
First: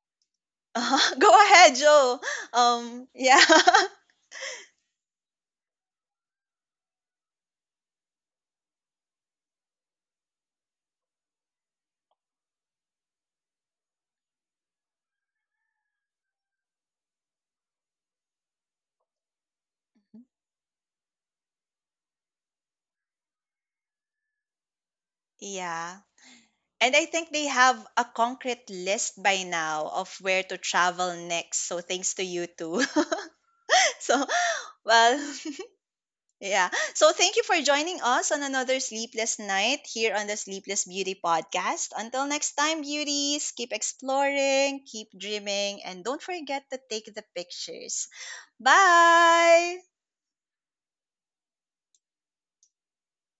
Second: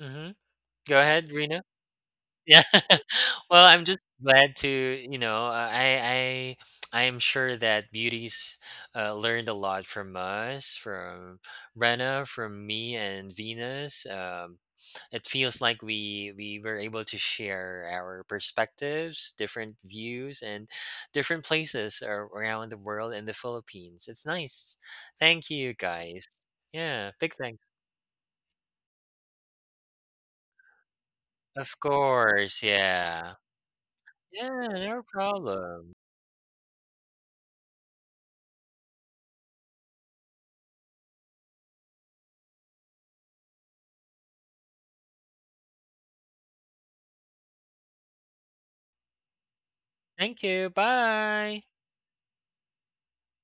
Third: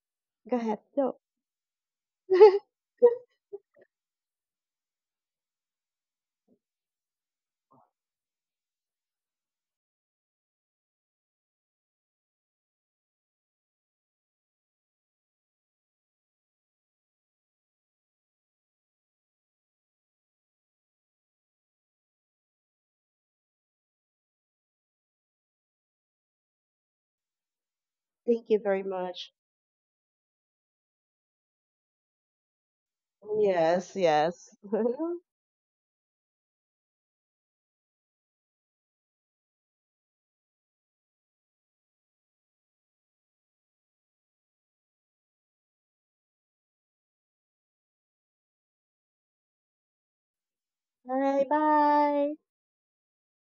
B: mhm,
C: go ahead.
B: go
C: Go.
B: ahead,
A: go
B: Rena.
A: ahead, Joe.
B: Yeah.
A: Um, yeah,
B: Well, I'm just glad to, you know, I am sure that beauties learned a lot from us, from Brenna, from me and Venus. It feels like we were able to share our perspectives, different views, and different places around the world in the Philippines. It's nice. Thank you
A: yeah.
B: guys.
A: And I
B: Yeah,
A: think
B: big
A: they
B: thanks.
A: have a
C: Thank you
A: concrete
C: very
A: list
C: much.
A: by now of where to travel next.
B: Of
A: So thanks to you
B: course,
A: too.
B: yeah.
C: Yes,
A: So
B: Yeah,
C: yes.
B: no
A: well,
B: problem.
A: yeah. So thank you for joining us on another sleepless night here on the Sleepless Beauty podcast. Until next time, beauties, keep exploring, keep dreaming, and don't forget to take the pictures. Bye.
B: Thank you.
C: Bye,
B: Bye.
C: bye.